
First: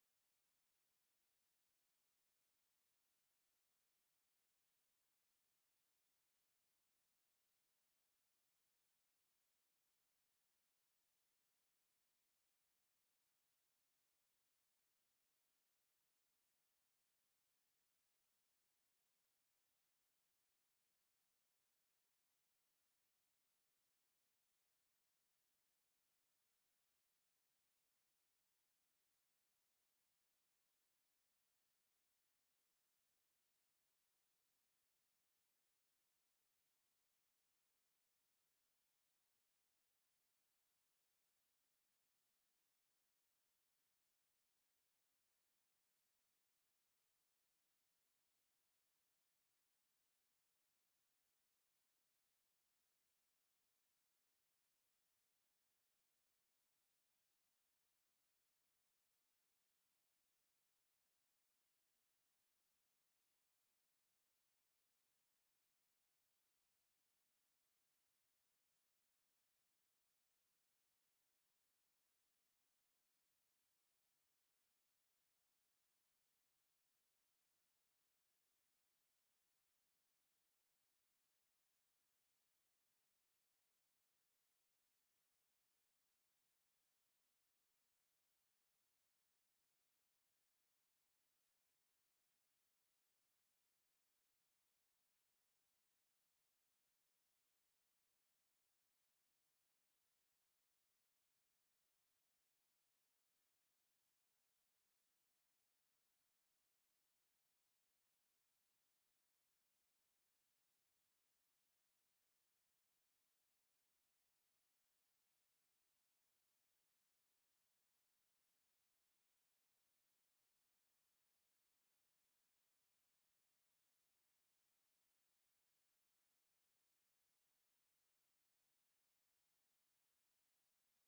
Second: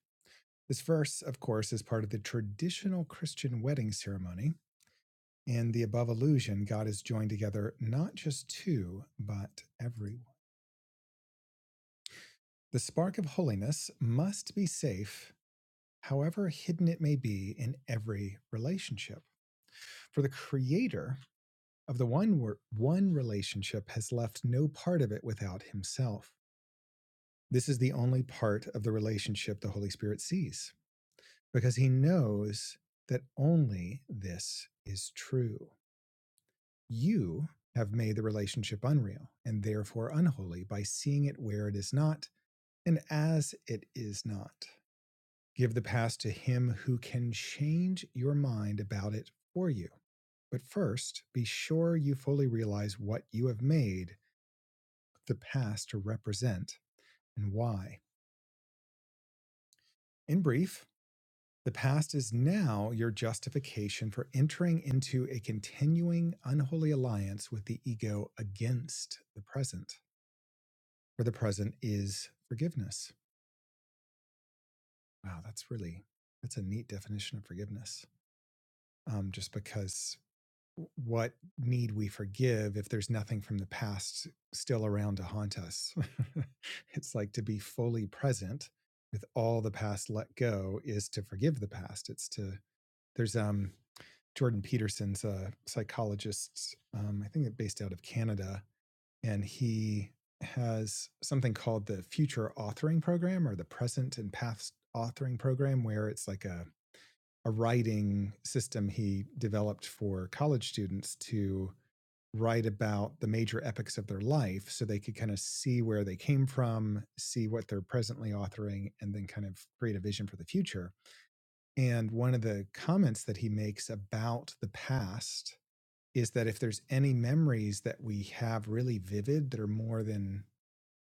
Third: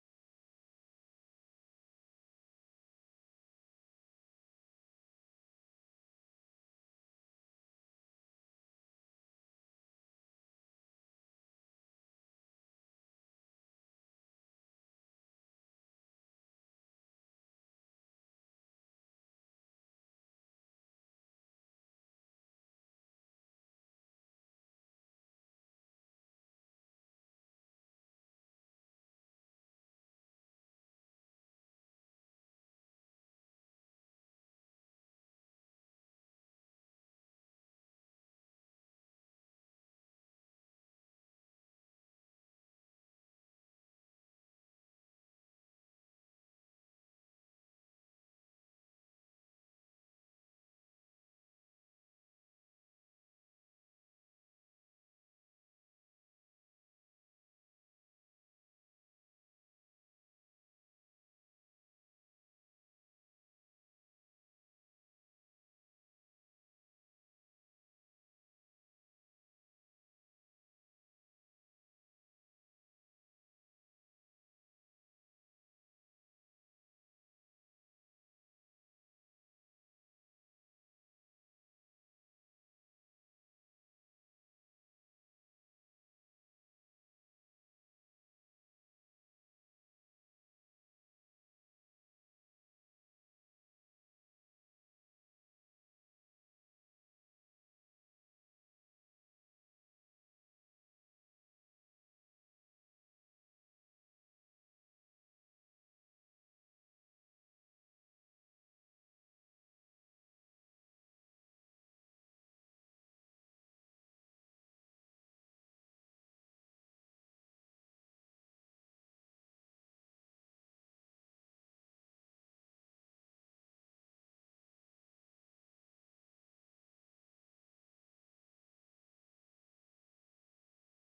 S2: This verse, of course, is part of the traditional Christian wedding ceremony. In the above allusion, God has joined together not just two, but everyone. The spark of holiness must be safe, however hidden it may be, in every relationship. For the Creator, Of the one wor- one relationship has left no part of it without himself. This is the only part of the relationship the Holy Spirit sees because he knows that only this is true. You have made the relationship unreal and therefore unholy by seeing it where it is not and as it is not. Give the past to him who can change your mind about it for you. But first, be sure you fully realize what you have made the past to represent and why. In brief, the past is now your justification for entering into a continuing unholy alliance with the ego against the present, where the present is forgiveness. Wow, that's really that's a neat definition of forgiveness. Um, just because what need we forgive if there's nothing from the past still around to haunt us? it's like to be fully present with all the past let go is to forgive the past. It's to there's um Jordan Peterson's a psychologist, um, I think based out of Canada, and he has something called the future authoring program or the present and past authoring program, where it's like a a writing system he developed for college students to write about the major epics of their life so they could kind of see where they came from, see what they're presently authoring, and then kind of create a vision for the future. And one of the comments that he makes about the past is that if there's any memories that we have really vivid that are more than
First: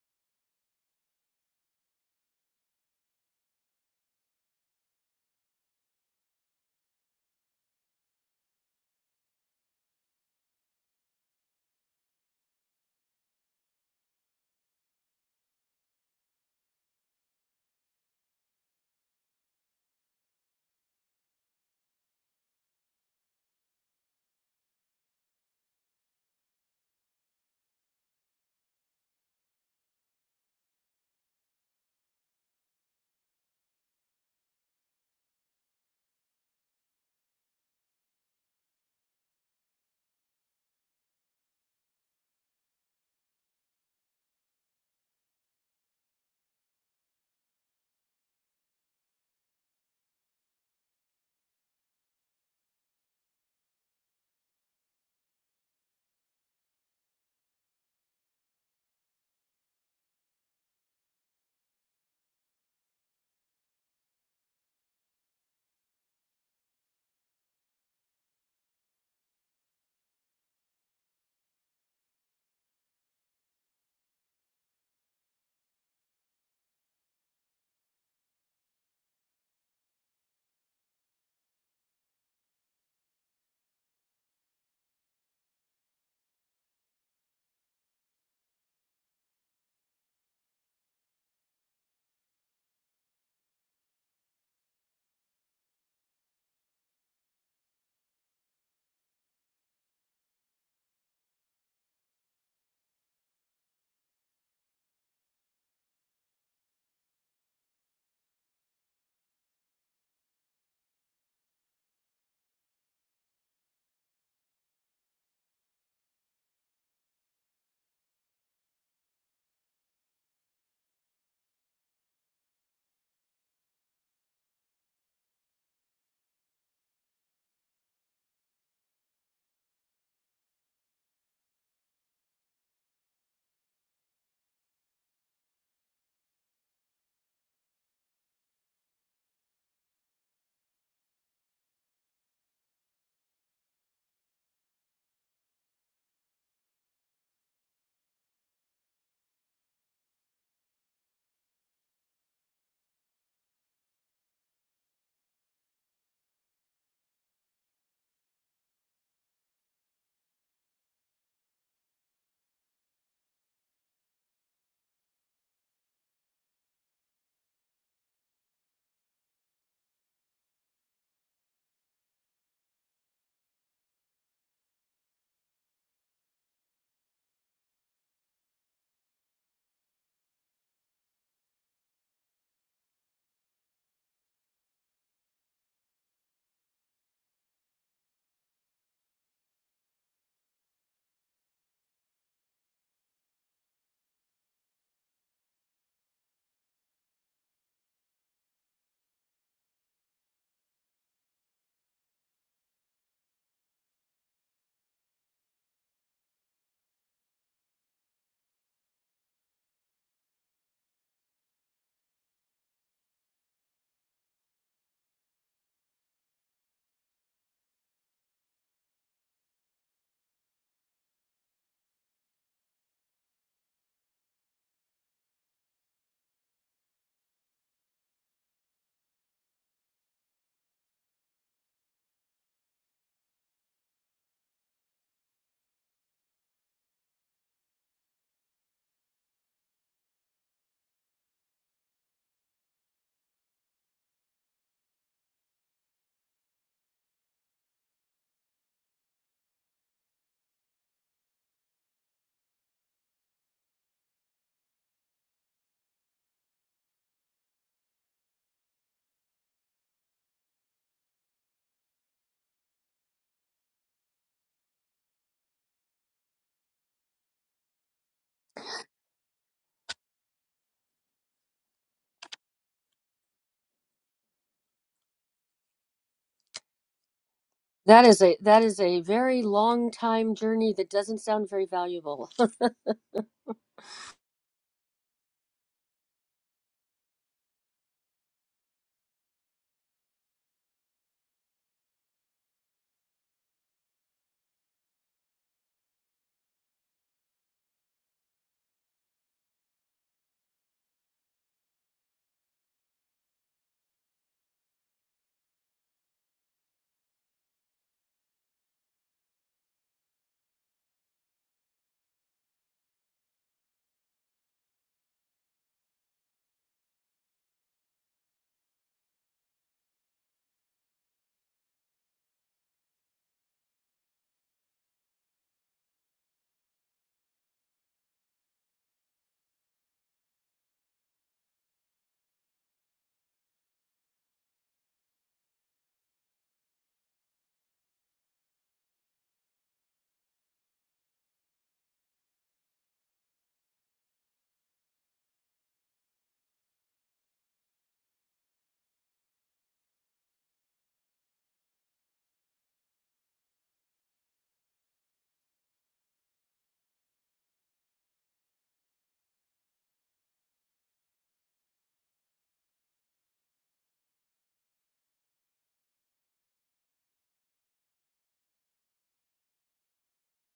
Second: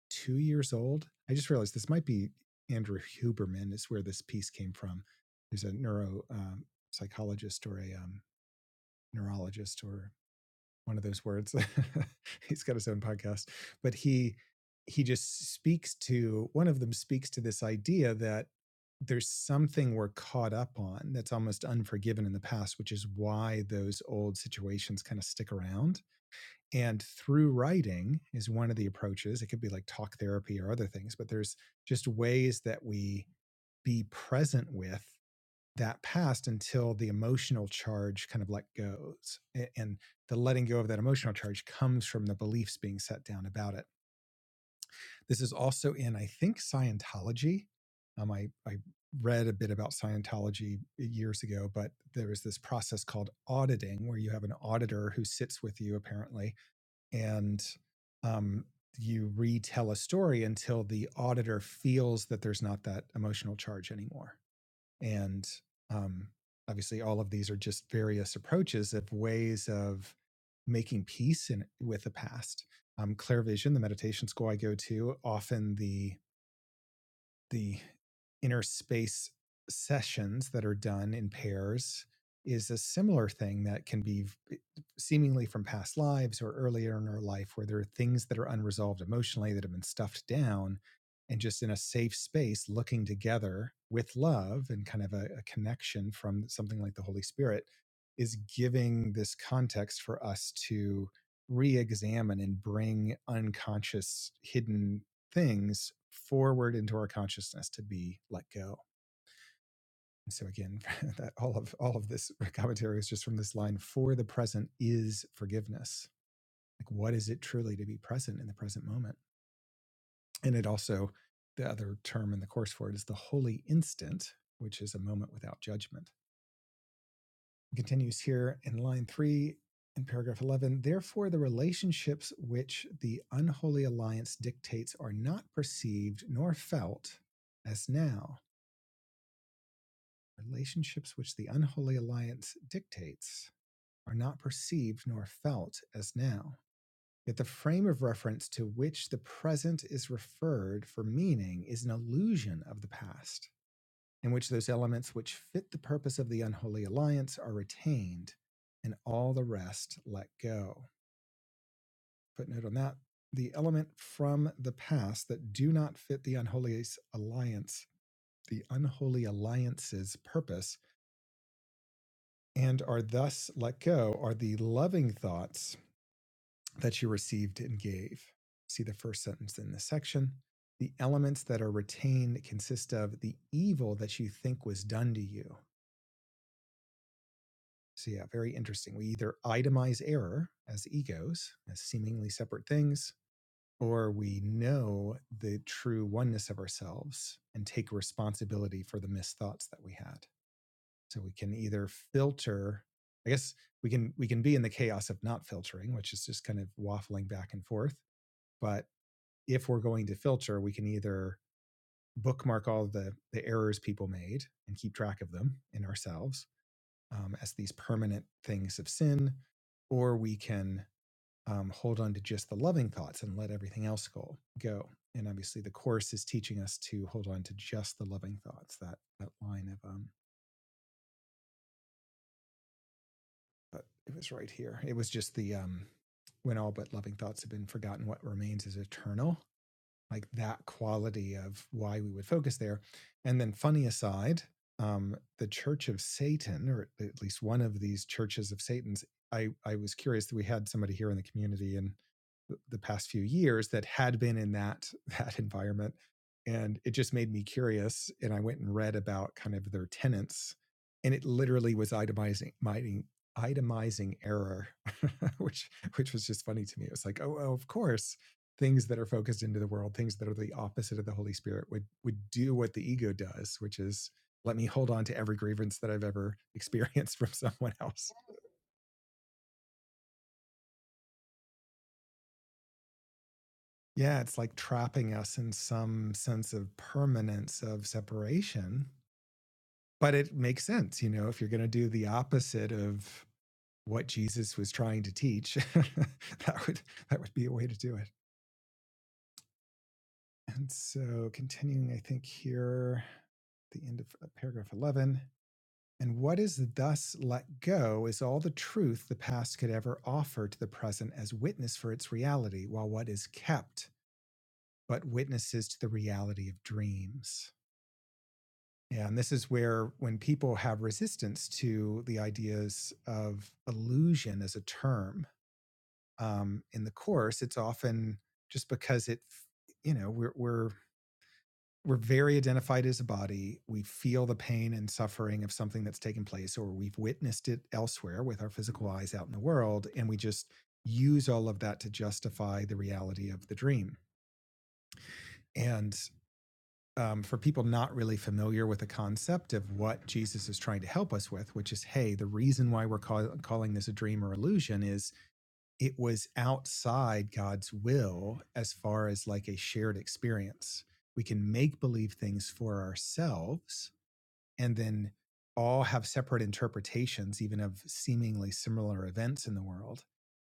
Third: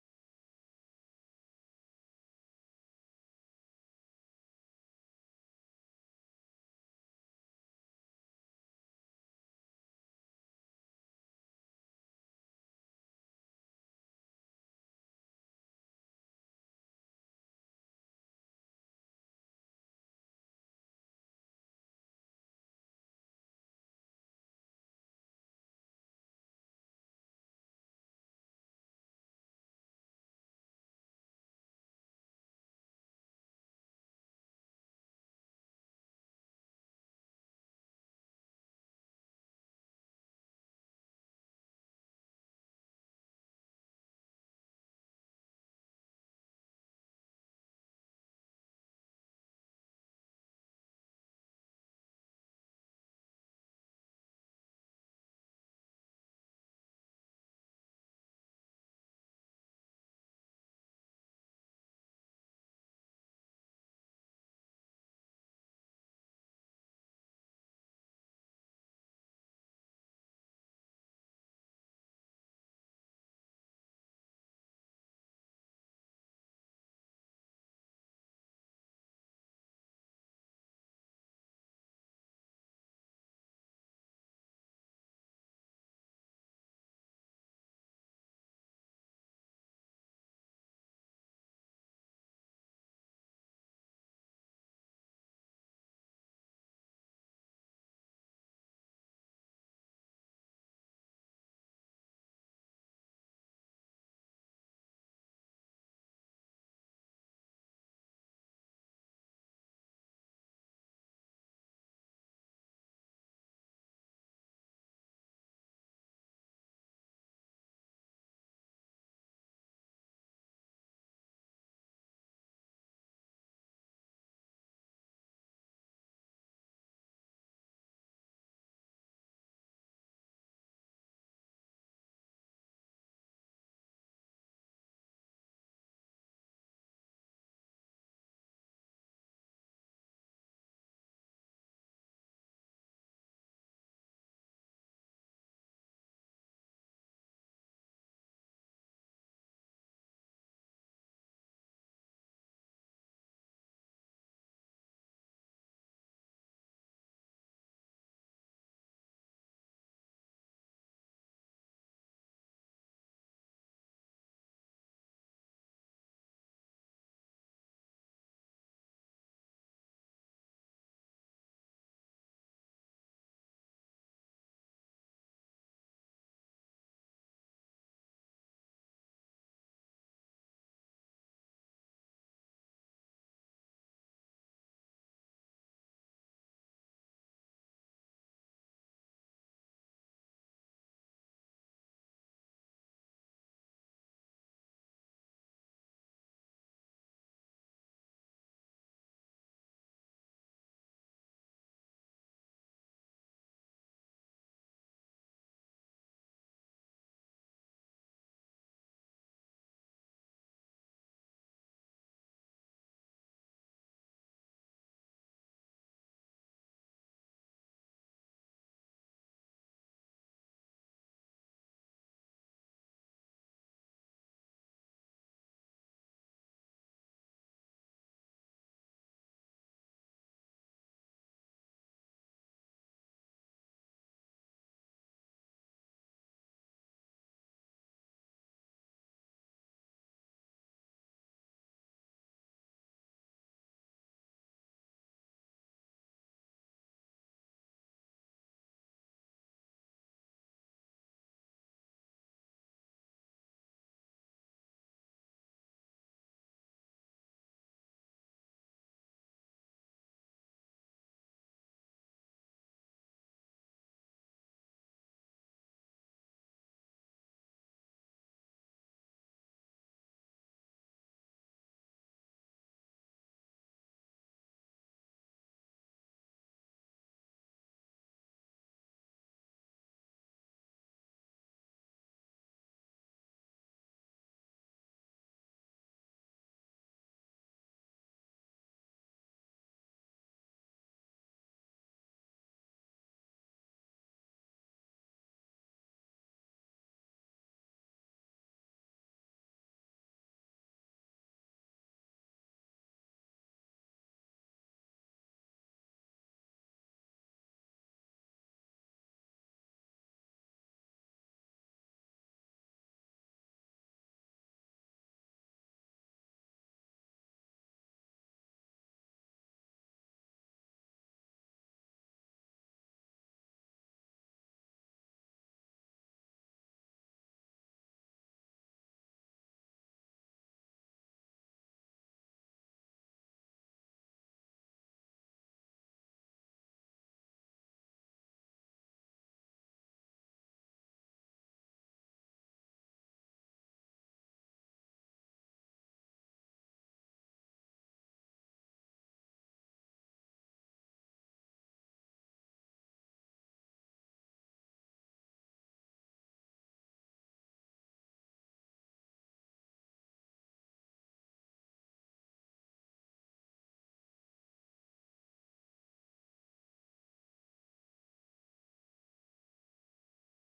S2: two years old, I just realized this might be Andrew Huberman, is where this piece came from. There's a neuropsychologist um, or a um, neurologist or one of those words. He's got his own podcast, but he he just speaks to one of them speaks to this idea that there's something we're caught up on that's almost unforgiven in the past, which is why those old situations kind of stick around. And through writing is one of the approaches. It could be like talk therapy or other things, but there's just ways that we be present with that past until the emotional charge kind of let goes. And the letting go of that emotional charge comes from the beliefs being set down about it. This is also in, I think, Scientology. Um, I, I read a bit about Scientology years ago, but there is this process called auditing where you have an auditor who sits with you apparently and um, you retell a story until the auditor feels that there's not that emotional charge anymore. And um, obviously, all of these are just various approaches of ways of making peace in, with the past. Um, Clairvision, the meditation school I go to, often the the inner space sessions that are done in pairs is a similar thing that can be seemingly from past lives or earlier in our life where there are things that are unresolved emotionally that have been stuffed down and just in a safe space looking together with love and kind of a, a connection from something like the holy spirit is giving this context for us to re-examine and bring unconscious hidden things forward into our consciousness to be let go. And so again, that all of all of this commentary is just from this line: "For the present is forgiveness." Like, what is it truly to be present in the present moment? And it also, the other term in the course for it is the holy instant, which is a moment without judgment. It continues here in line three in paragraph 11 therefore the relationships which the unholy alliance dictates are not perceived nor felt as now Relationships which the unholy alliance dictates are not perceived nor felt as now. Yet the frame of reference to which the present is referred for meaning is an illusion of the past, in which those elements which fit the purpose of the unholy alliance are retained and all the rest let go. Footnote on that the element from the past that do not fit the unholy alliance, the unholy alliance's purpose and are thus let go are the loving thoughts that you received and gave. See the first sentence in this section. The elements that are retained consist of the evil that you think was done to you. So, yeah, very interesting. We either itemize error as egos, as seemingly separate things, or we know the true oneness of ourselves and take responsibility for the misthoughts that we had. So we can either filter, I guess we can we can be in the chaos of not filtering, which is just kind of waffling back and forth. But if we're going to filter, we can either bookmark all the the errors people made and keep track of them in ourselves um, as these permanent things of sin, or we can um, hold on to just the loving thoughts and let everything else go go. And obviously, the course is teaching us to hold on to just the loving thoughts. That that line of um, but it was right here. It was just the um, when all but loving thoughts have been forgotten, what remains is eternal like that quality of why we would focus there. And then, funny aside, um, the Church of Satan, or at least one of these churches of Satan's, I, I was curious that we had somebody here in the community in the past few years that had been in that that environment, and it just made me curious. And I went and read about kind of their tenets, and it literally was itemizing, itemizing error, which which was just funny to me. It was like, oh, oh of course, things that are focused into the world, things that are the opposite of the Holy Spirit would would do what the ego does, which is let me hold on to every grievance that I've ever experienced from someone
S1: That
S2: else.
S1: is a that is a very long time journey that doesn't sound very valuable.
S2: Yeah, it's like trapping us in some sense of permanence of separation. But it makes sense, you know, if you're going to do the opposite of what Jesus was trying to teach, that would that would be a way to do it. And so continuing, I think here, the end of uh, paragraph 11. And what is thus let go is all the truth the past could ever offer to the present as witness for its reality, while what is kept but witnesses to the reality of dreams. Yeah, And this is where, when people have resistance to the ideas of illusion as a term um, in the course, it's often just because it, you know, we're, we're we're very identified as a body. We feel the pain and suffering of something that's taken place, or we've witnessed it elsewhere with our physical eyes out in the world. And we just use all of that to justify the reality of the dream. And um, for people not really familiar with the concept of what Jesus is trying to help us with, which is, hey, the reason why we're call- calling this a dream or illusion is it was outside God's will as far as like a shared experience. We can make believe things for ourselves and then all have separate interpretations, even of seemingly similar events in the world.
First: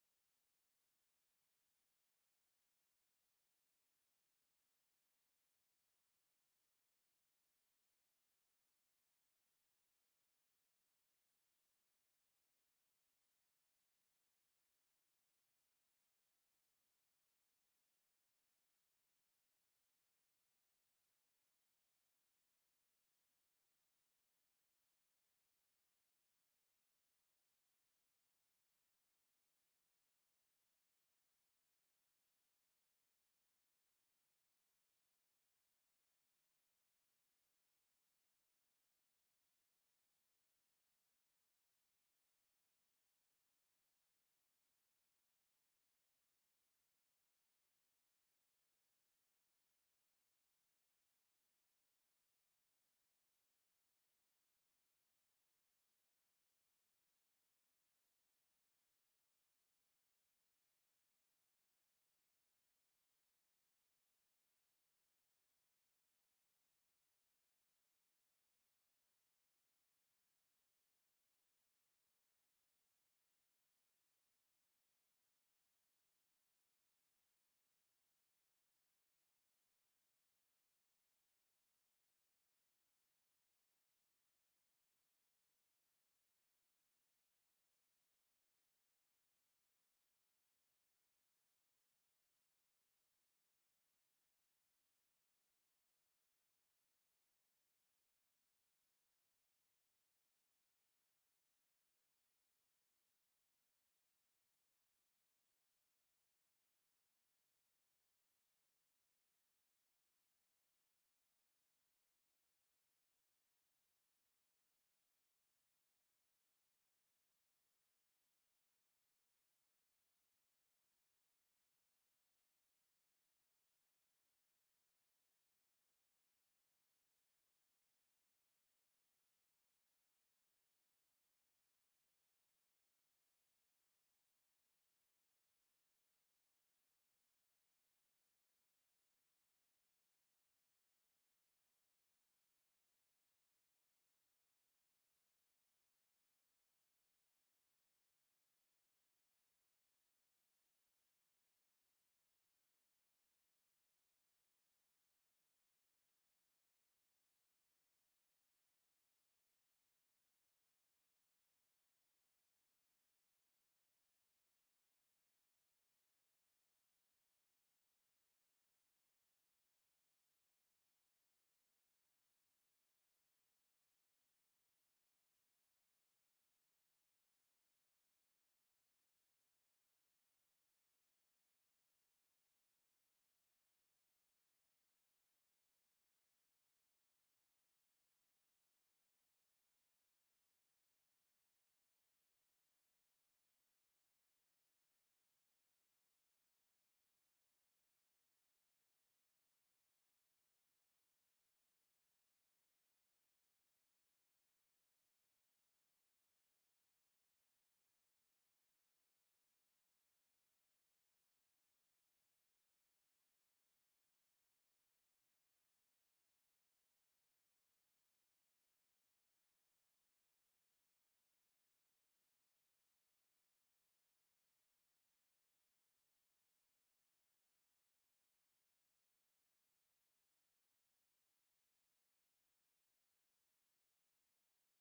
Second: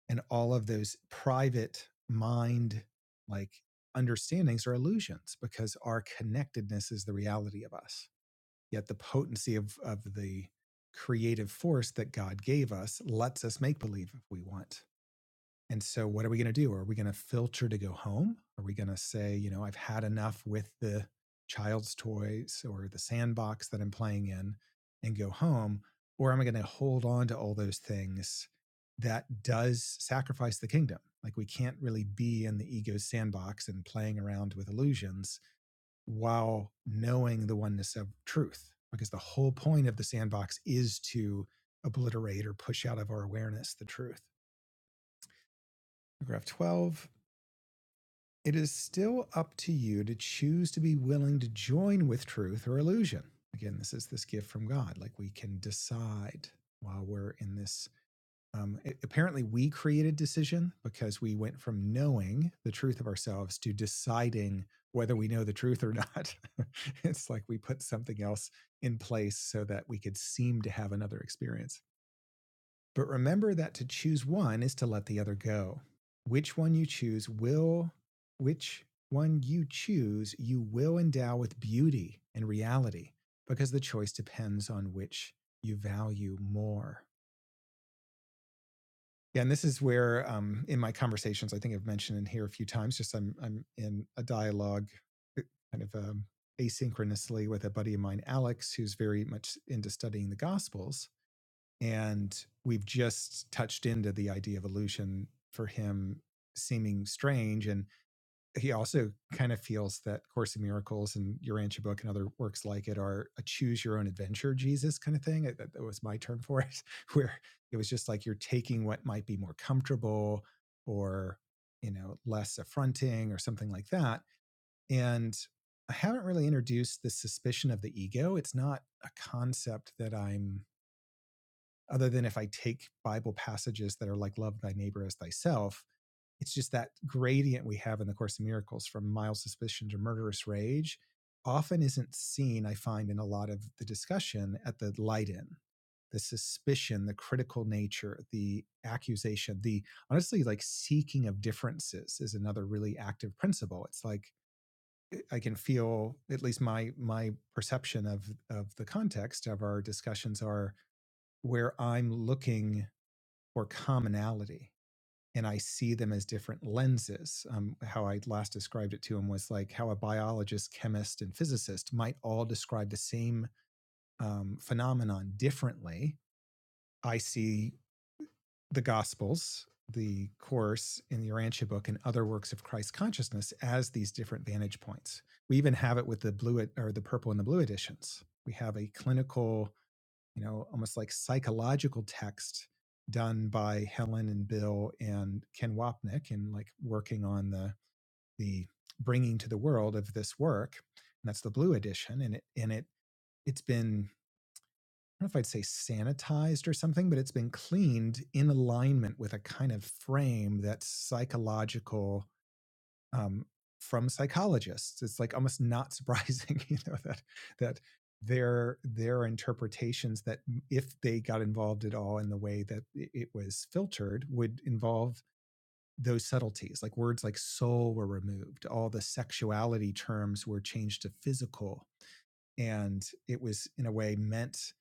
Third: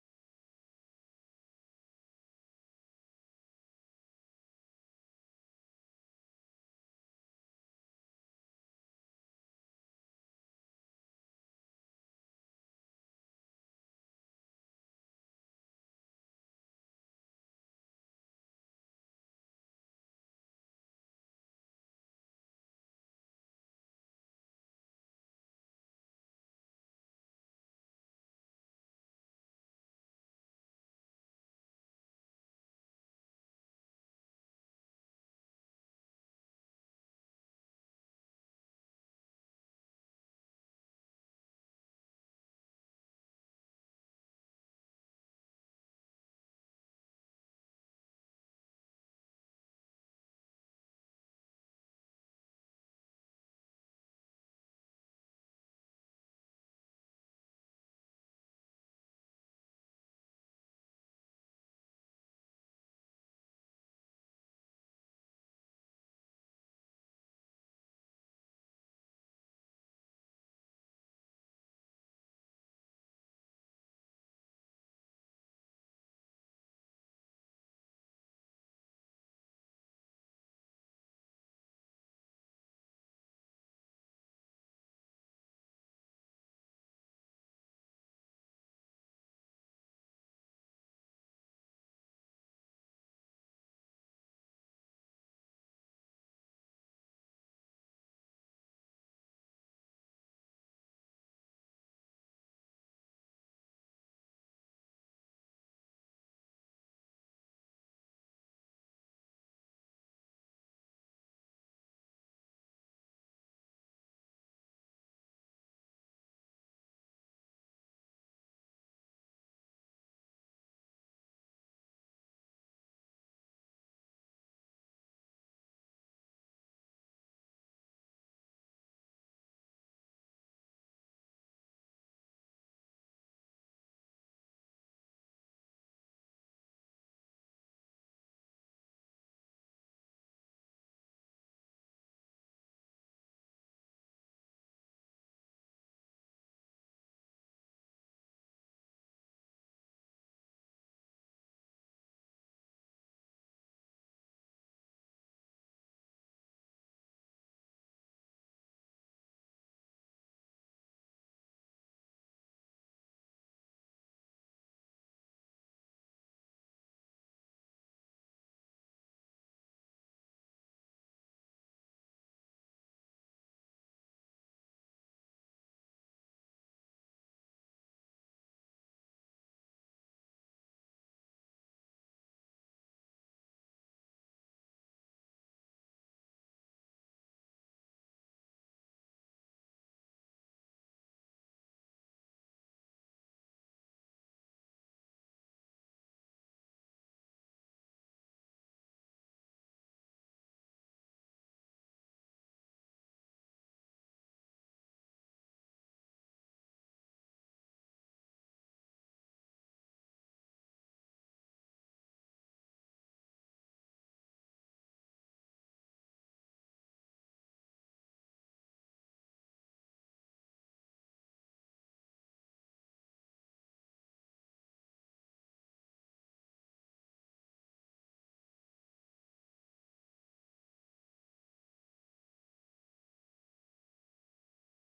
S2: And all of those private mind like understandings are illusions because our connectedness is the reality of us. Yet the potency of, of the creative force that God gave us lets us make believe if we want. And so, what are we going to do? Are we going to filter to go home? Are we going to say, you know, I've had enough with the child's toys or the sandbox that I'm playing in and go home? Or am I going to hold on to all those things that does sacrifice the kingdom? Like, we can't really be in the ego's sandbox and playing around with illusions while knowing the oneness of truth. Because the whole point of the sandbox is to obliterate or push out of our awareness the truth. Paragraph 12 It is still up to you to choose to be willing to join with truth or illusion. Again, this is this gift from God. Like we can decide while we're in this. Um, a- apparently, we created decision because we went from knowing the truth of ourselves to deciding whether we know the truth or not. it's like we put something else in place so that we could seem to have another experience. But remember that to choose one is to let the other go. Which one you choose will, which one you choose, you will endow with beauty and reality because the choice depends on which you value more. Yeah, and this is where um, in my conversations, I think I've mentioned in here a few times, just I'm, I'm in a dialogue eh, kind of um, asynchronously with a buddy of mine, Alex, who's very much into studying the Gospels. And we've just touched into the idea of illusion for him seeming strange. And he also kind of feels that Course in Miracles and your Urantia book and other works like it are a choose your own adventure Jesus kind of thing. that was my term for it, where it was just like you're taking what might be more comfortable or, you know, less affronting or something like that. And I haven't really introduced the suspicion of the ego. It's not a concept that I'm other than if I take Bible passages that are like love thy neighbor as thyself. It's just that gradient we have in the Course of Miracles from mild suspicion to murderous rage often isn't seen, I find, in a lot of the discussion at the light in the suspicion, the critical nature, the accusation, the honestly like seeking of differences is another really active principle. It's like eh, I can feel at least my my perception of of the context of our discussions are where I'm looking or commonality and i see them as different lenses um, how i last described it to him was like how a biologist chemist and physicist might all describe the same um, phenomenon differently i see the gospels the course in the Urantia book and other works of christ consciousness as these different vantage points we even have it with the blue or the purple and the blue editions we have a clinical you know, almost like psychological text done by Helen and Bill and Ken Wapnick and like working on the the bringing to the world of this work. And that's the blue edition. And it and it it's been I don't know if I'd say sanitized or something, but it's been cleaned in alignment with a kind of frame that's psychological um, from psychologists. It's like almost not surprising, you know, that that their their interpretations that if they got involved at all in the way that it was filtered would involve those subtleties like words like soul were removed all the sexuality terms were changed to physical and it was in a way meant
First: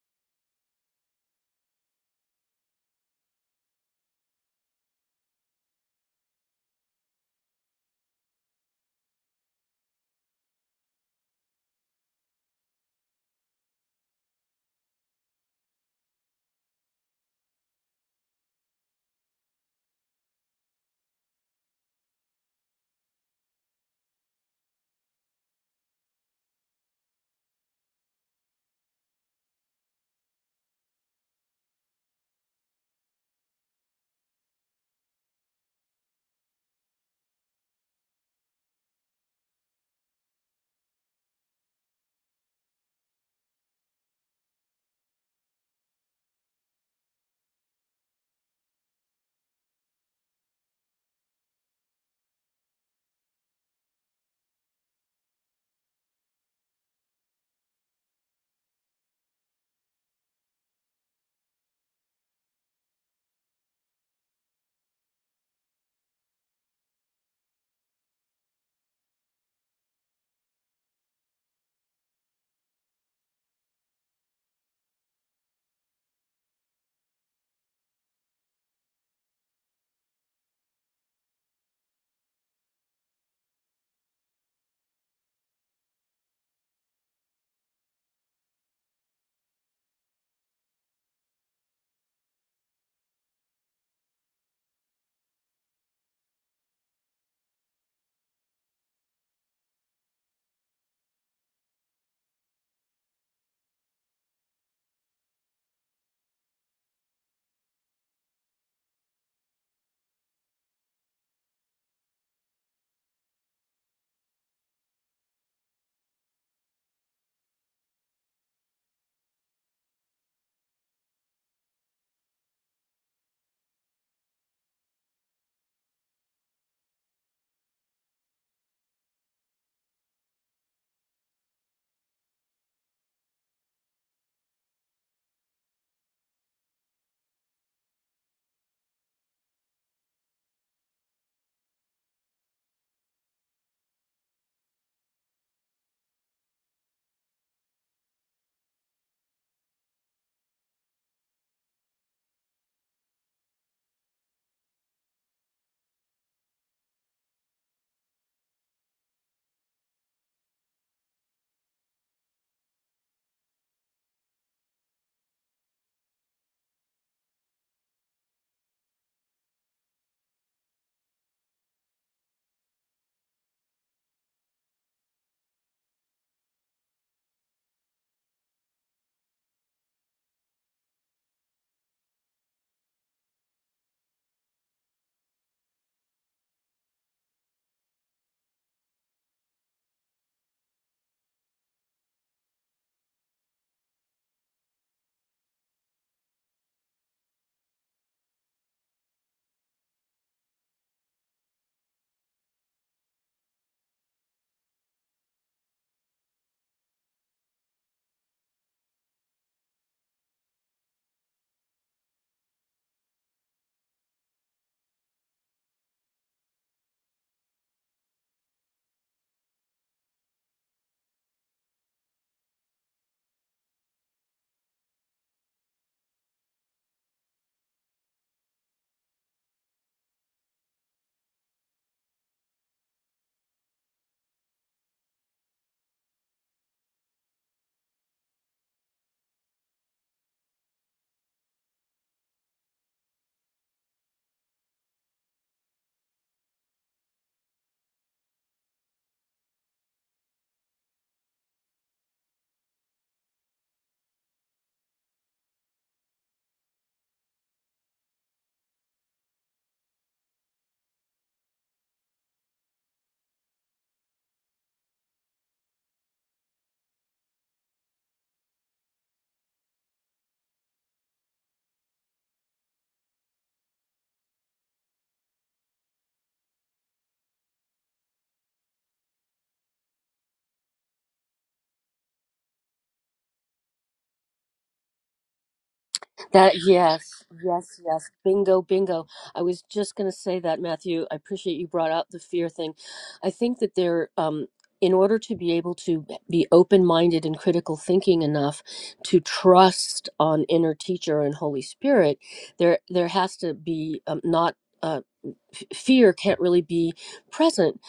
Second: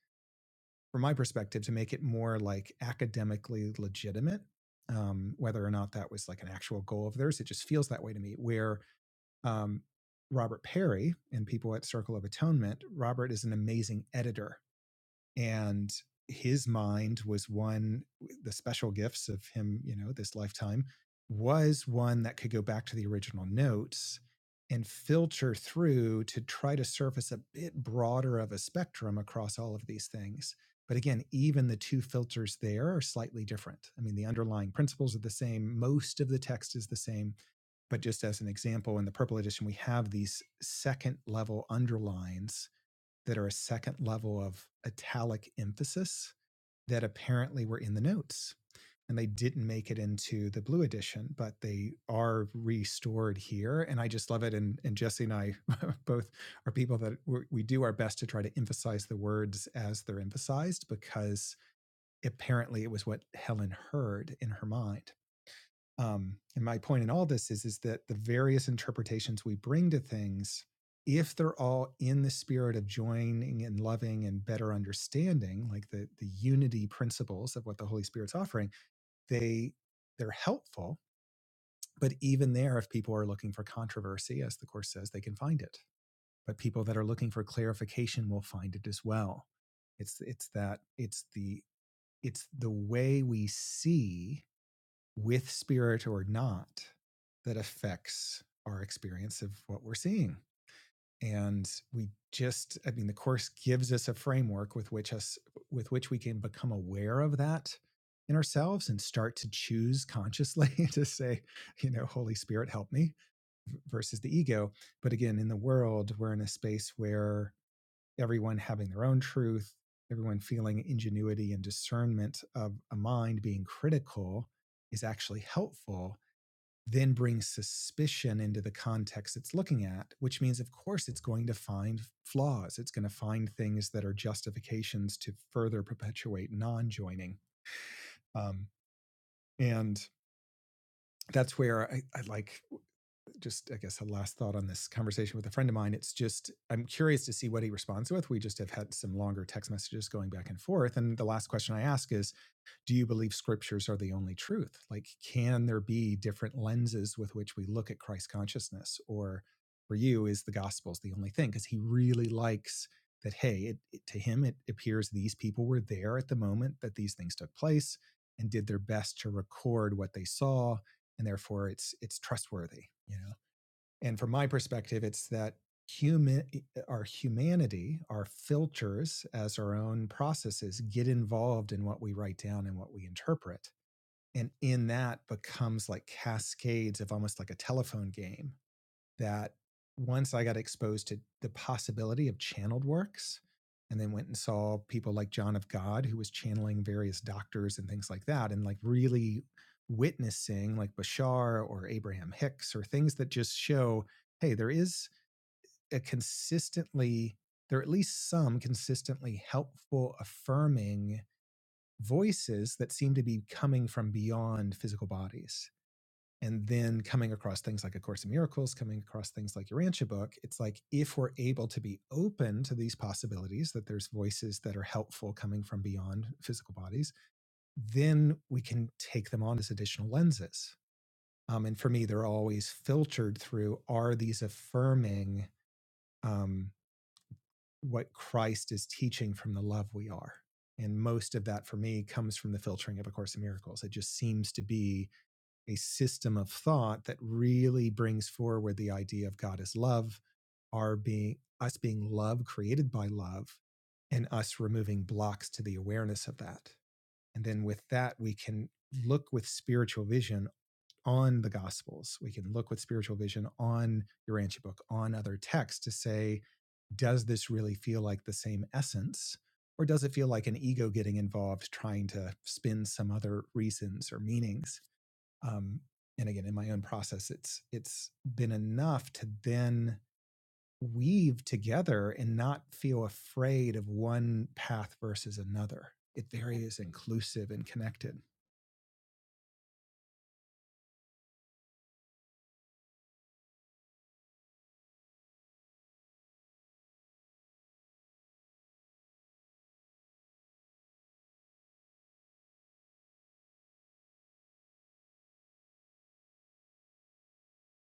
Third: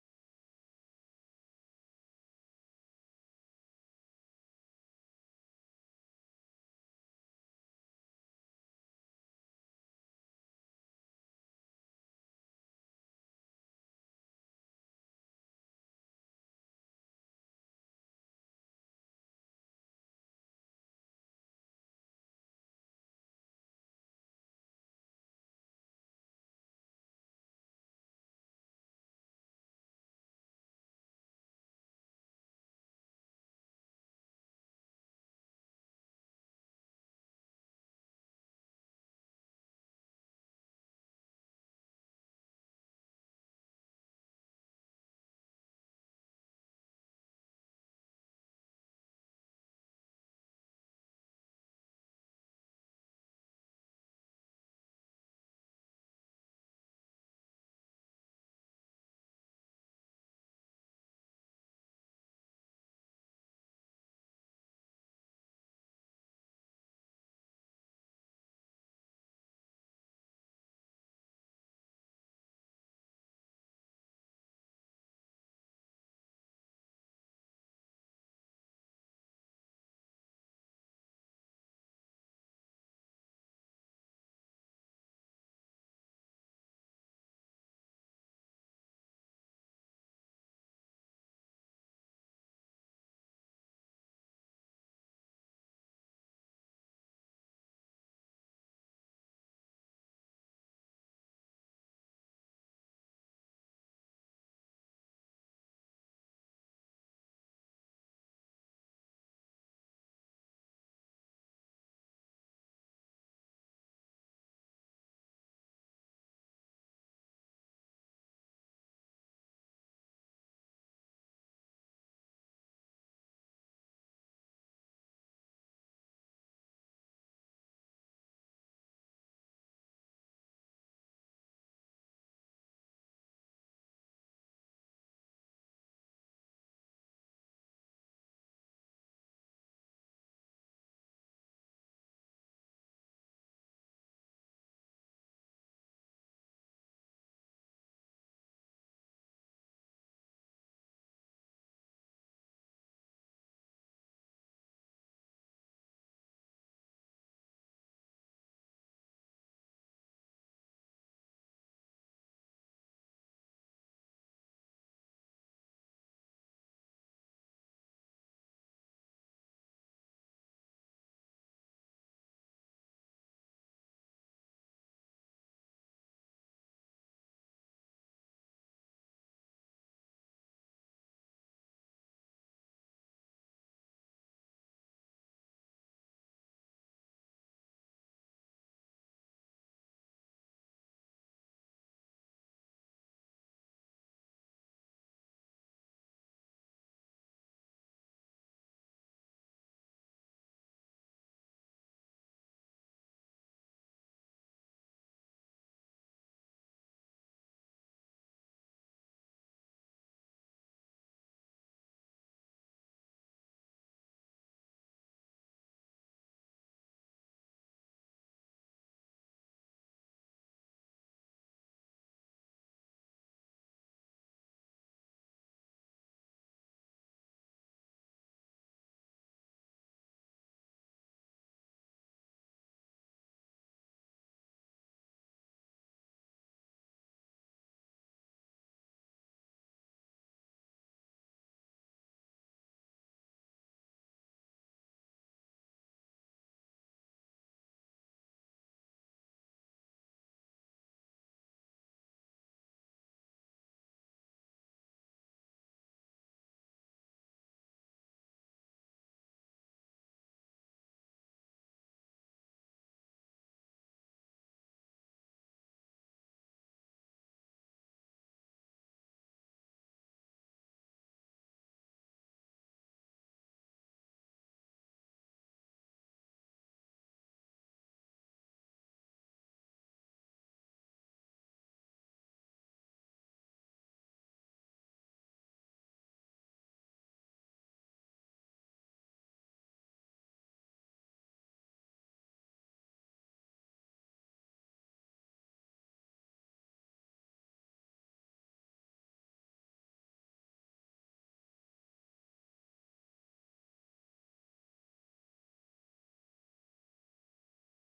S2: from my perspective to make it more like academically legitimate um, whether or not that was like an actual goal of theirs it just feels that way to me where um, Robert Perry and people at Circle of Atonement, Robert is an amazing editor. And his mind was one, the special gifts of him, you know, this lifetime was one that could go back to the original notes and filter through to try to surface a bit broader of a spectrum across all of these things. But again, even the two filters there are slightly different. I mean, the underlying principles are the same, most of the text is the same, but just as an example, in the purple edition, we have these second level underlines that are a second level of italic emphasis that apparently were in the notes. And they didn't make it into the blue edition, but they are restored here. And I just love it. And, and Jesse and I both are people that we do our best to try to emphasize the words as they're emphasized because apparently it was what Helen heard in her mind. Um, and my point in all this is, is that the various interpretations we bring to things, if they're all in the spirit of joining and loving and better understanding, like the the unity principles of what the Holy Spirit's offering, they they're helpful. But even there, if people are looking for controversy, as the course says, they can find it. But people that are looking for clarification will find it as well. It's it's that it's the it's the way we see with spirit or not, that affects our experience of what we're seeing. And we just, I mean, the course gives us a framework with which us with which we can become aware of that in ourselves and start to choose consciously to say, you know, Holy Spirit, help me versus the ego. But again, in the world, we're in a space where everyone having their own truth, everyone feeling ingenuity and discernment of a mind being critical is actually helpful then brings suspicion into the context it's looking at, which means, of course, it's going to find flaws. It's going to find things that are justifications to further perpetuate non joining. Um, and that's where I, I like just, I guess, a last thought on this conversation with a friend of mine. It's just, I'm curious to see what he responds with. We just have had some longer text messages going back and forth. And the last question I ask is, do you believe scriptures are the only truth? Like, can there be different lenses with which we look at Christ consciousness? Or for you, is the gospels the only thing? Because he really likes that, hey, it, it- to him, it appears these people were there at the moment that these things took place and did their best to record what they saw. And therefore, it's it's trustworthy. You know, and from my perspective, it's that human e, e, our humanity, our filters as our own processes get involved in what we write down and what we interpret. And in that becomes like cascades of almost like a telephone game that once I got exposed to the possibility of channeled works, and then went and saw people like John of God, who was channeling various doctors and things like that, and like really witnessing like Bashar or Abraham Hicks or things that just show, hey, there is a consistently, there are at least some consistently helpful, affirming voices that seem to be coming from beyond physical bodies and then coming across things like a course in miracles coming across things like your rancha book it's like if we're able to be open to these possibilities that there's voices that are helpful coming from beyond physical bodies then we can take them on as additional lenses um, and for me they're always filtered through are these affirming um, what christ is teaching from the love we are and most of that for me comes from the filtering of a course in miracles it just seems to be a system of thought that really brings forward the idea of God as love, our being us being love created by love, and us removing blocks to the awareness of that. And then with that, we can look with spiritual vision on the gospels. We can look with spiritual vision on your Urantia book, on other texts to say, does this really feel like the same essence? Or does it feel like an ego getting involved trying to spin some other reasons or meanings? um, and again in my own process it's it's been enough to then weave together and not feel afraid of one path versus another it
S1: That
S2: very is
S1: yes,
S2: inclusive and
S1: yes, yes.
S2: connected
S1: Bingo, bingo. I was just going to say that, Matthew. I appreciate you brought up the fear thing. I think that there, um, in order to be able to be open-minded and critical thinking enough to trust on inner teacher and Holy Spirit, there there has to be um, not. Uh, f- fear can't really be present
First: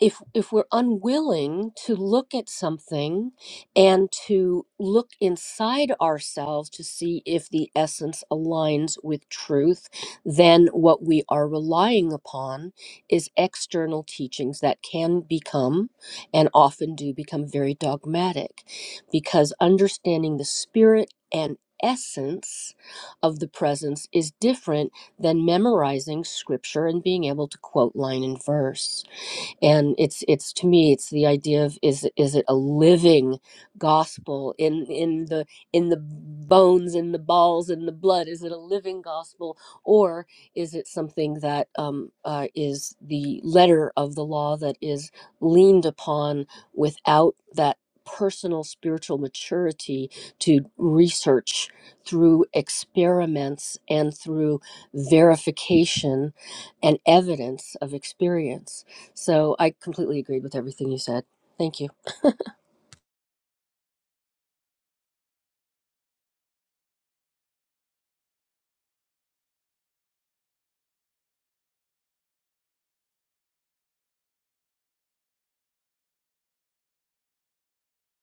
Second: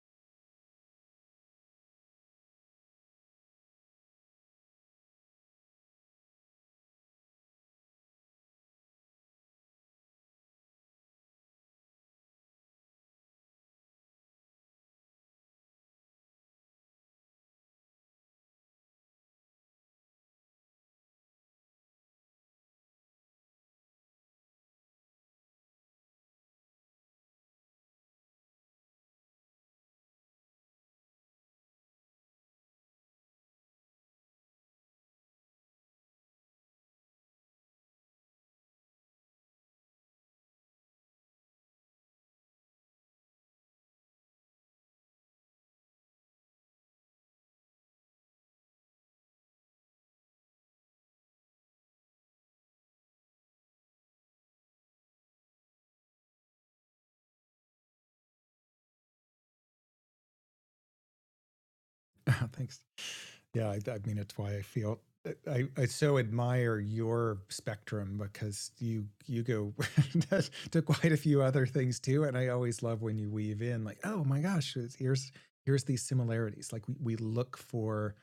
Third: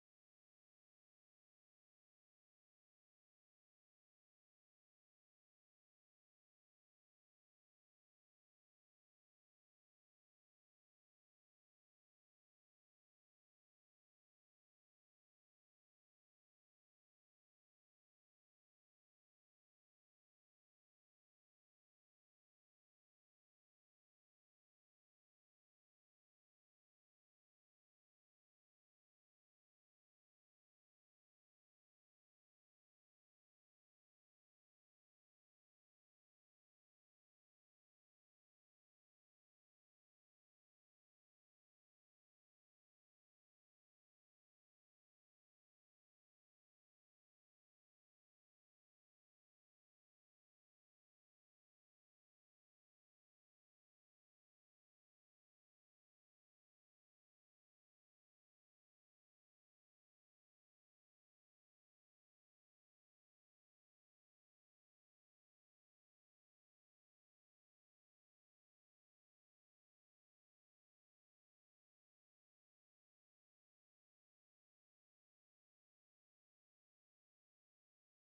S1: if if we're unwilling to look at something and to look inside ourselves to see if the essence aligns with truth then what we are relying upon is external teachings that can become and often do become very dogmatic because understanding the spirit and essence of the presence is different than memorizing scripture and being able to quote line and verse and it's it's to me it's the idea of is is it a living gospel in in the in the bones in the balls in the blood is it a living gospel or is it something that um, uh, is the letter of the law that is leaned upon without that personal spiritual maturity to research through experiments and through verification and evidence of experience so I completely agreed with everything you said. Thank you.
S2: thanks yeah, I, I mean, it's why I feel I, I so admire your spectrum because you you go to quite a few other things too, and I always love when you weave in like, oh my gosh, here's here's these similarities. Like we, we look for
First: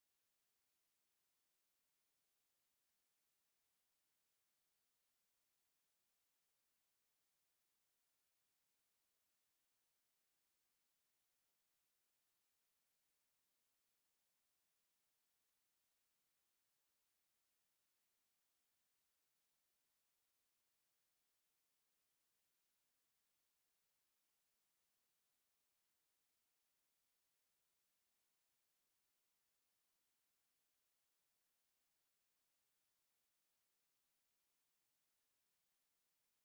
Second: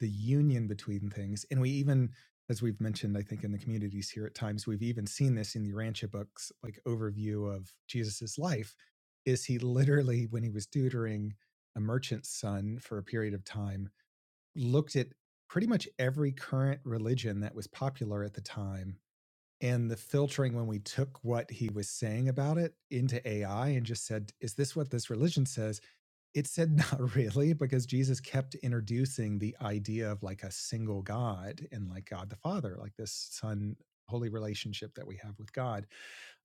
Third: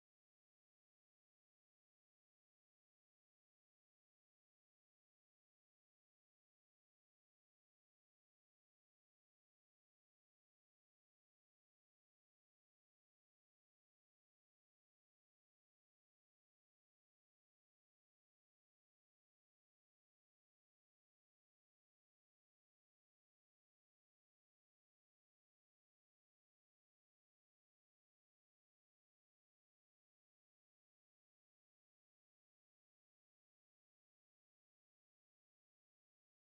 S2: the union between things, and we even as we've mentioned, I think in the communities here at times, we've even seen this in the Rancha books, like overview of Jesus's life. Is he literally when he was tutoring a merchant's son for a period of time? looked at pretty much every current religion that was popular at the time and the filtering when we took what he was saying about it into AI and just said, is this what this religion says? It said, not really, because Jesus kept introducing the idea of like a single God and like God the Father, like this Son holy relationship that we have with God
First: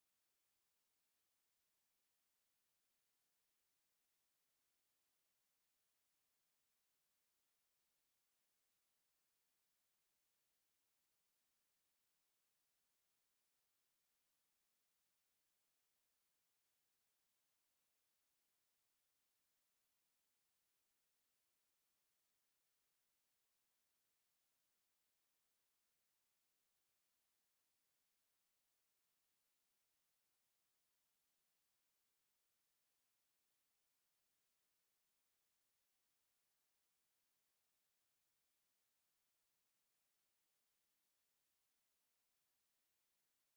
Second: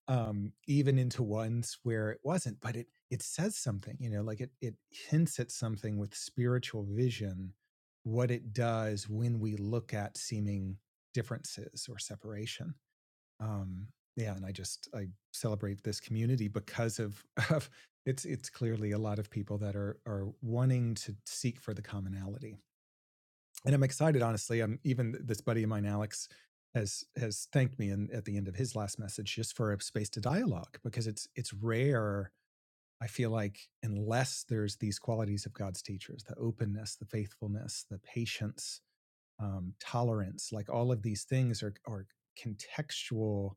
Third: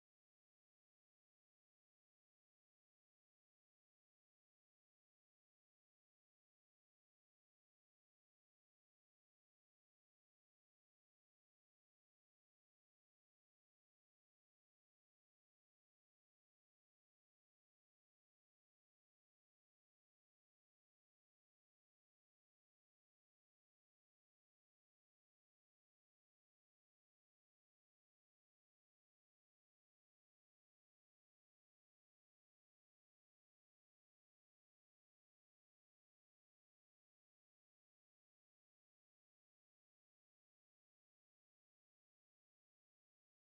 S2: um, even into ones where it wasn't, but it it says something, you know, like it it hints at something with spiritual vision, what it does when we look at seeming differences or separation. Um, yeah, and I just I celebrate this community because of of it's it's clearly a lot of people that are are wanting to seek for the commonality and I'm excited, honestly. I'm even this buddy of mine, Alex, has has thanked me and at the end of his last message just for a space to dialogue because it's it's rare. I feel like unless there's these qualities of God's teachers, the openness, the faithfulness, the patience, um, tolerance, like all of these things are are contextual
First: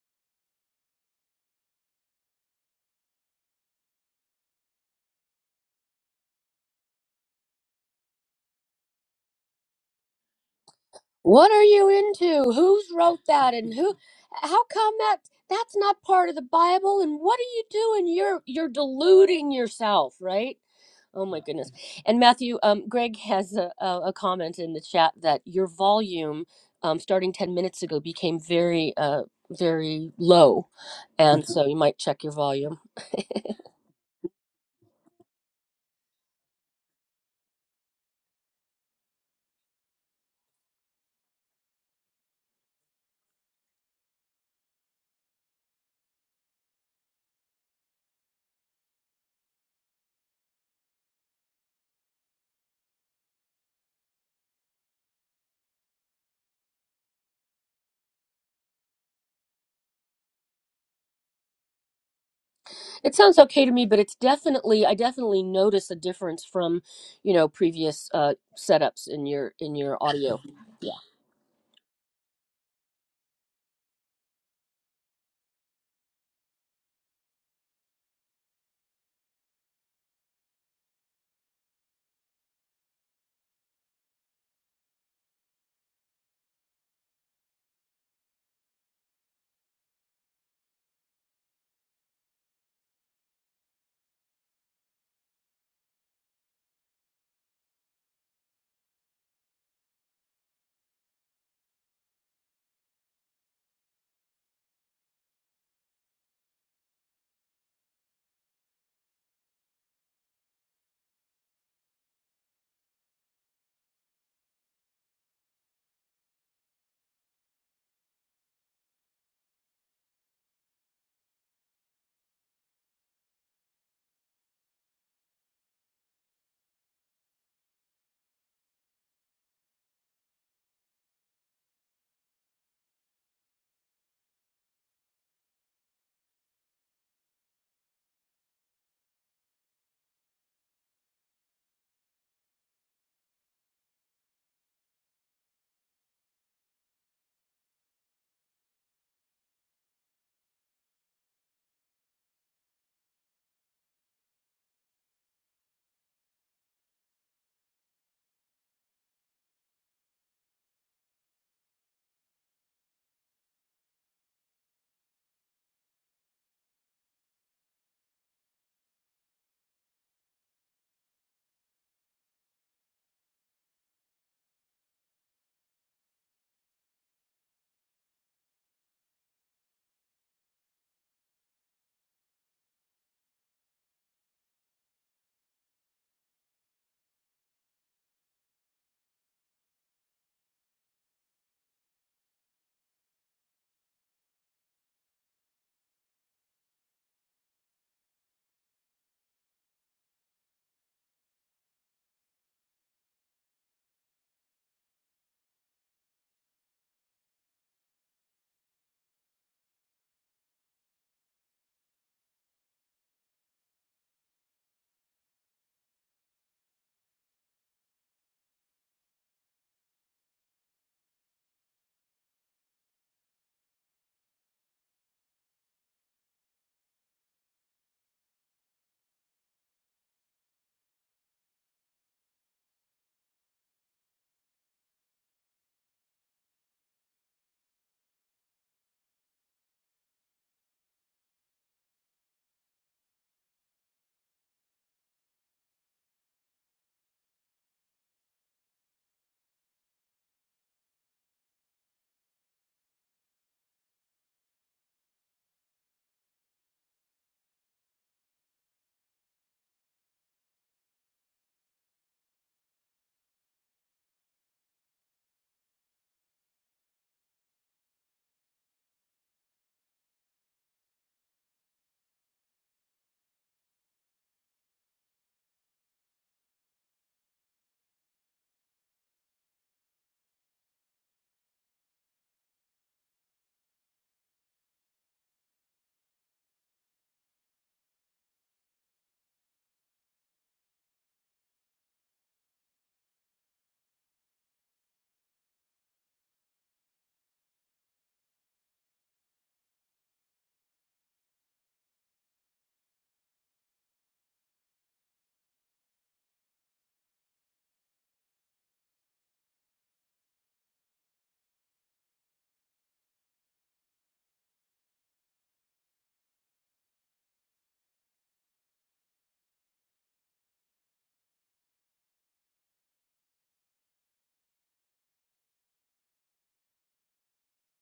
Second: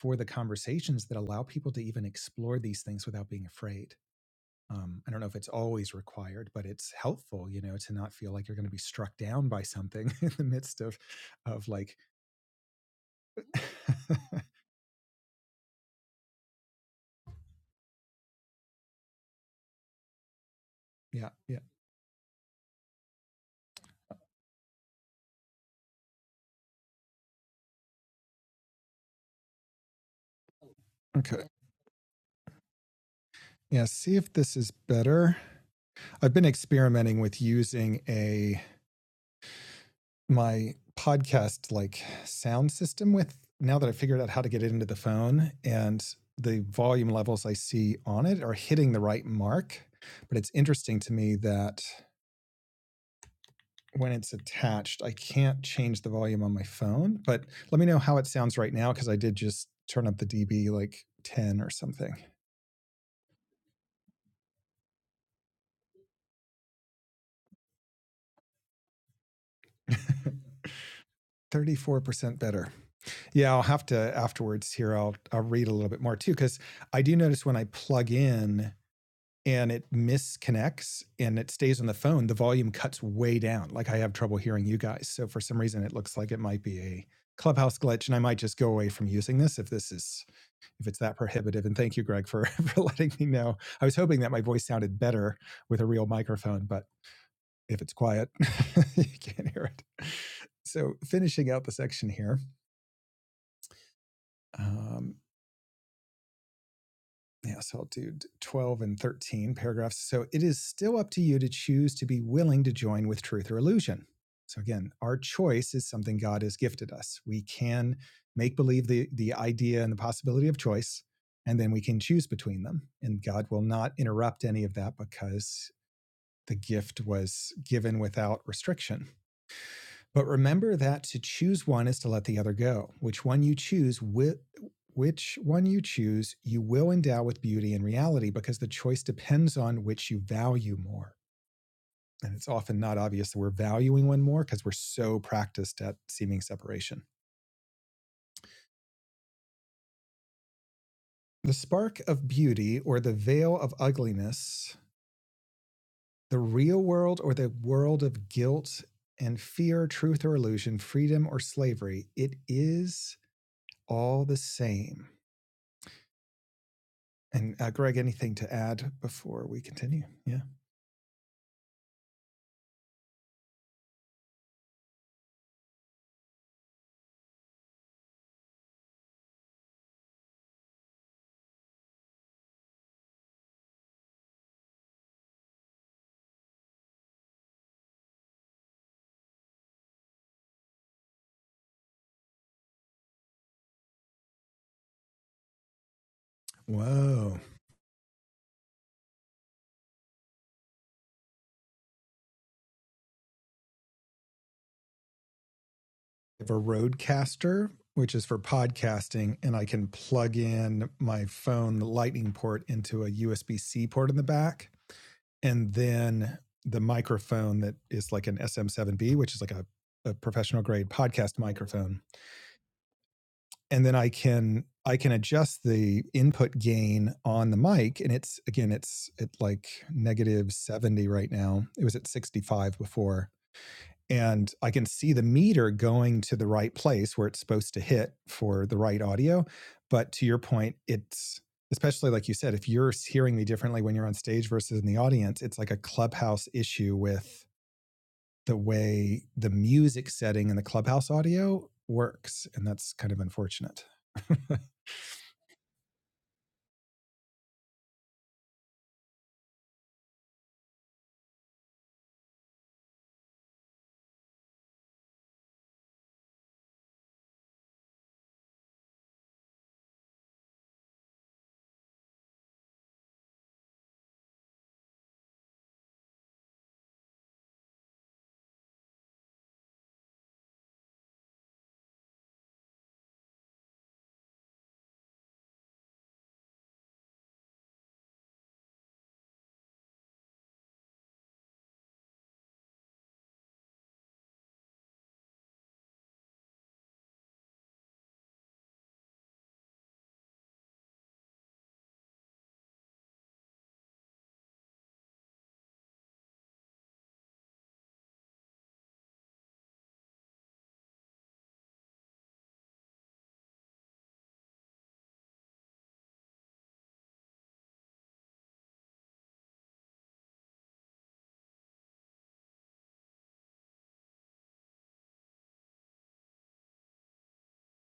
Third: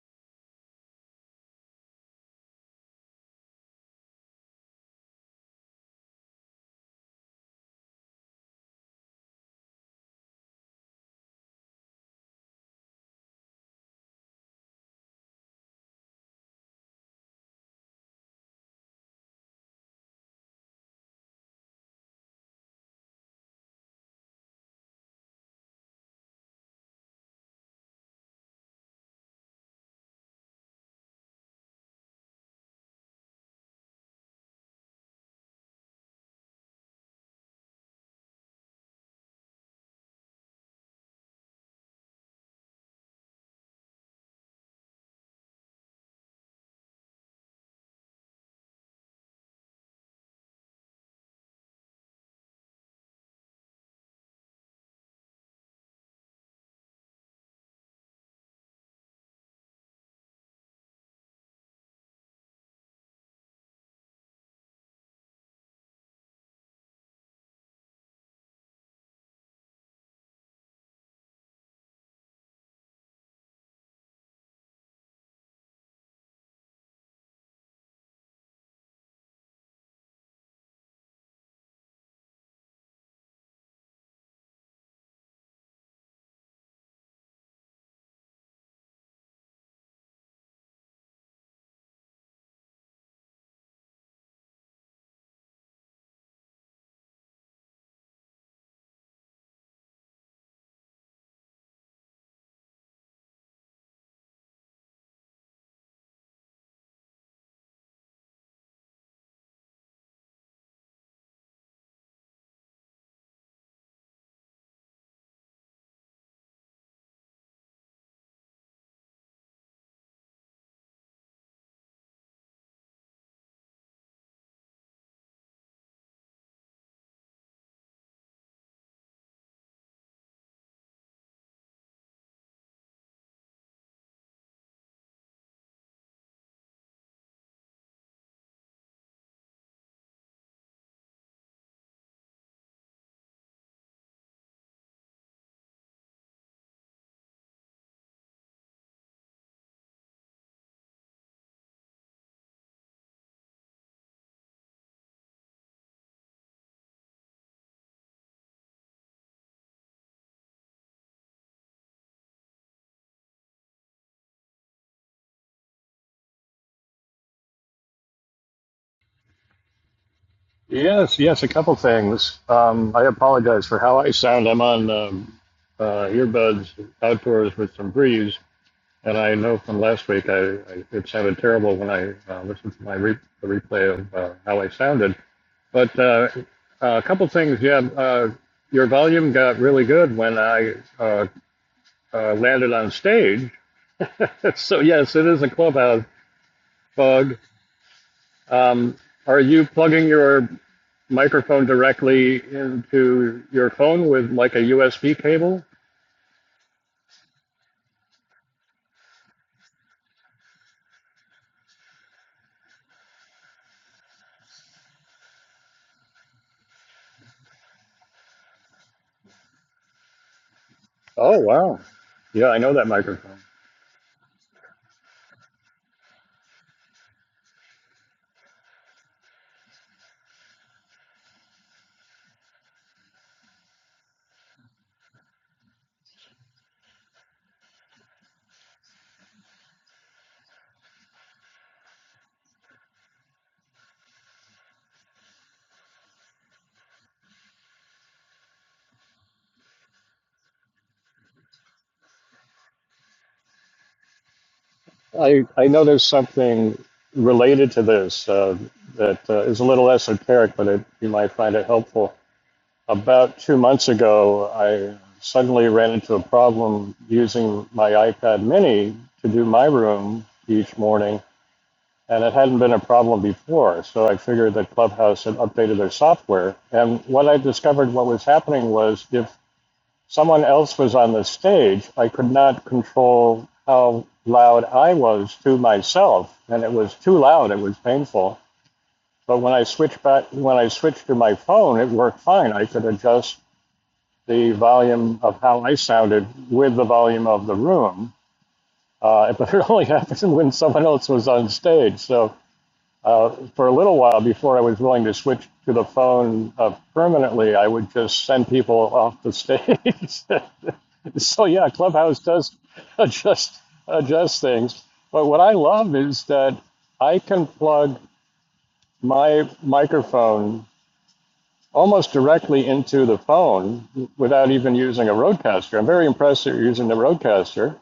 S2: for the conversations that allow people to even explore these things without being afraid um, I don't know if it's always required, but it's helpful, you know, to not feel like you're going to be struck down by something in the midst of,
S1: What are
S2: of
S1: you
S2: like,
S1: into? Who's wrote that and who how come that that's not part of the Bible and what are you doing? You're you're deluding yourself, right? Oh
S2: yeah,
S1: my
S2: yeah.
S1: goodness. And Matthew, um, Greg has a, a, a comment in the chat that your volume um, starting 10 minutes ago became very, uh, very low. And
S2: Okay.
S1: Mhm. so you might check your volume.
S2: Yeah. See if this is better. I've been experimenting with using a, my podcast like sound system with now that I figured out how to get it into the phone and the volume levels I see on it are hitting the right mark. But it's interesting to me that when it's attached. I can't change the volume on my phone, but let me know how it sounds right now because I did just turn up the dB like 10 or something.
S1: It sounds okay to me, but it's definitely, I definitely notice a difference from, you know, previous uh, setups in your, in your audio.
S2: 34% better. Yeah, I'll have to afterwards here I'll I'll read a little bit more too cuz I do notice when I plug in and it misconnects and it stays on the phone, the volume cuts way down. Like I have trouble hearing you guys. So for some reason it looks like it might be a Clubhouse glitch and I might just go away from using this if this is if it's that prohibitive. And thank you, Greg, for, for letting me know. I was hoping that my voice sounded better with a real microphone, but if it's quiet, you can't hear it. So, finishing out the section here, um, Yeah, so I'll do 12 and 13 paragraphs. So it is still up to you to choose to be willing to join with truth or illusion. So again, our choice is something God has gifted us. We can make believe the, the idea and the possibility of choice, and then we can choose between them. And God will not interrupt any of that because the gift was given without restriction. But remember that to choose one is to let the other go. Which one you choose, wi- which one you choose, you will endow with beauty and reality because the choice depends on which you value more. And it's often not obvious that we're valuing one more because we're so practiced at seeming separation. The spark of beauty or the veil of ugliness, the real world or the world of guilt and fear, truth or illusion, freedom or slavery, it is all the same. And uh, Greg, anything to add before we continue? Yeah.
S3: Yes, yes, a couple things. Um, I apologize for how I sound. I'm on um, uh, earbuds outdoors with some breeze, and I know from last week I, I it sounded terrible when I uh, listened to my re- the replay of uh, how I sounded. But uh, a couple things, yeah. Uh, your volume got really good when I uh, uh, landed on stage. so yes, it is a clubhouse bug.
S2: Whoa.
S3: Um, are you plugging your microphone directly into your phone with like a USB cable.
S2: I have a Roadcaster, which is for podcasting, and I can plug in my phone lightning port into a USB C port in the back. And then the microphone that is like an SM7B, which is like a, a professional grade podcast
S3: Oh wow.
S2: microphone.
S3: Yeah, I know that microphone.
S2: And then I can I can adjust the input gain on the mic, and it's again it's at like negative seventy right now. It was at sixty five before, and I can see the meter going to the right place where it's supposed to hit for the right audio. But to your point, it's especially like you said, if you're hearing me differently when you're on stage versus in the audience, it's like a clubhouse issue with the way the music setting and the clubhouse audio works. And that's kind of unfortunate.
S3: I, I know there's something related to this uh, that uh, is a little esoteric, but it, you might find it helpful. About two months ago, I suddenly ran into a problem using my iPad mini to do my room each morning and it hadn't been a problem before. So I figured that Clubhouse had updated their software. And what I discovered what was happening was if someone else was on the stage, I could not control how loud I was to myself, and it was too loud. It was painful. But when I switched back, when I switched to my phone, it worked fine. I could adjust the volume of how I sounded with the volume of the room. Uh, but it only happened when someone else was on stage. So uh, for a little while before I was willing to switch to the phone uh, permanently, I would just send people off the stage. so yeah, Clubhouse does adjust adjust things. But what I love is that I can plug my microphone almost directly into the phone without even using a roadcaster. I'm very impressed that you're using the roadcaster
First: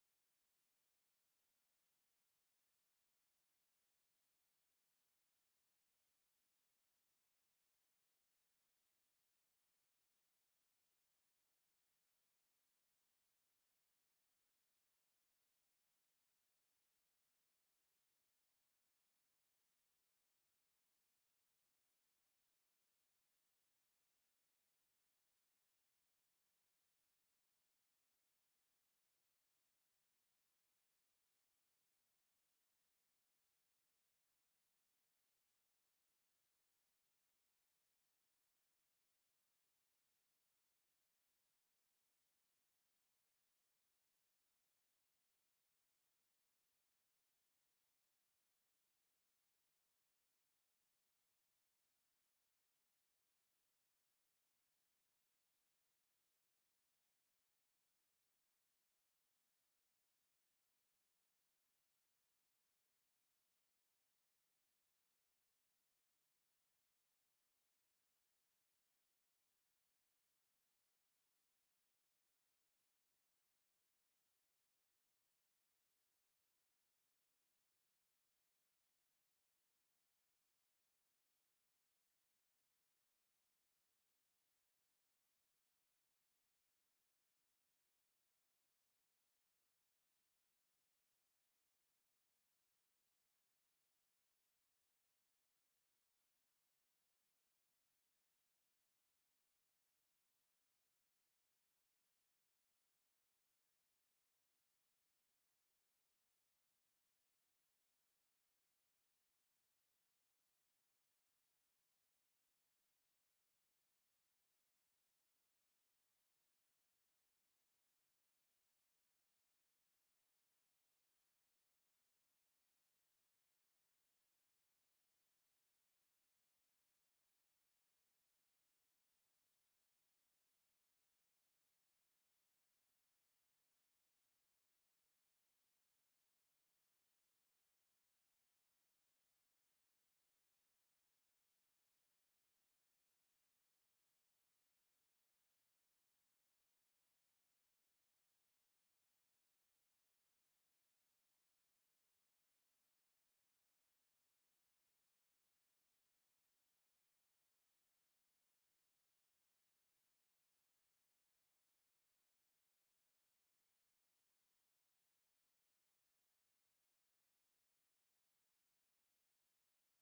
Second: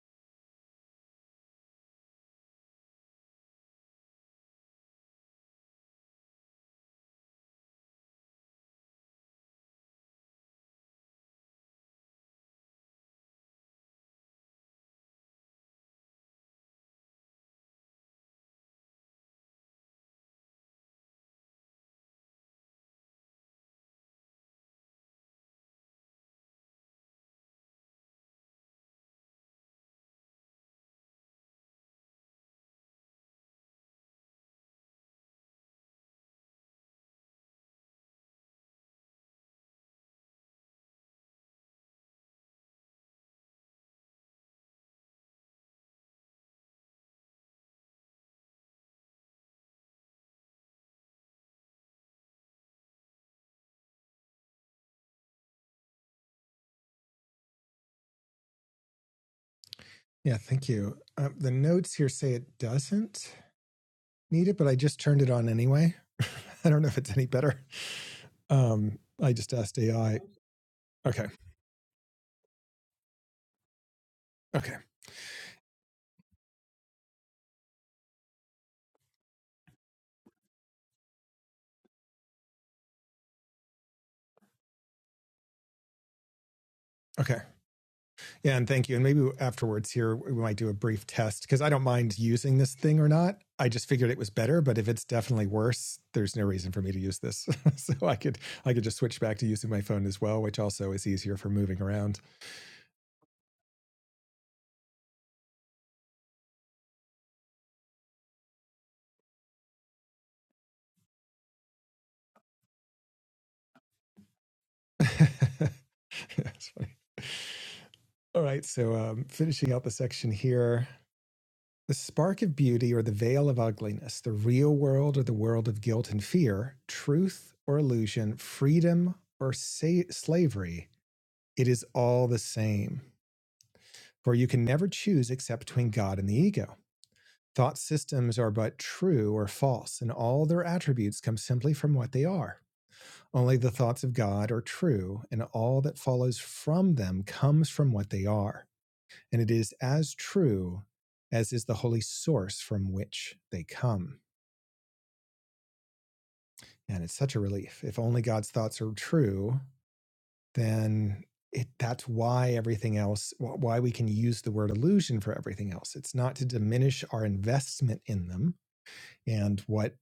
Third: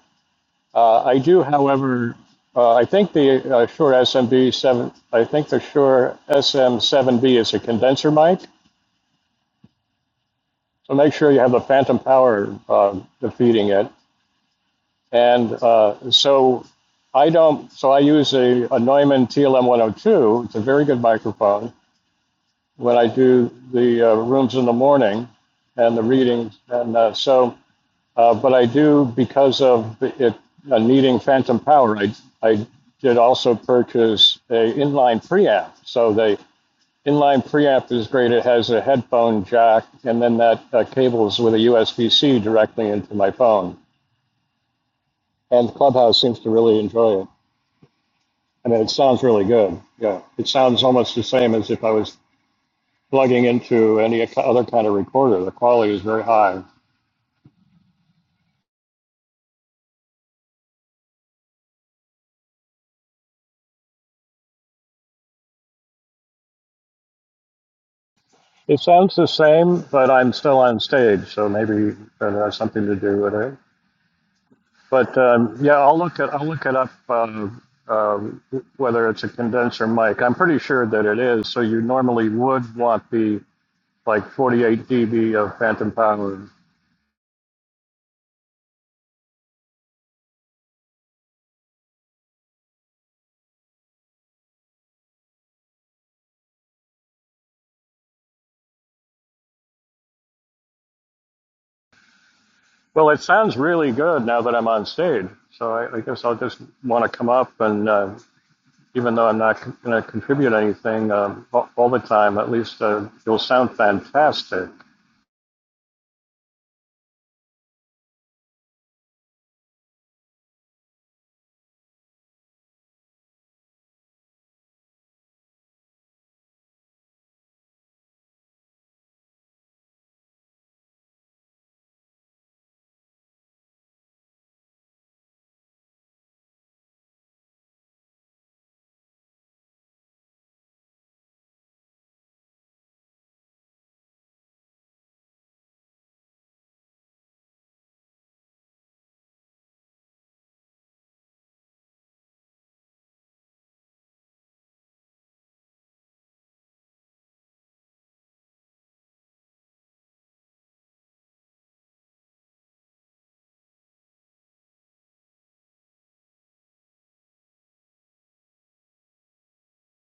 S3: uh, I do, however, uh, I think the uh, Shure SMB seven, I think the Shure SM seven B is a condenser mic. So make sure you have the phantom power uh, defeating it. And uh, so I don't. So I use a, a Neumann TLM one hundred two. It's a very good microphone when I do the uh, rooms in the morning and the readings. And uh, so Uh, but I do, because of it uh, needing phantom power, I, I did also purchase a inline preamp. So the inline preamp is great. It has a headphone jack, and then that uh, cables with a USB-C directly into my phone. And Clubhouse seems to really enjoy it. I mean, it sounds really good. Yeah, it sounds almost the same as if I was plugging into any other kind of recorder. The quality is very high.
S2: yeah, thank you. Um, the notes here say it doesn't. need it, but I just turned it on anyway. I don't know if it's any better.
S3: It
S2: Um,
S3: sounds the
S2: I just asked
S3: same, but
S2: AI.
S3: I'm still on stage,
S2: Okay.
S3: so maybe that has something to do with it.
S2: Okay.
S3: But um, yeah, I'll look at I'll look it up um, um, whether it's a condenser mic. I'm pretty sure that it is. So you normally would want the like 48 dB of phantom power.
S2: Okay. Yeah. And thank you. And maybe afterwards here, we might do a brief test because I don't mind using this thing or not. I just figured it was better, but if it's definitely worse, there's no reason for me to use this. so I could, I could just switch back to using my phone as well, which also is easier for moving around.
S3: Well, it sounds really good now that I'm on stage. So I, I guess I'll just want to come up and uh, even though I'm not going to contribute anything um, all all the time, at least uh, you'll sound fantastic.
S2: That's funny. All right. So, um, finishing out the section here the spark of beauty or the veil of ugliness, the real world or the world of guilt and fear, truth or illusion, freedom or sa- slavery, it is all the same. For you can never choose except between God and the ego. Thought systems are but true or false, and all their attributes come simply from what they are. Only the thoughts of God are true, and all that follows from them comes from what they are. and it is as true as is the holy source from which they come. And it's such a relief. If only God's thoughts are true, then it, that's why everything else, why we can use the word illusion for everything else. It's not to diminish our investment in them and what,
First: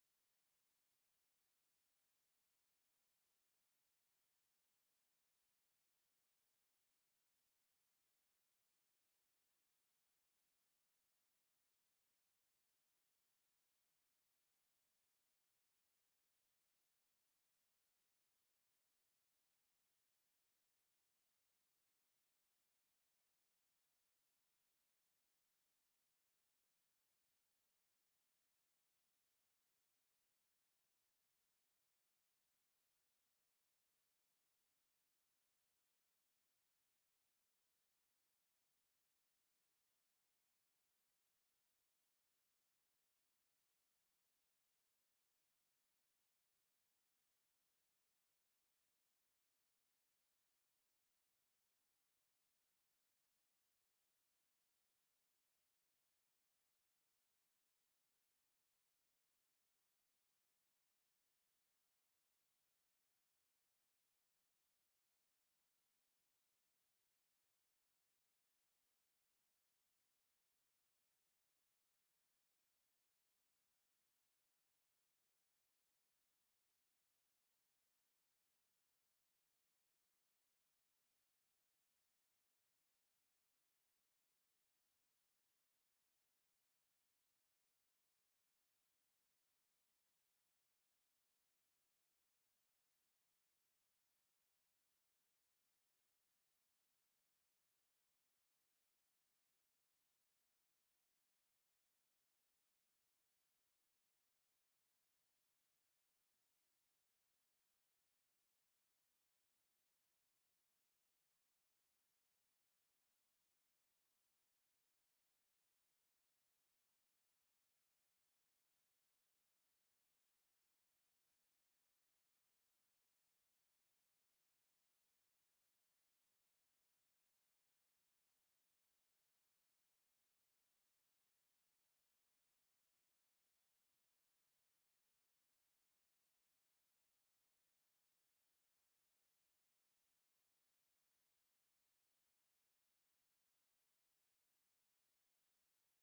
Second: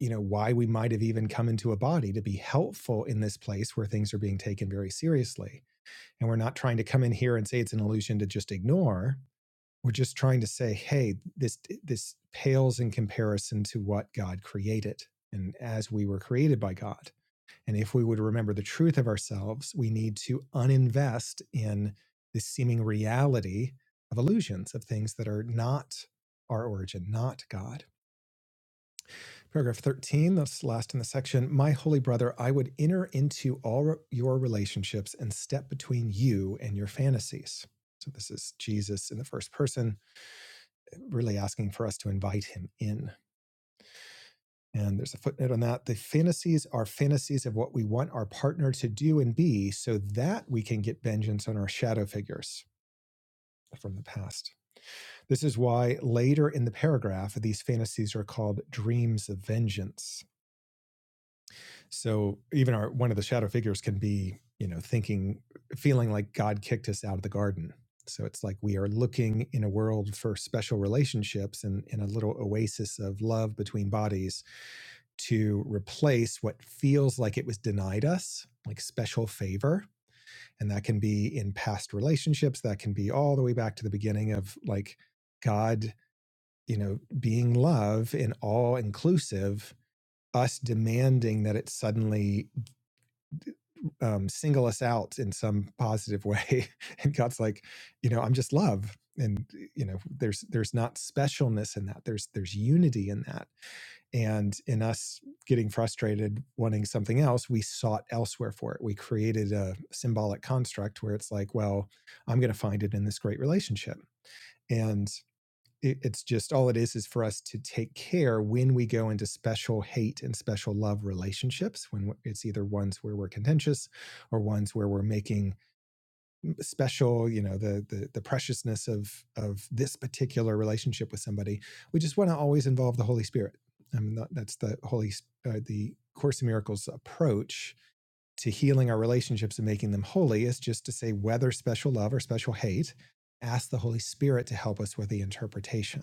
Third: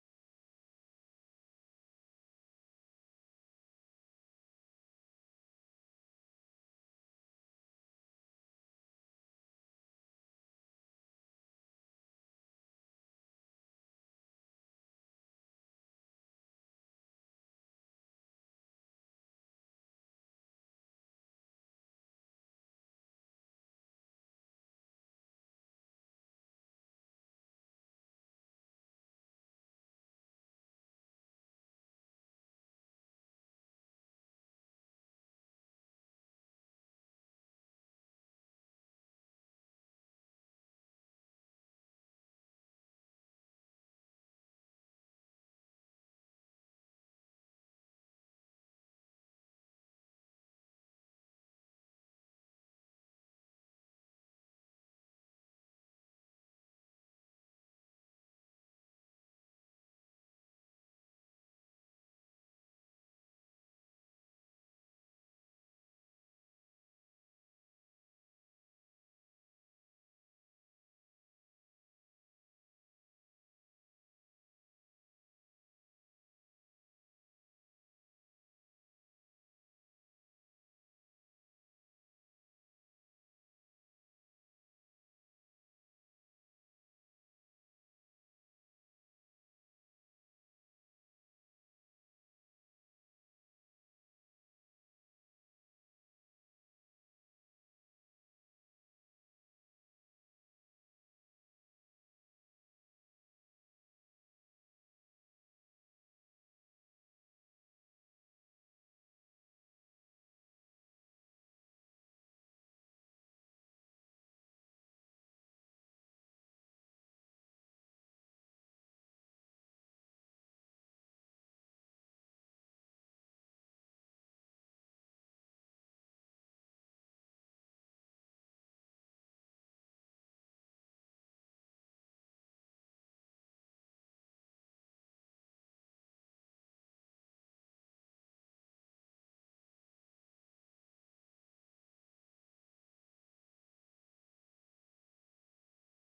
S2: you know, why we might have even come into a body to be helpful in this place where things are being taken very seriously. And we're not trying to come in here and say it's an illusion to just ignore we're just trying to say hey this this pales in comparison to what god created and as we were created by god and if we would remember the truth of ourselves we need to uninvest in the seeming reality of illusions of things that are not our origin not god paragraph 13 that's last in the section my holy brother i would enter into all your relationships and step between you and your fantasies so this is jesus in the first person really asking for us to invite him in. And there's a footnote on that. The fantasies are fantasies of what we want our partner to do and be so that we can get vengeance on our shadow figures from the past. This is why later in the paragraph, these fantasies are called dreams of vengeance. So even our one of the shadow figures can be, you know, thinking, feeling like God kicked us out of the garden. So it's like we are looking in a world for special relationships and in a little oasis of love between bodies to replace what feels like it was denied us, like special favor. And that can be in past relationships, that can be all the way back to the beginning of like God, you know, being love and all inclusive, us demanding that it suddenly um, single us out in some positive way. and God's like, you know, I'm just love. And you know, there's there's not specialness in that. There's there's unity in that And in us getting frustrated, wanting something else, we sought elsewhere for it. We created a symbolic construct where it's like, well, I'm going to find it in this great relationship. And it, it's just all it is is for us to take care when we go into special hate and special love relationships, when it's either ones where we're contentious or ones where we're making special, you know, the the, the preciousness of of this particular relationship with somebody. We just want to always involve the Holy Spirit. I mean, that- that's the Holy uh, the Course in Miracles approach to healing our relationships and making them holy is just to say whether special love or special hate, ask the Holy Spirit to help us with the interpretation.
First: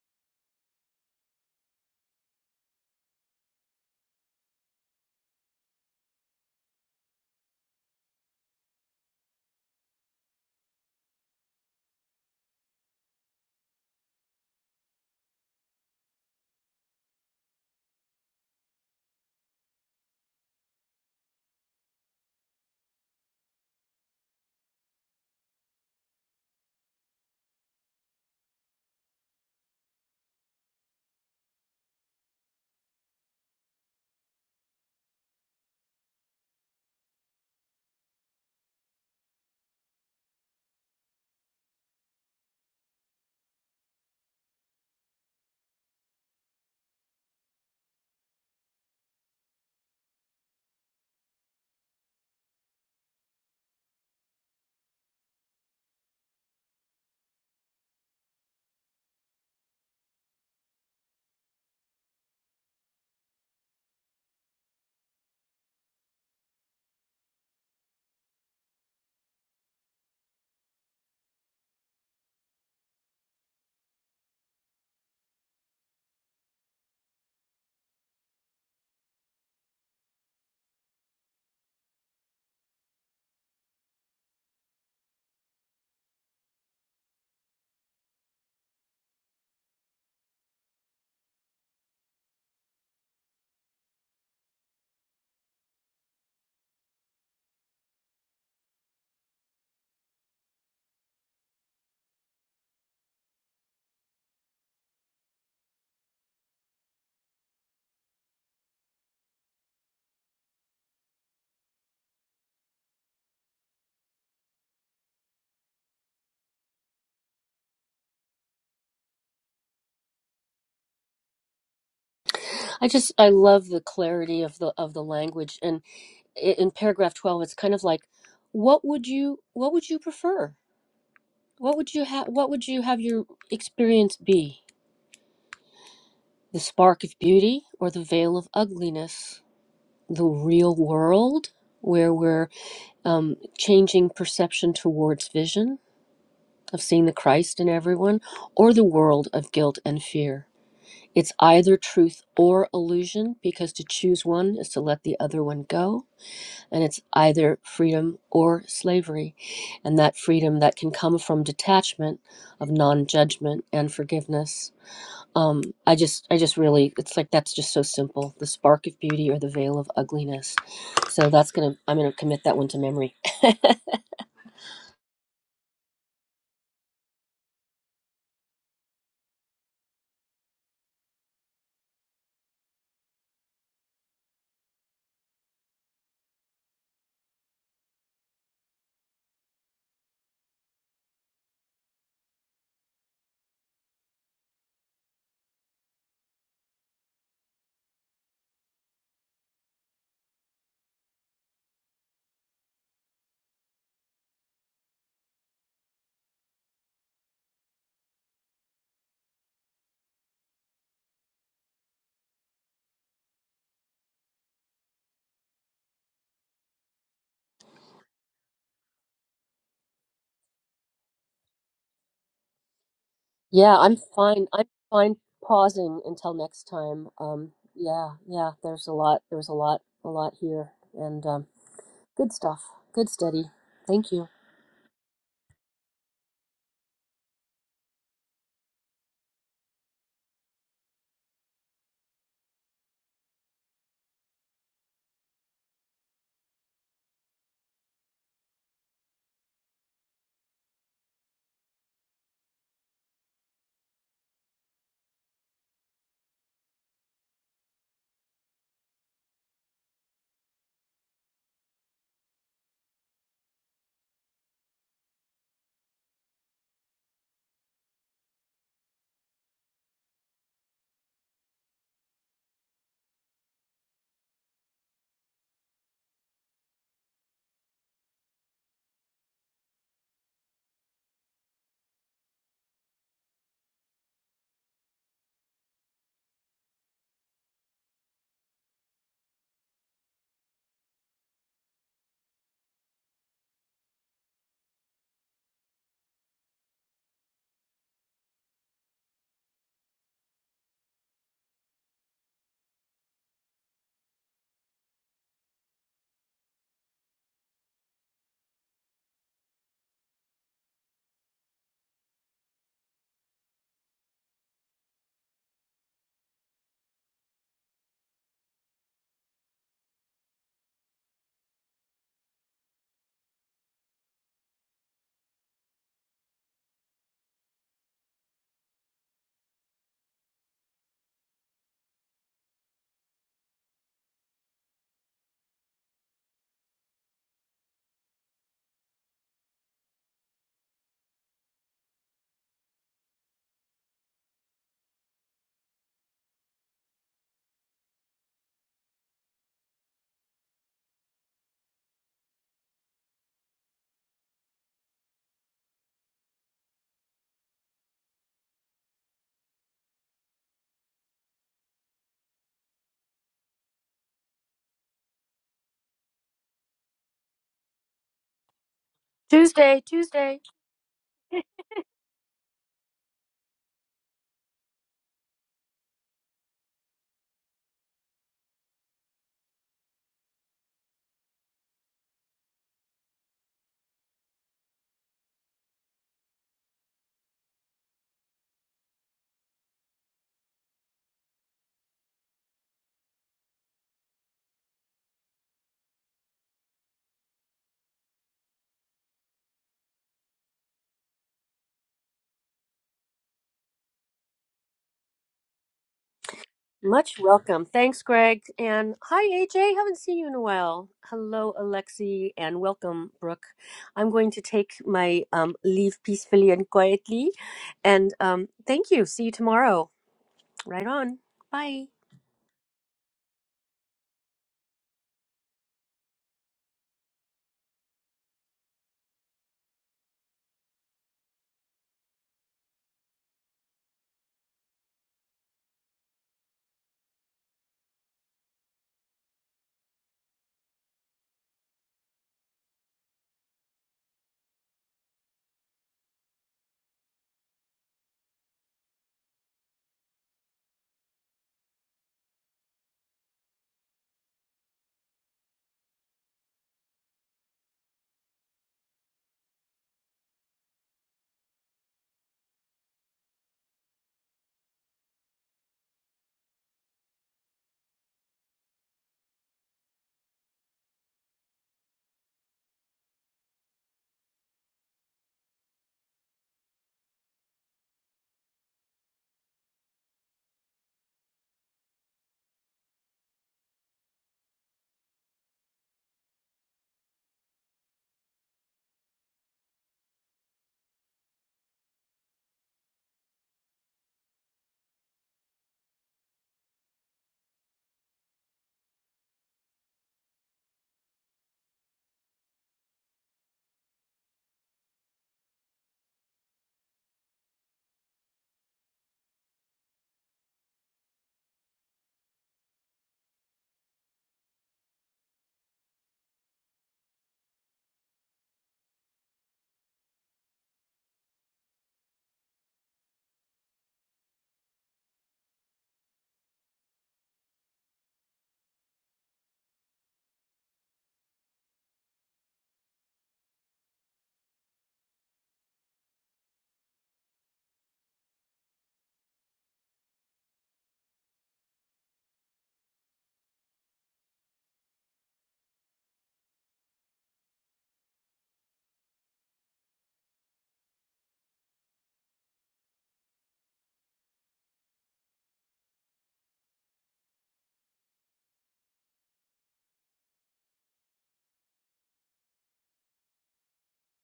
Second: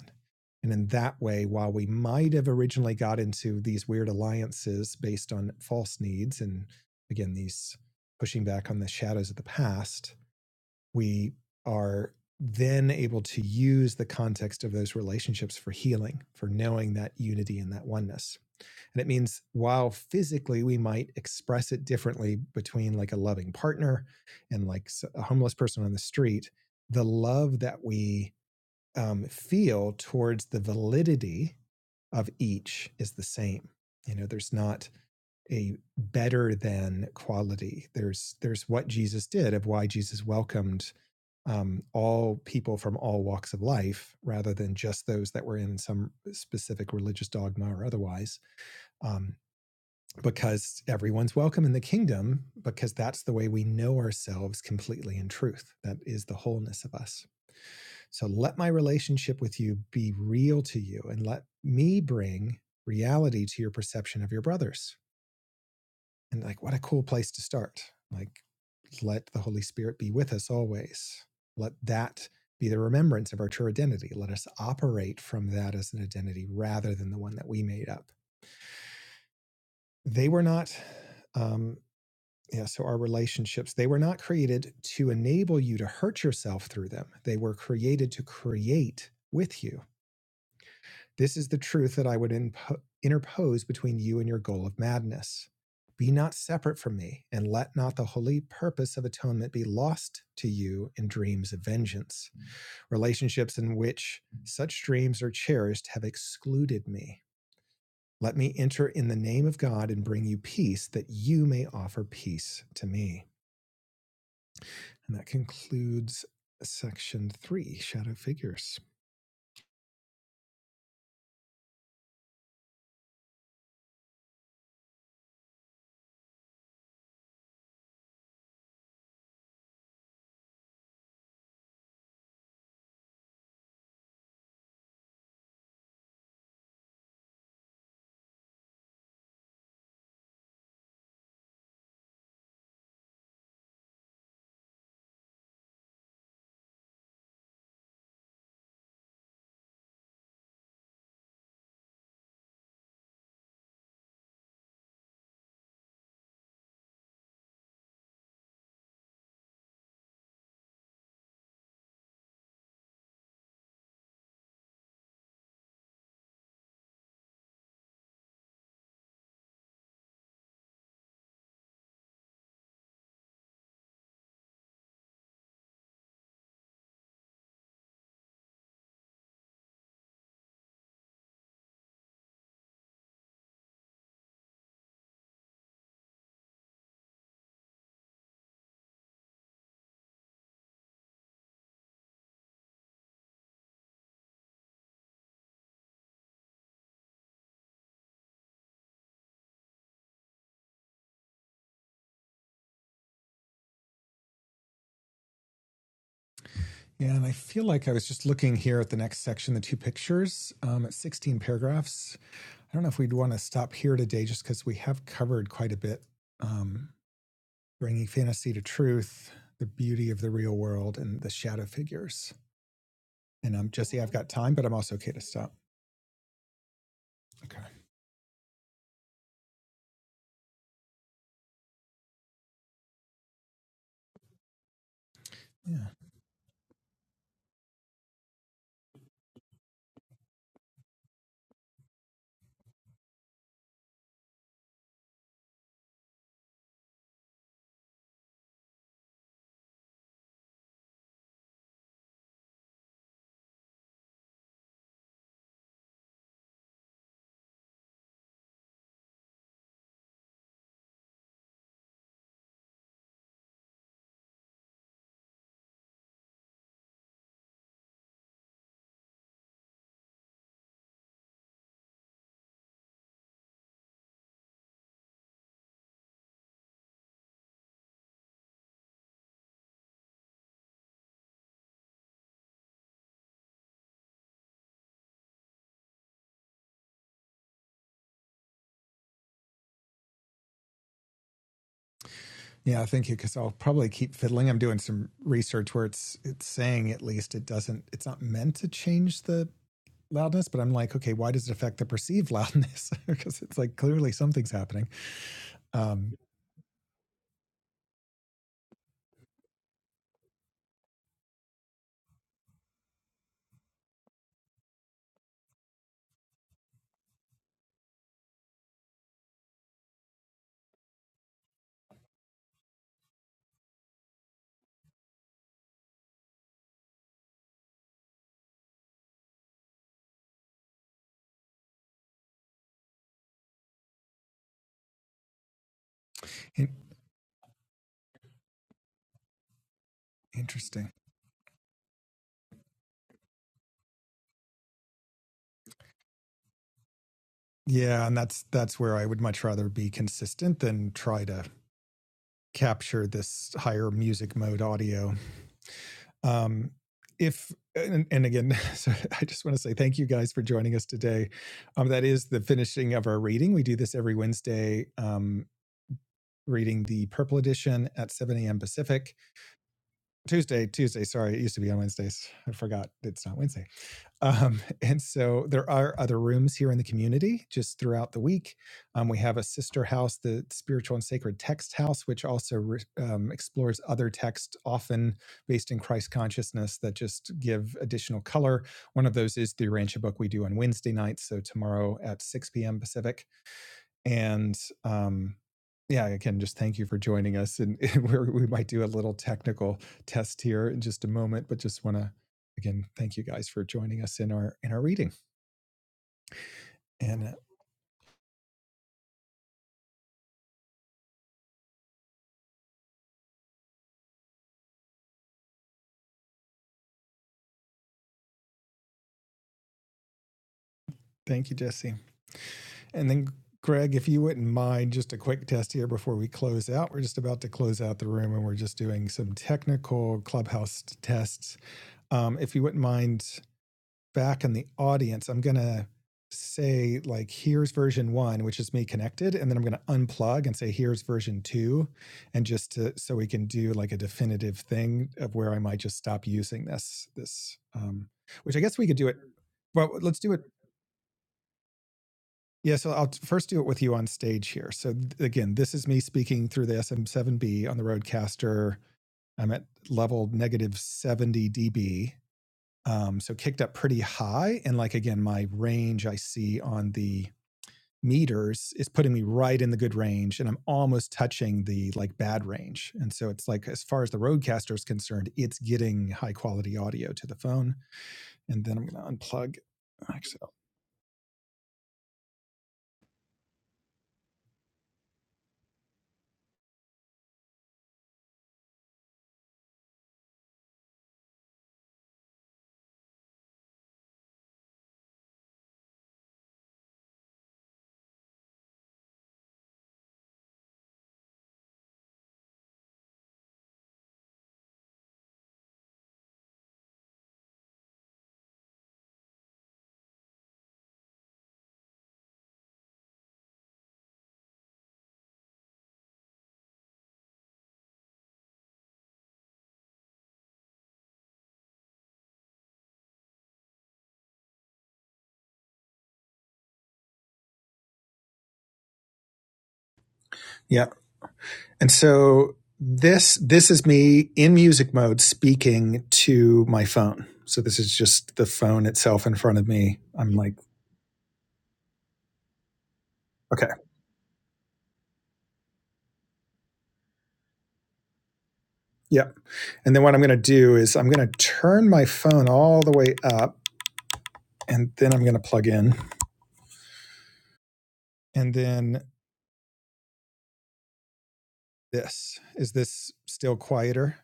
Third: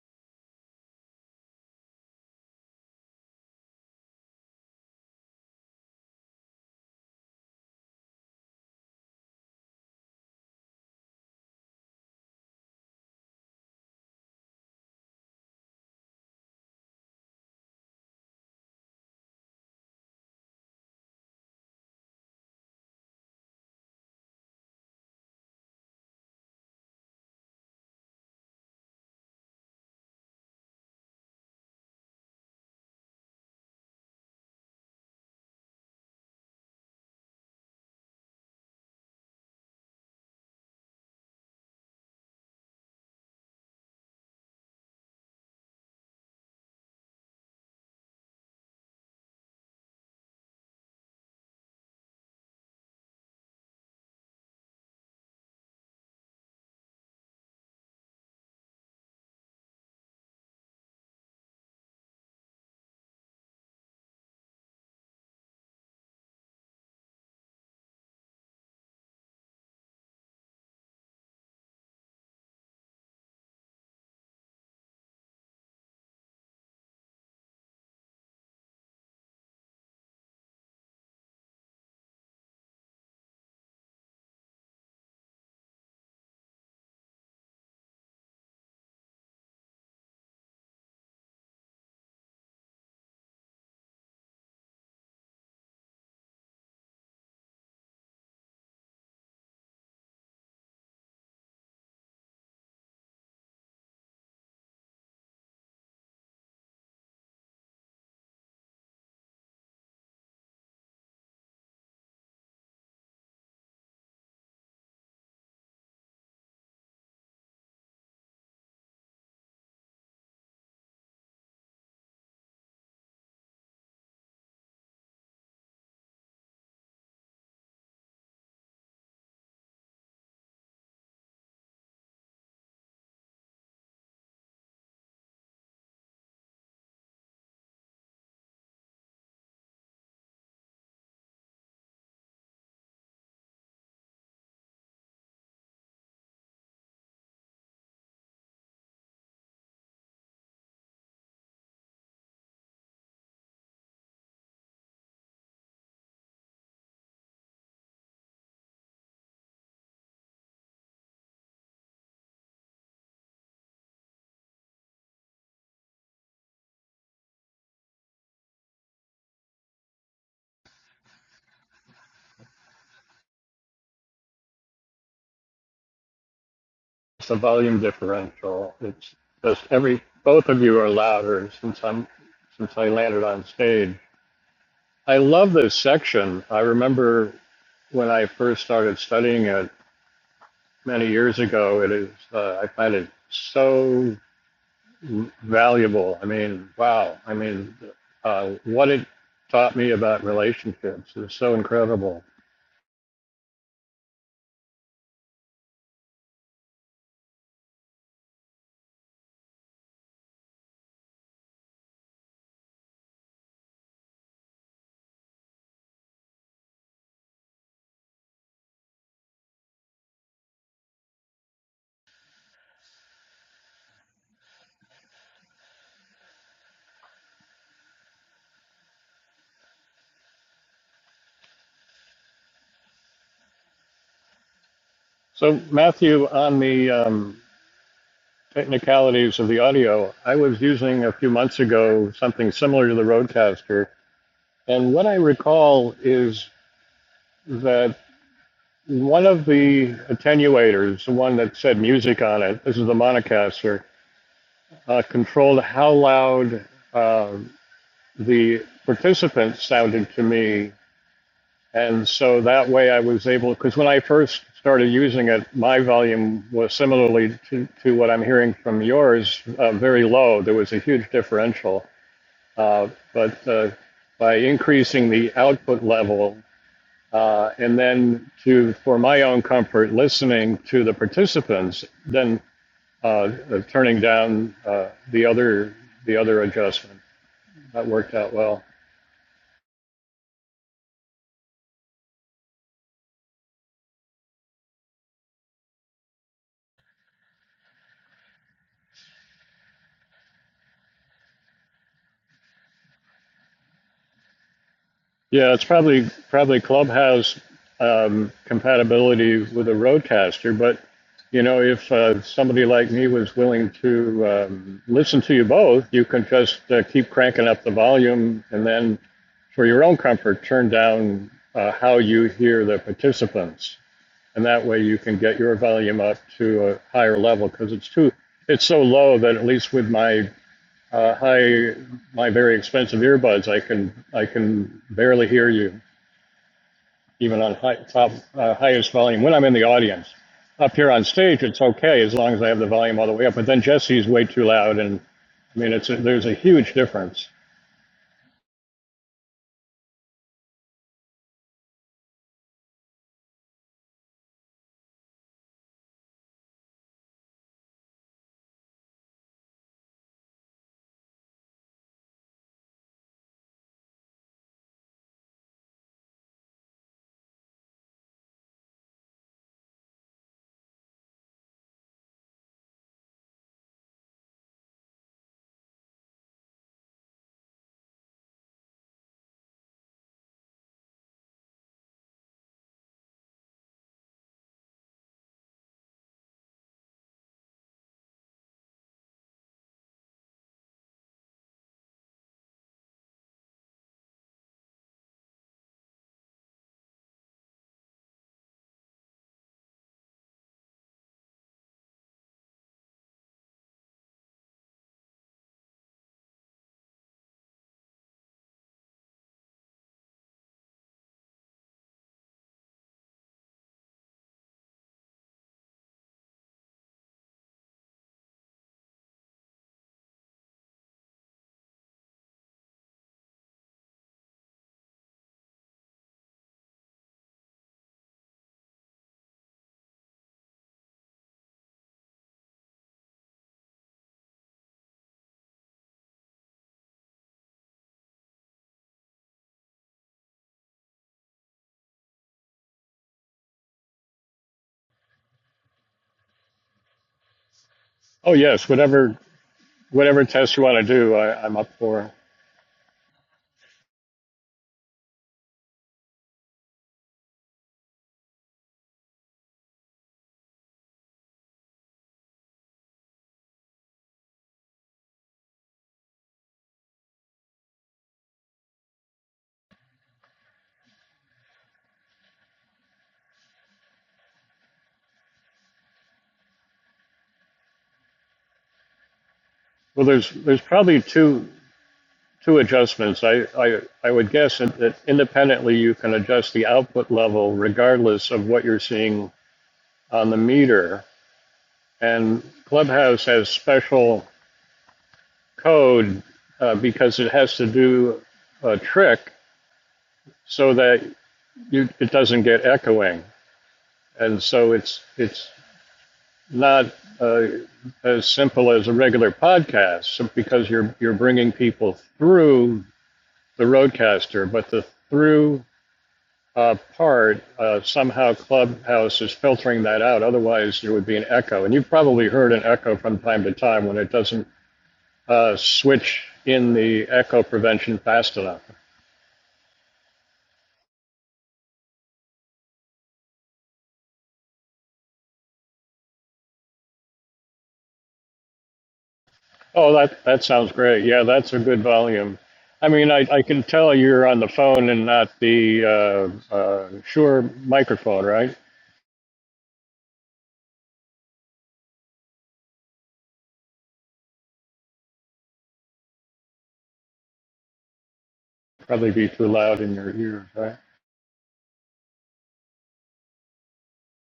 S2: And in that way, while we might have originally got into these weird alliances based on false needs and again, these pushing back on the shadows of the past, we are then able to use the context of those relationships for healing, for knowing that unity and that oneness. And it means while physically we might express it differently between like a loving partner and like a homeless person on the street, the love that we um, feel towards the validity of each is the same. You know, there's not a better than quality. There's there's what Jesus did of why Jesus welcomed um, all people from all walks of life rather than just those that were in some specific religious dogma or otherwise, um, because everyone's welcome in the kingdom, because that's the way we know ourselves completely in truth. That is the wholeness of us. So let my relationship with you be real to you and let me bring reality to your perception of your brothers. And like, what a cool place to start. Like, let the Holy Spirit be with us always. Let that be the remembrance of our true identity. Let us operate from that as an identity rather than the one that we made up. They were not, um, yeah, so our relationships, they were not created to enable you to hurt yourself through them. They were created to create with you This is the truth that I would impo- interpose between you and your goal of madness. Be not separate from me, and let not the holy purpose of atonement be lost to you in dreams of vengeance. Relationships in which such dreams are cherished have excluded me. Let me enter in the name of God and bring you peace, that you may offer peace to me. And that concludes section three shadow figures.
S1: I just I love the clarity of the of the language and i- in paragraph 12 it's kind of like what would you what would you prefer? What would you have what would you have your experience be? The spark of beauty or the veil of ugliness? The real world where we're um, changing perception towards vision of seeing the Christ in everyone or the world of guilt and fear? It's either truth or illusion because to choose one is to let the other one go and it's either freedom or slavery. And that freedom that can come from detachment of non-judgment and forgiveness. Um, I just, I just really, it's like that's just so simple. The spark of beauty or the veil of ugliness. So that's gonna, I'm gonna commit that one to memory.
S3: It's a volume differential. It's just every both of you are louder since I'm since I landed on stage. I love this section. I remember when I first started studying it many years ago. It is uh, I find it so valuable. I mean, wow. I mean, uh, what it taught me about relationships is so incredible.
S2: Yeah, and I feel like I was just looking here at the next section, the two pictures, um, at 16 paragraphs. I don't know if we'd want to stop here today just because we have covered quite a bit um, bringing fantasy to truth, the beauty of the real world, and the shadow figures. And um,
S1: yeah, I'm
S2: Jesse, I've got
S1: fine.
S2: time, but
S1: I'm
S2: I'm also okay
S1: fine
S2: to stop.
S1: pausing until next time. Um,
S2: Okay.
S1: yeah, yeah. There's a lot. There's a lot, a lot here, and um, good stuff. Good study. Thank you.
S3: So
S2: Yeah.
S3: Matthew, on the um, technicalities of the audio. I was using a few months ago something similar to the Rodecaster, and what I recall is that one of the attenuators, the one that said music on it, this is the Monocaster, uh, controlled how loud uh, the participants sounded to me. And so that way I was able, because when I first started using it, my volume was similarly to, to what I'm hearing from yours, uh, very low. There was a huge differential. Uh, but uh, by increasing the output level, uh, and then to, for my own comfort, listening to the participants, then uh, uh, turning down uh, the other the other adjustment. That worked out well.
S2: Yeah, thank you. Because I'll probably keep fiddling. I'm doing some research where it's it's saying at least it doesn't. It's not meant to change the loudness, but I'm like, okay, why does it affect the perceived loudness? because it's like clearly something's happening.
S3: Yeah, it's probably
S2: Um,
S3: probably Clubhouse um, compatibility with a Roadcaster, but you know, if uh, somebody like me was willing to um, listen to you both, you can just uh, keep cranking up the volume, and then for your own comfort, turn down uh, how you hear the participants, and that way you can get your volume up to a higher level because it's too it's so low that at least with my uh, high my very expensive earbuds, I can I can barely hear you
S2: in-
S3: even on high, top uh, highest volume when I'm in the audience. Up here
S2: interesting.
S3: on stage, it's okay as long as I have the volume all the way up. But then Jesse's way too loud, and I mean it's a, there's a huge difference.
S2: Yeah, and that's that's where I would much rather be consistent than try to capture this higher music mode audio. Um, if and, and again, so I just want to say thank you guys for joining us today. Um, that is the finishing of our reading. We do this every Wednesday, um, reading the Purple Edition at 7 a.m. Pacific.
S1: Tuesday, Tuesday.
S2: Tuesday, Tuesday. Sorry, it used to be on Wednesdays. I forgot it's not Wednesday. Um, and so there are other rooms here in the community just throughout the week. Um, we have a sister house, the Spiritual and Sacred Text House, which also re- um, explores other texts, often based in Christ consciousness, that just give additional color. One of those is the Urantia book we do on Wednesday nights. So tomorrow at 6 p.m. Pacific and um, yeah, again, just thank you for joining us. And we might do a little technical test here in just a moment, but just want to again thank you guys for joining us in our in our reading.
S1: Much
S2: And uh,
S1: welcome. Thanks, Greg. And hi, AJ. Haven't seen you in a while. Hello, Alexi, and welcome, Brooke. I'm going to take my um, leave peacefully and quietly. And um, thank you. See you tomorrow. Right on.
S2: thank you,
S1: Bye.
S2: Jesse. And then, Greg, if you wouldn't mind, just a quick test here before we close out. We're just about to close out the room and we're just doing some technical clubhouse tests. Um, if you wouldn't mind, back in the audience, I'm going to say, like, here's version one, which is me connected. And then I'm going to unplug and say, here's version two. And just to, so we can do like a definitive thing of where I might just stop using this, this, um,
S3: Oh
S2: which I
S3: yes,
S2: guess we could do
S3: whatever
S2: it. Well, let's
S3: whatever
S2: do it
S3: test you want to do, I, I'm up for.
S2: yeah, so I'll first do it with you on stage here. So again, this is me speaking through the SM7B on the Rodecaster. I'm at level negative 70 dB. Um, so kicked up pretty high. And like again, my range I see on the meters is putting me right in the good range and I'm almost touching the like bad range. And so it's like as far as the Rodecaster is concerned, it's getting high quality audio to the phone. And then I'm going to unplug.
S3: Well, there's
S2: Actually,
S3: there's probably two two adjustments. I I, I would guess that, that independently you can adjust the output level regardless of what you're seeing on the meter. And Clubhouse has special code uh, because it has to do a trick so that you it doesn't get echoing. And so it's it's not uh, as simple as a regular podcast because you're you're bringing people through the roadcaster, but the through uh, part, uh, somehow Clubhouse is filtering that out. Otherwise, there would be an echo. And you've probably heard an echo from time to time when it doesn't uh, switch in the echo prevention fast enough.
S2: yeah, And so this this is me in music mode speaking to my phone. So this is just the phone itself in front of
S3: Oh,
S2: me.
S3: that,
S2: I'm
S3: that
S2: like,
S3: sounds great. Yeah, that's a good volume. I mean, I, I can
S2: okay,
S3: tell you're on the phone and not the uh, uh, sure microphone, right?
S2: yeah. And then what I'm going to do is I'm going to turn my phone all the way up, and then I'm going to plug in. And then
S3: Probably be too loud in your ears, right?
S2: this is this still quieter?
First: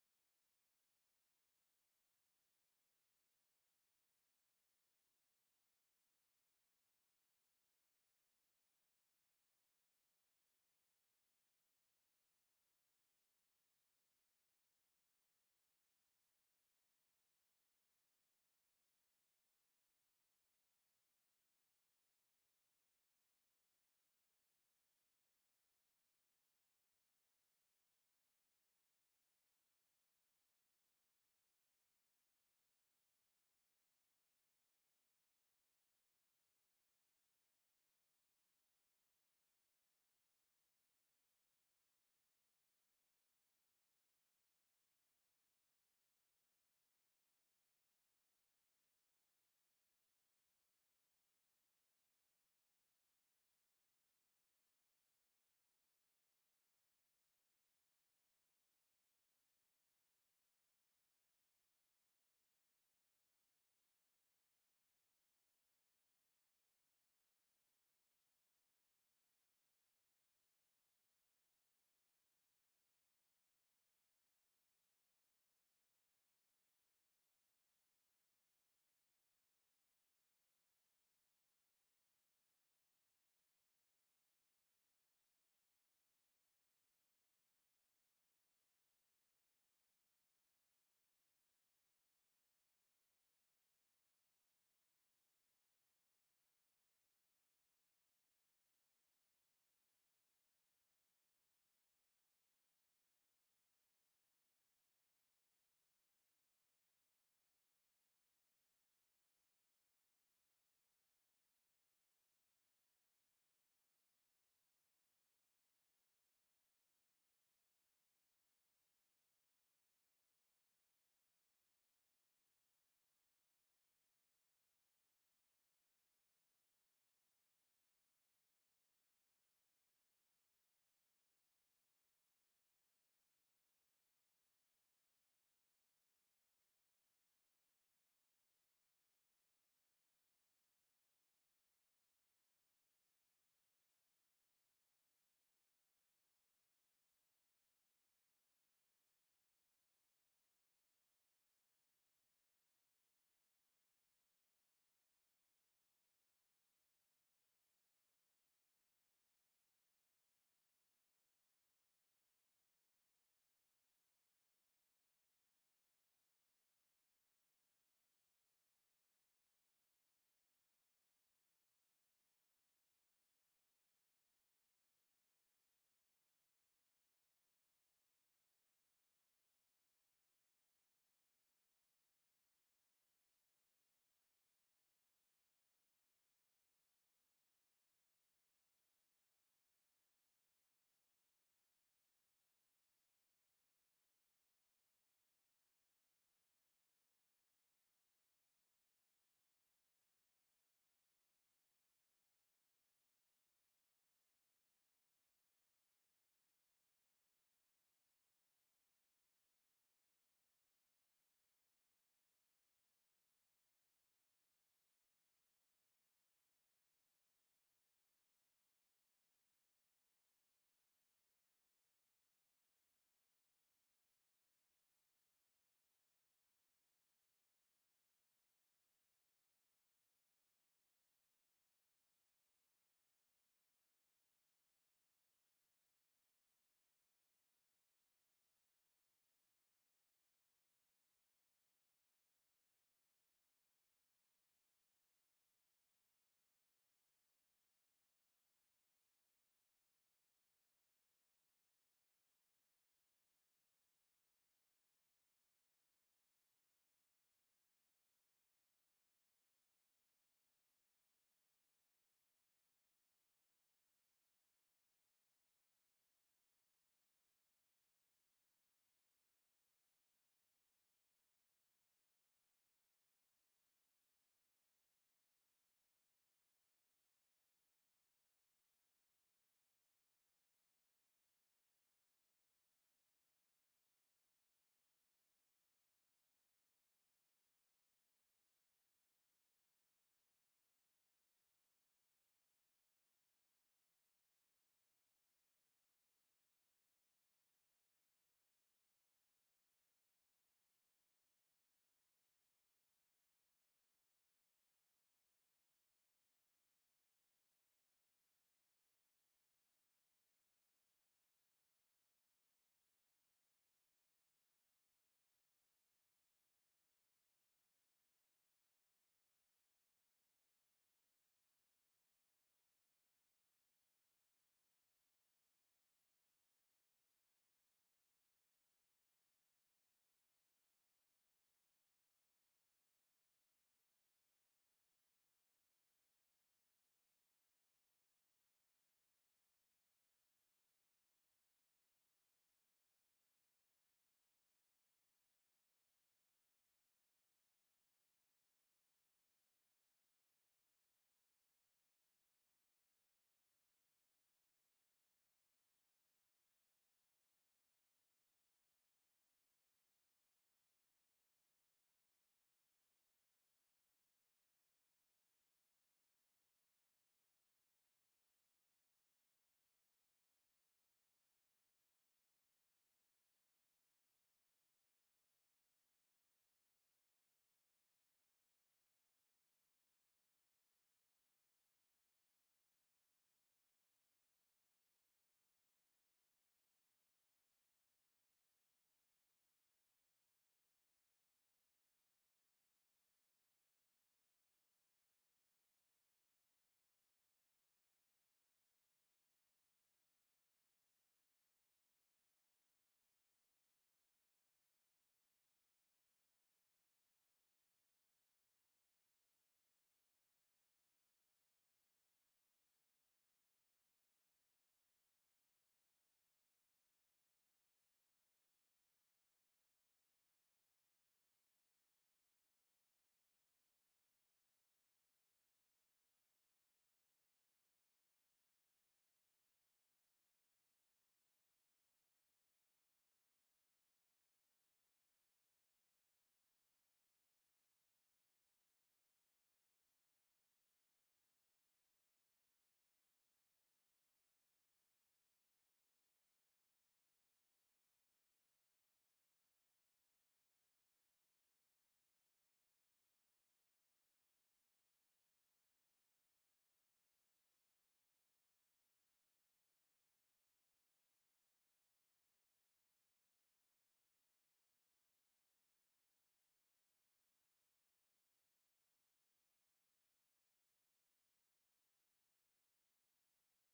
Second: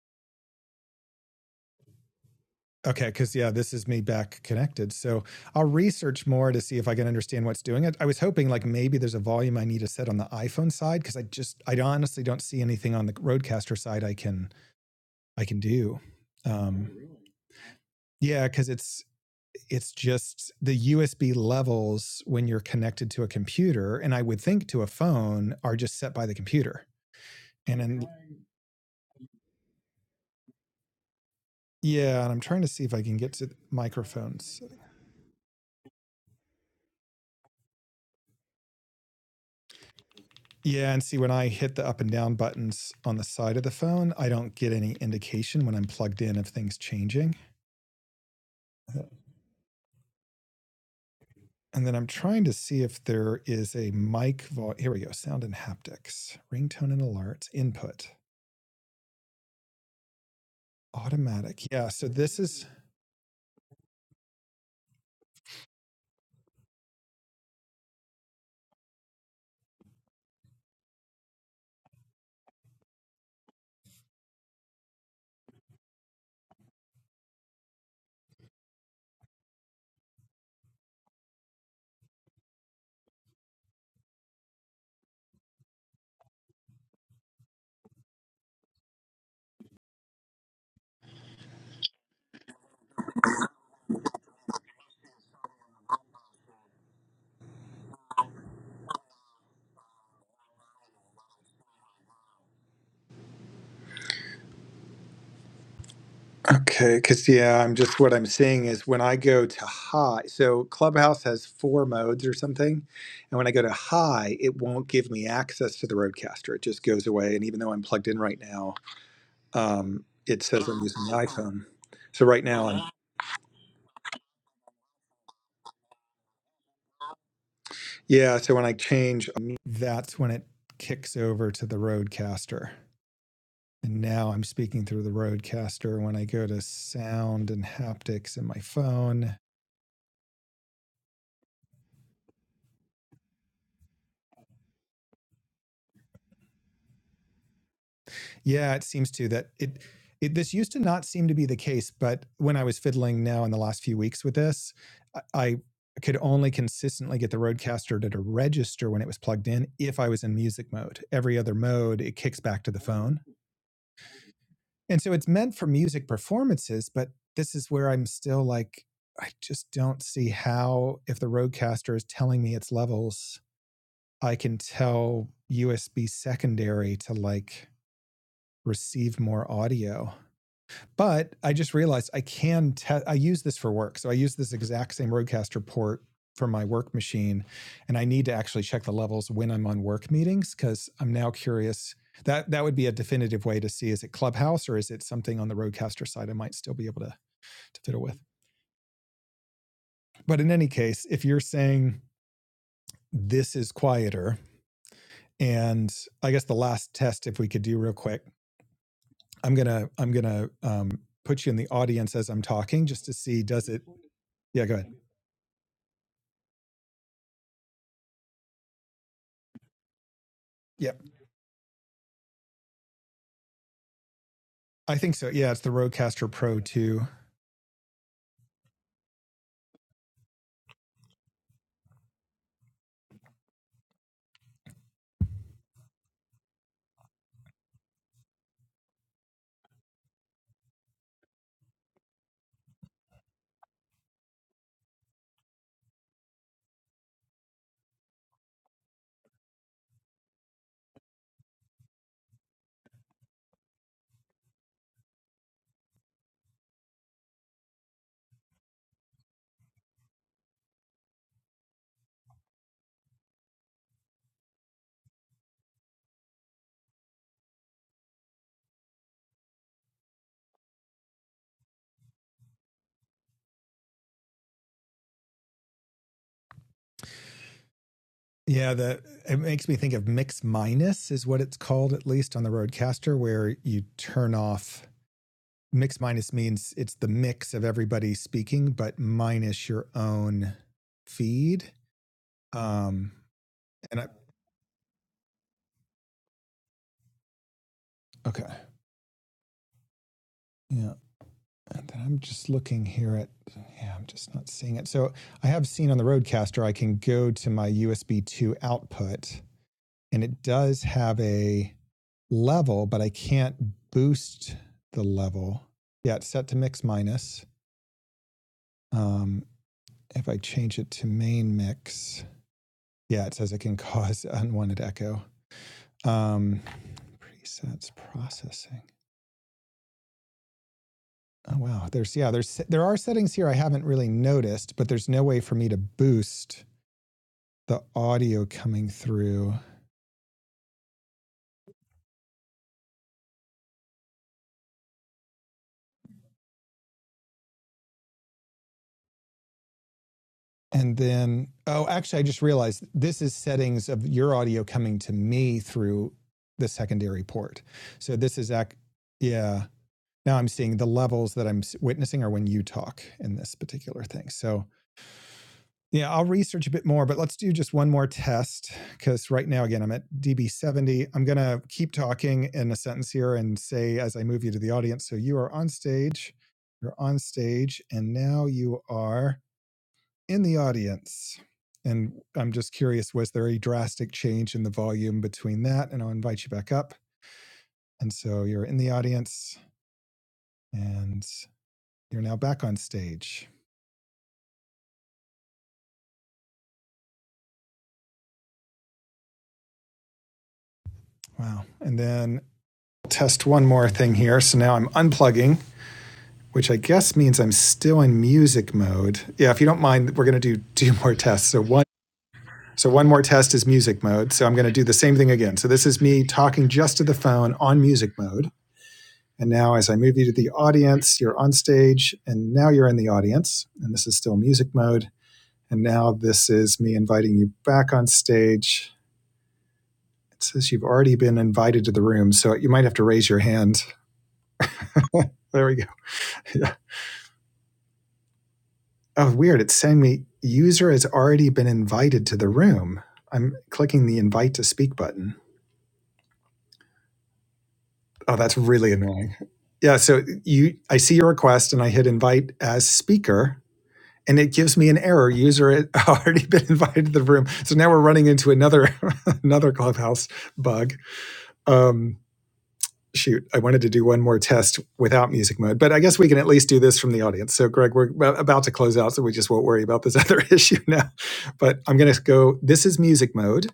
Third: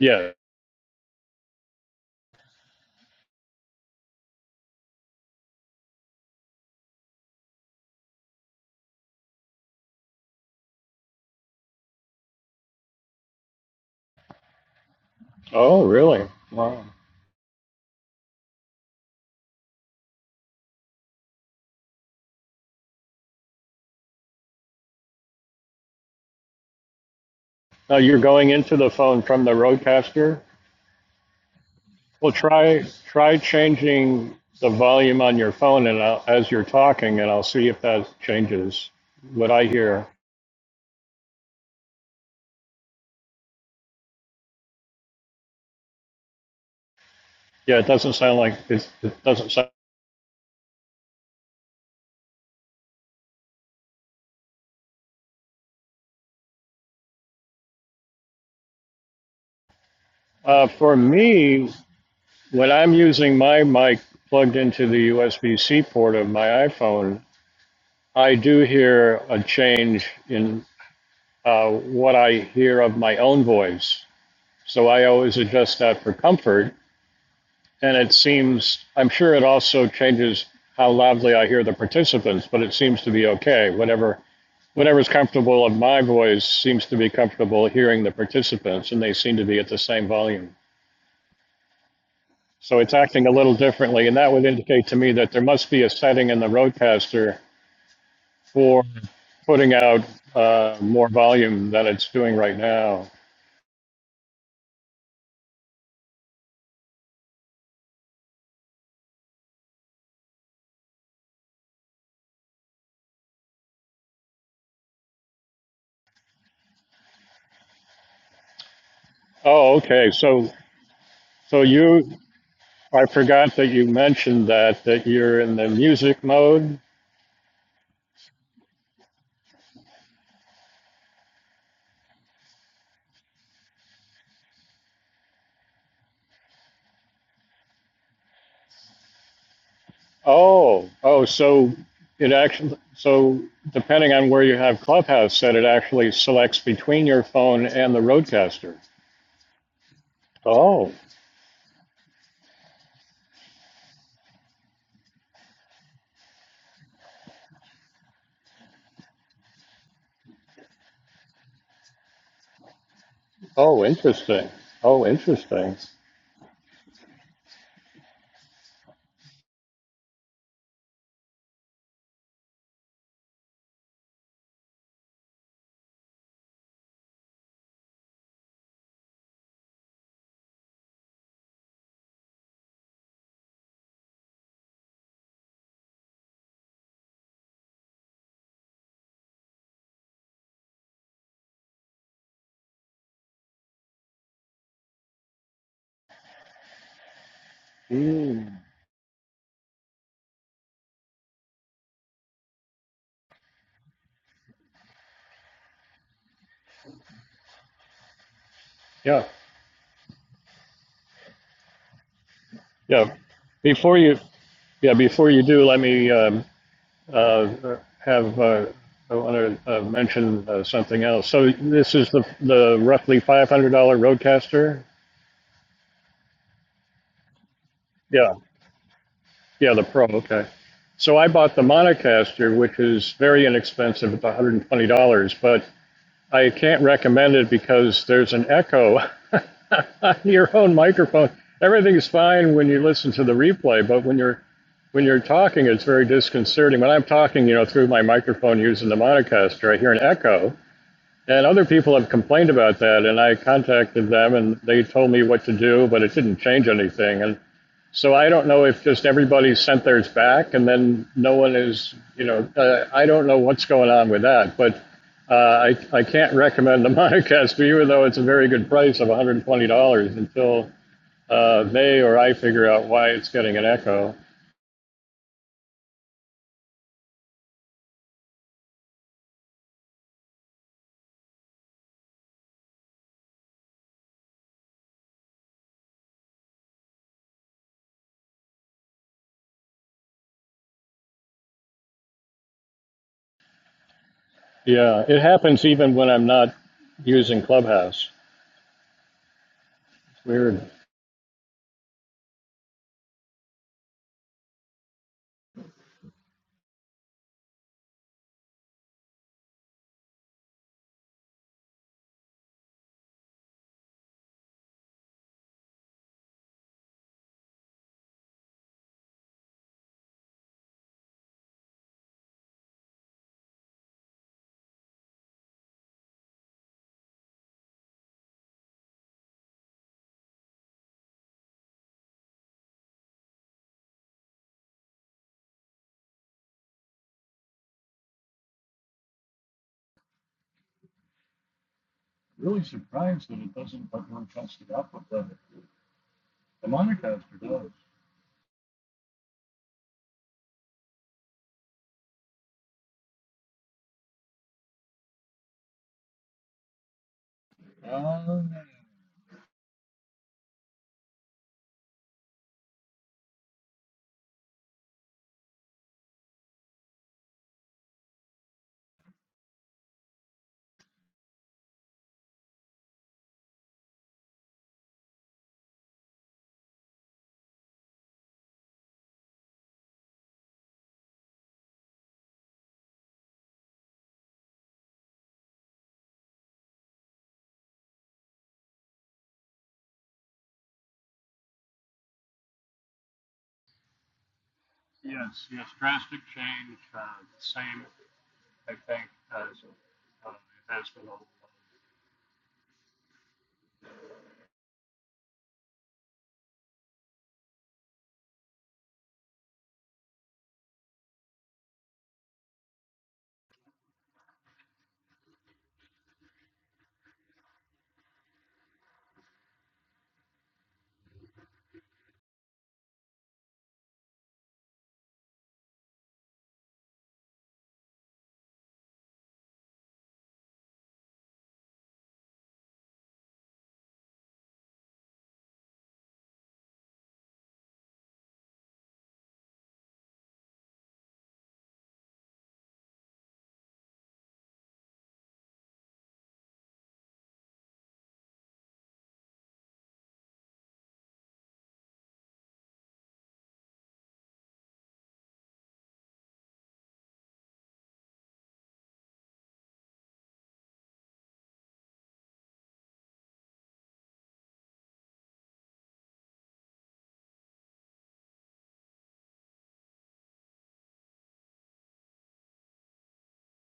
S3: Yeah.
S2: Okay, because yeah, this is me back connected. So I'll research more to see if I can understand what's doing it. I was hoping like maybe there's a volume I need to set on the iPhone side because I just I honestly don't see anything on the Roadcaster side I can I can
S3: Oh,
S2: do.
S3: really? Wow.
S2: Um, yeah, because it's it's just the USB levels when you're connected to a computer, and I would think to a phone are just set by the computer. And
S3: Now
S2: then
S3: you're going into the phone from the Rodecaster.
S2: yeah, and
S3: Well,
S2: I'm trying to
S3: try
S2: see if I can get
S3: try
S2: to
S3: changing
S2: microphones.
S3: the volume on your phone and I'll, as you're talking, and I'll see if that changes what I hear.
S2: Yeah, and see when I hit the up and down buttons on the side of the phone, I don't get any indication when I'm plugged in of things changing.
S3: Yeah, it doesn't sound like it's, it doesn't sound.
S2: And then I'm trying to see if there is a mic vo- here we go, sound and haptics, ringtone and alerts, input,
S3: Uh, for
S2: automatic.
S3: me,
S2: Yeah, so this is
S3: when I'm using my mic plugged into the USB-C port of my iPhone, I do hear a change in uh, what I hear of my own voice. So I always adjust that for comfort And it seems, I'm sure it also changes how loudly I hear the participants, but it seems to be okay. Whatever whatever's comfortable of my voice seems to be comfortable hearing the participants, and they seem to be at the same volume. So it's acting a little differently, and that would indicate to me that there must be a setting in the Roadcaster for putting out uh, more volume than it's doing right now.
S2: Okay, cuz yeah, I'm just what I'm seeing is when I go to high, so Clubhouse has four modes or something, and when I go to high, it won't give me access to the Rodecaster. It just goes away and even though I'm plugged in right now,
S3: Oh,
S2: um,
S3: okay.
S2: it
S3: So
S2: says I'm using the
S3: so
S2: iPhone.
S3: you,
S2: So right now, I'm,
S3: I forgot that you mentioned that that you're in the music mode
S2: yeah. So when I change, um, that's when it kicks over to the Rodecaster. and now I'm speaking through the Rodecaster. When I go to sound and haptics in my phone,
S3: Oh, oh, so it actually, so depending on where you have Clubhouse set, it actually selects between your phone and the
S2: yeah,
S3: roadcaster.
S2: it seems to that it. It, this used to
S3: Oh,
S2: not seem to be the case, but when I was fiddling now in the last few weeks with this, I, I could only consistently get the Rodecaster to, to register when it was plugged in if I was in music mode. Every other mode, it kicks back to the phone
S3: oh, interesting.
S2: And
S3: Oh,
S2: so it's meant for
S3: interesting.
S2: music performances, but this is where I'm still like, I just don't see how, if the Rodecaster is telling me its levels, I can tell USB secondary to like receive more audio. But I just realized I can test. I use this for work, so I use this exact same Rodecaster port for my work machine, and I need to actually check the levels when I'm on work meetings because I'm now curious. That that would be a definitive way to see is it Clubhouse or is it something on the Rodecaster side I might still be able to to fiddle with.
S3: Mm.
S2: But in any case, if you're saying this is quieter, and I guess the last test, if we could do real quick,
S3: Yeah,
S2: I'm gonna I'm gonna um, put you in the audience as I'm talking just to
S3: yeah.
S2: see does it.
S3: Before you,
S2: Yeah, go ahead.
S3: yeah, before you do, let me um, uh, have. Uh, I want to uh, mention uh,
S2: Yeah.
S3: something else. So this is the the roughly five hundred dollar roadcaster.
S2: I think so. Yeah, it's the Rodecaster Pro 2.
S3: Yeah. Yeah, the Pro, okay. So I bought the Monocaster, which is very inexpensive, it's $120, but I can't recommend it because there's an echo on your own microphone. Everything's fine when you listen to the replay, but when you're when you're talking, it's very disconcerting. When I'm talking, you know, through my microphone using the Monocaster, I hear an echo. And other people have complained about that, and I contacted them, and they told me what to do, but it didn't change anything. And so I don't know if just everybody sent theirs back and then no one is, you know, uh, I don't know what's going on with that, but uh, I, I can't recommend the Monocast to you, even though it's a very good price of $120 until uh, they or I figure out why it's getting an echo.
S2: Yeah, the it makes me think of mix minus is what it's called at least on the Rodecaster where you turn off mix minus means it's the mix of everybody speaking but minus your own feed. Um and I
S3: Yeah, it happens even when I'm not using Clubhouse.
S2: okay.
S3: It's weird.
S2: Yeah. And then I'm just looking here at yeah, I'm just not seeing it. So I have seen on the Rodecaster I can go to my USB 2 output and it does have a level, but I can't boost the level. Yeah, it's set to mix minus. Um, if I change it to main mix, yeah, it says it can cause unwanted echo. Um, presets processing. Oh wow, there's yeah, there's there are settings here I haven't really noticed, but there's no way for me to boost the audio coming through And then, oh, actually, I just realized this is settings of your audio coming to me through the secondary port. So this is, ac- yeah. Now I'm seeing the levels that I'm witnessing are when you talk in this particular thing. So yeah, I'll research a bit more, but let's do just one more test because right now, again, I'm at DB70. I'm going to keep talking in a sentence here and say as I move you to the audience. So you are on stage, you're on stage, and now you are in the audience. And I'm just curious was there a drastic change in the volume between that? And I'll invite you back up. And so you're in the audience and you're now back on stage. Wow. And then test one more thing here. So now I'm unplugging, which I guess means I'm still in music mode. Yeah, if you don't mind, we're going to do two more tests. So one so one more test is music mode. So I'm going to do the same thing again. So this is me talking just to the phone on music mode. And now, as I move you to the audience, you're on stage, and now you're in the audience, and this is still music mode. And now this is me inviting you back on stage. It says you've already been invited to the room, so you might have to raise your hand. there we go. Yeah. Oh, weird. It's saying me user has already been invited to the room. I'm clicking the invite to speak button. Oh, that's really annoying. Yeah, so you I see your request and I hit invite as speaker and it gives me an error. User had already been invited to the room. So now we're running into another another clubhouse bug. Um, shoot, I wanted to do one more test without music mode, but I guess we can at least do this from the audience. So Greg, we're about to close out, so we just won't worry about this other issue now. But I'm going to go. This is music mode.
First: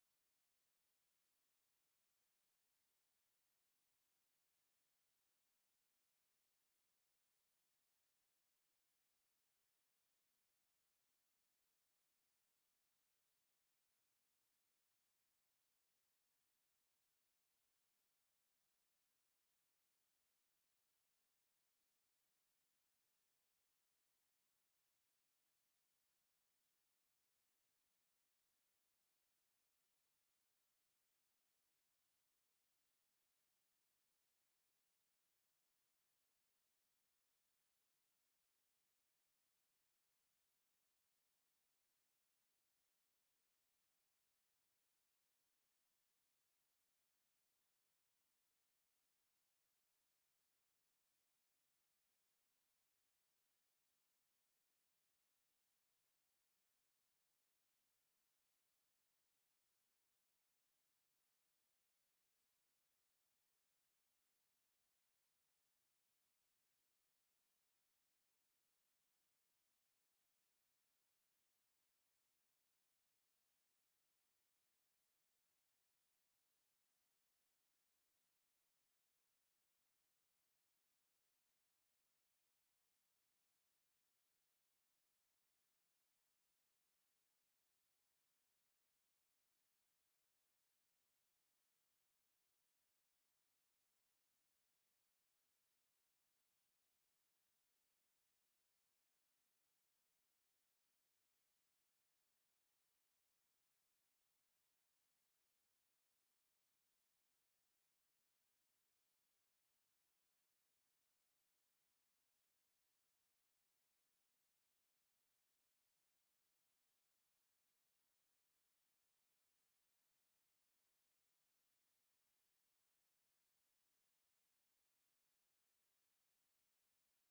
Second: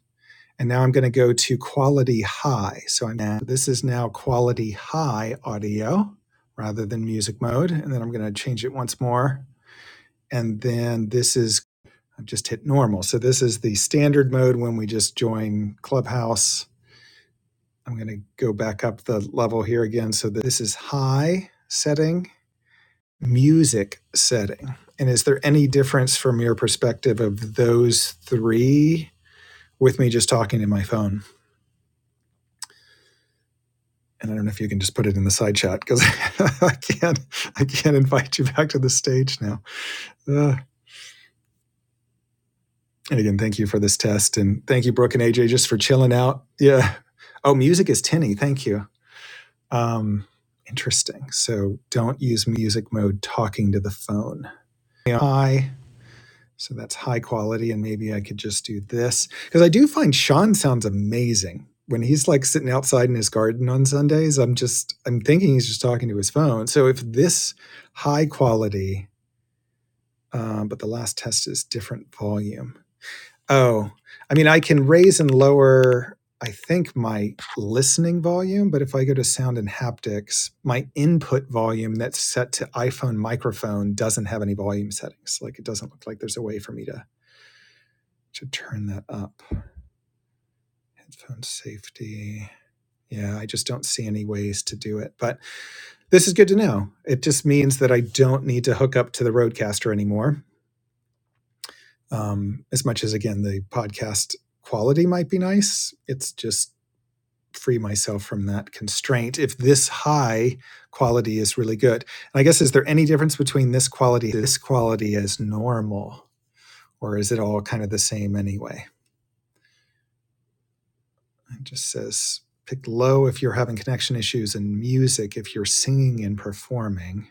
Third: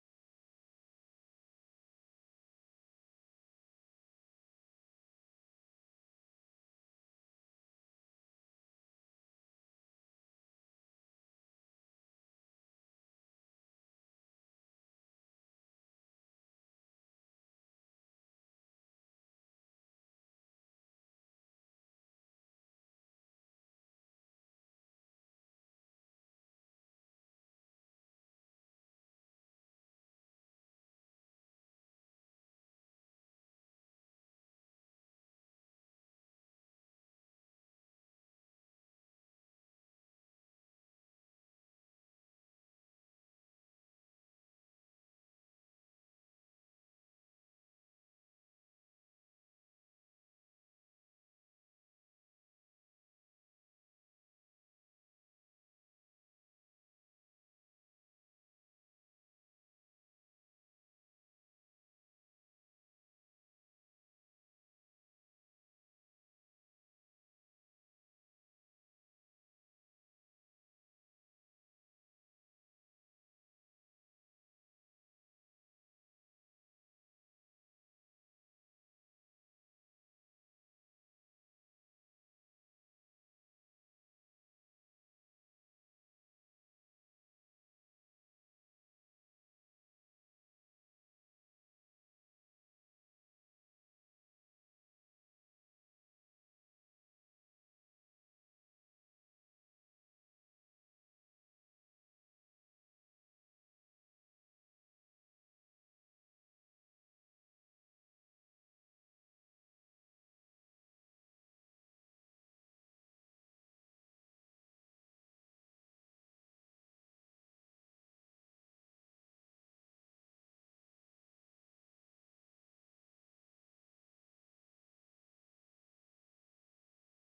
S2: And now I'm going to go to quality high. So I'm now, this is now quality high audio rather than music mode. And then I'm going to change it once more. And then this is I've just hit normal. So this is the standard mode when we just join Clubhouse. I'm going to go back up the level here again. So that this is high setting, music setting. And is there any difference from your perspective of those three with me just talking to my phone? And I don't know if you can just put it in the side chat because I can't, I can't invite you back to the stage now. Ugh. and again, thank you for this test, and thank you, Brooke and AJ, just for chilling out. Yeah. Oh, music is tinny. Thank you. Um, interesting. So don't use music mode talking to the phone. I so that's high quality, and maybe I could just do this because I do find Sean sounds amazing when he's like sitting outside in his garden on Sundays. I'm just I'm thinking he's just talking to his phone. So if this high quality, um, but the last test is different volume. Oh, I mean, I can raise and lower, I think, my listening volume, but if I go to sound and haptics, my input volume that's set to iPhone microphone doesn't have any volume settings. Like, it doesn't look like there's a way for me to, to turn that up. Headphone safety. Yeah, I just don't see any ways to do it. But this is good to know. It just means that I don't need to hook up to the Roadcaster anymore. Um, as much as, again, the podcast quality might be nice, it's just free myself from that constraint if this high quality is really good. And I guess is there any difference between this quality and this quality as normal or is it all kind of the same anyway? It just says pick low if you're having connection issues and music if you're singing and performing.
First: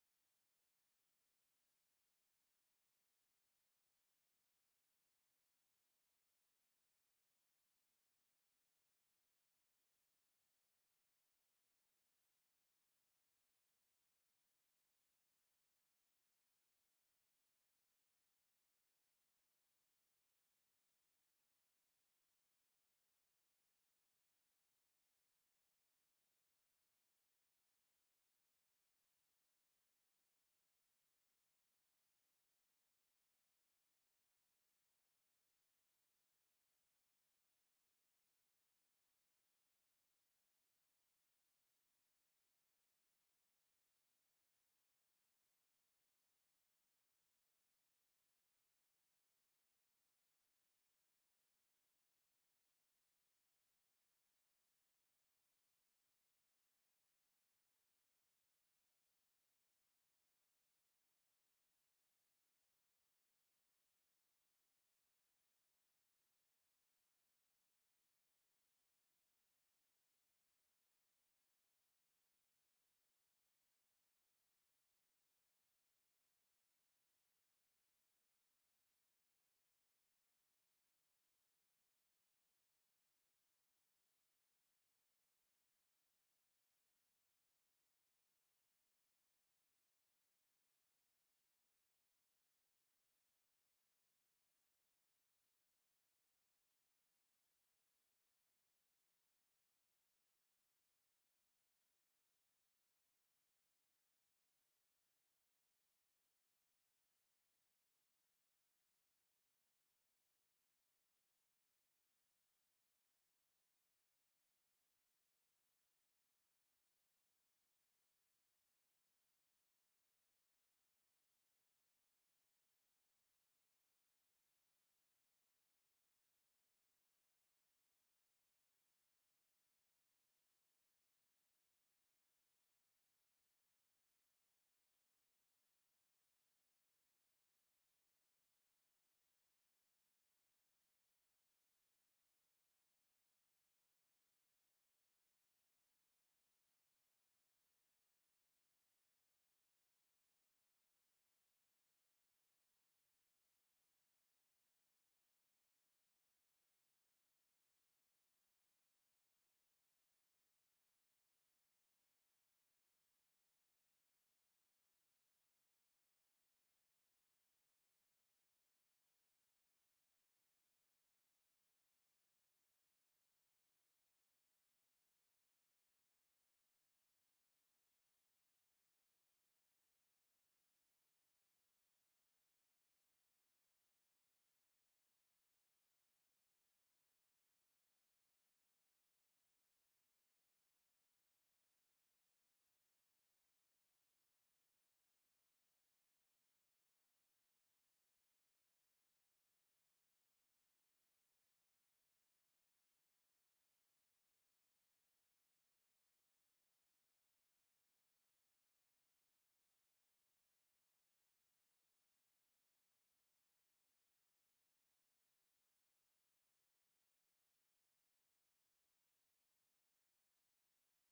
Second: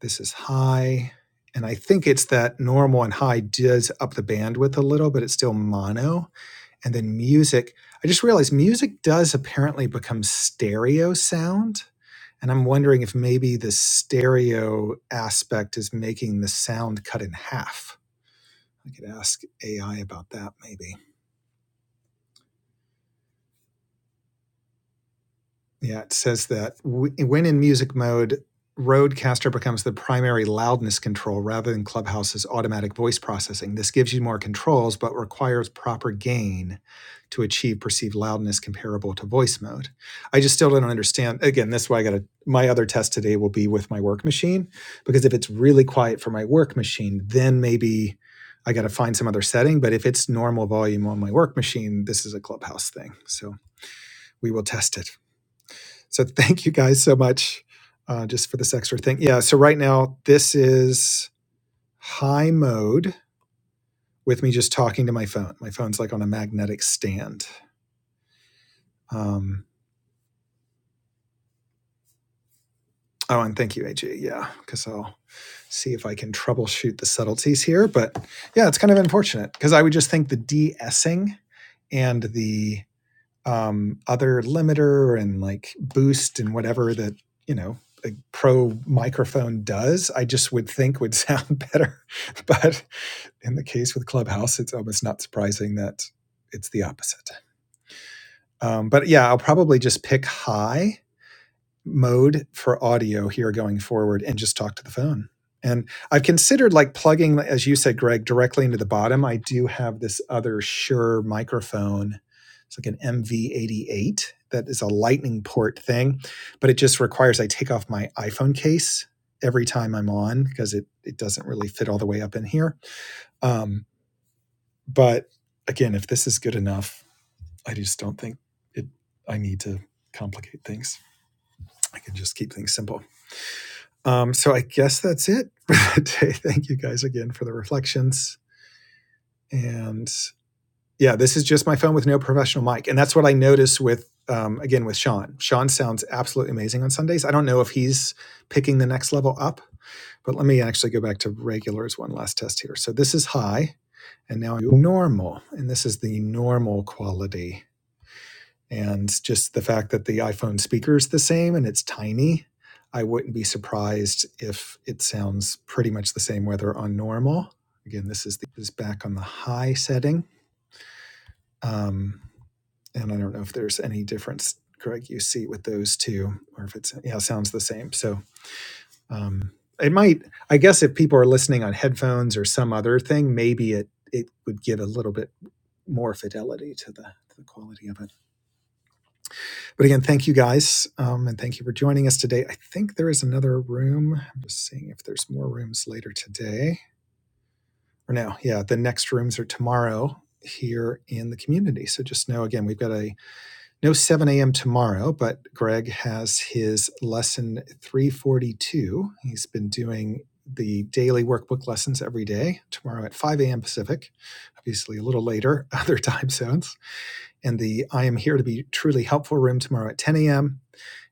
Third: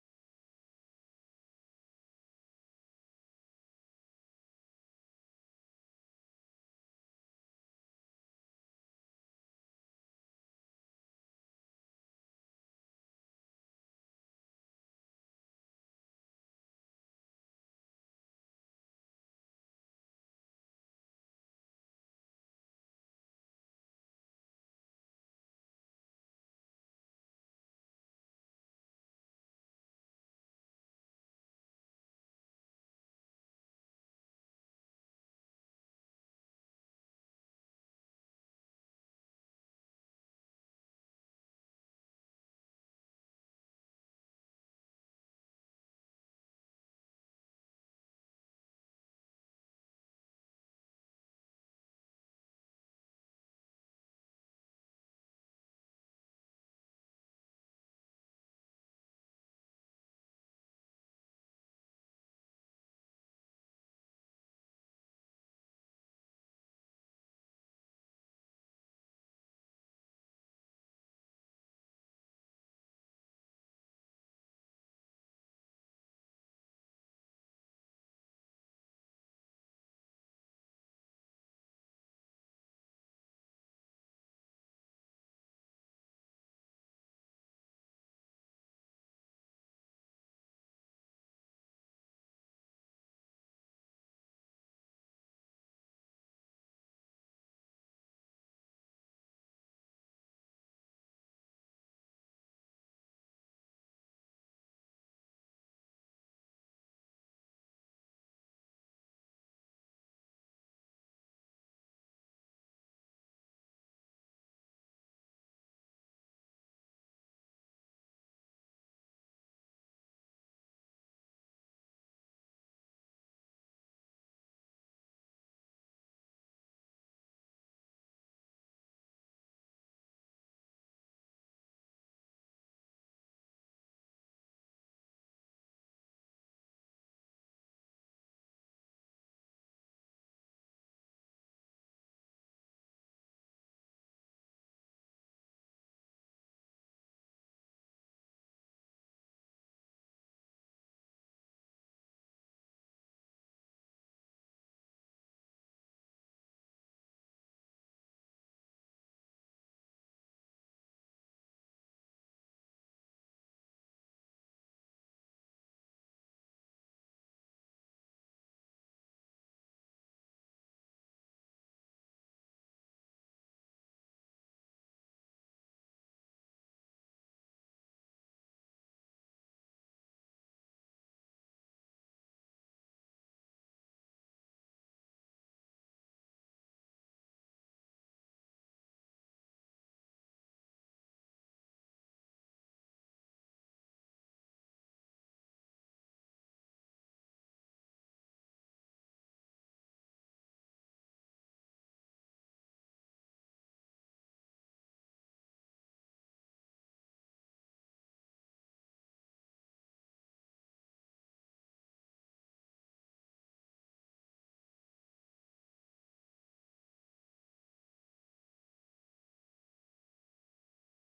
S2: This is high and I think it's that normal and high does up the bandwidth a little but it's still mono. and then music. I just realized music does apparently become stereo sound. And I'm wondering if maybe the stereo aspect is making the sound cut in half. I could ask AI about that maybe. Yeah, it says that w- when in music mode, Rodecaster becomes the primary loudness control rather than Clubhouse's automatic voice processing. This gives you more controls, but requires proper gain to achieve perceived loudness comparable to voice mode. I just still don't understand. Again, that's why I got to. My other test today will be with my work machine, because if it's really quiet for my work machine, then maybe I got to find some other setting. But if it's normal volume on my work machine, this is a Clubhouse thing. So we will test it. So thank you guys so much uh, just for this extra thing. Yeah. So right now this is high mode with me just talking to my phone. My phone's like on a magnetic stand. Um, oh, and thank you, AJ. Yeah, because I'll see if I can troubleshoot the subtleties here. But yeah, it's kind of unfortunate because I would just think the de-essing and the um, other limiter and like boost and whatever that you know a pro microphone does i just would think would sound better but in the case with clubhouse it's almost not surprising that it's the opposite um, but yeah i'll probably just pick high mode for audio here going forward and just talk to the phone. And I've considered like plugging, as you said, Greg, directly into the bottom. I do have this other Shure microphone. It's like an MV88 that is a lightning port thing, but it just requires I take off my iPhone case every time I'm on because it, it doesn't really fit all the way up in here. Um, but again, if this is good enough, I just don't think it, I need to complicate things. I can just keep things simple. Um, so I guess that's it for today. Thank you guys again for the reflections. And yeah, this is just my phone with no professional mic. And that's what I notice with, um, again, with Sean. Sean sounds absolutely amazing on Sundays. I don't know if he's picking the next level up, but let me actually go back to regulars one last test here. So this is high and now normal. And this is the normal quality and just the fact that the iPhone speaker is the same and it's tiny, I wouldn't be surprised if it sounds pretty much the same whether on normal. Again, this is the, is back on the high setting, um, and I don't know if there's any difference, Greg, you see with those two, or if it's yeah sounds the same. So um, it might, I guess, if people are listening on headphones or some other thing, maybe it it would give a little bit more fidelity to the to the quality of it. But again, thank you guys. Um, and thank you for joining us today. I think there is another room. I'm just seeing if there's more rooms later today. Or no, yeah, the next rooms are tomorrow here in the community. So just know again, we've got a no 7 a.m. tomorrow, but Greg has his lesson 342. He's been doing the daily workbook lessons every day, tomorrow at 5 a.m. Pacific, obviously a little later, other time zones and the I am here to be truly helpful room tomorrow at 10 a.m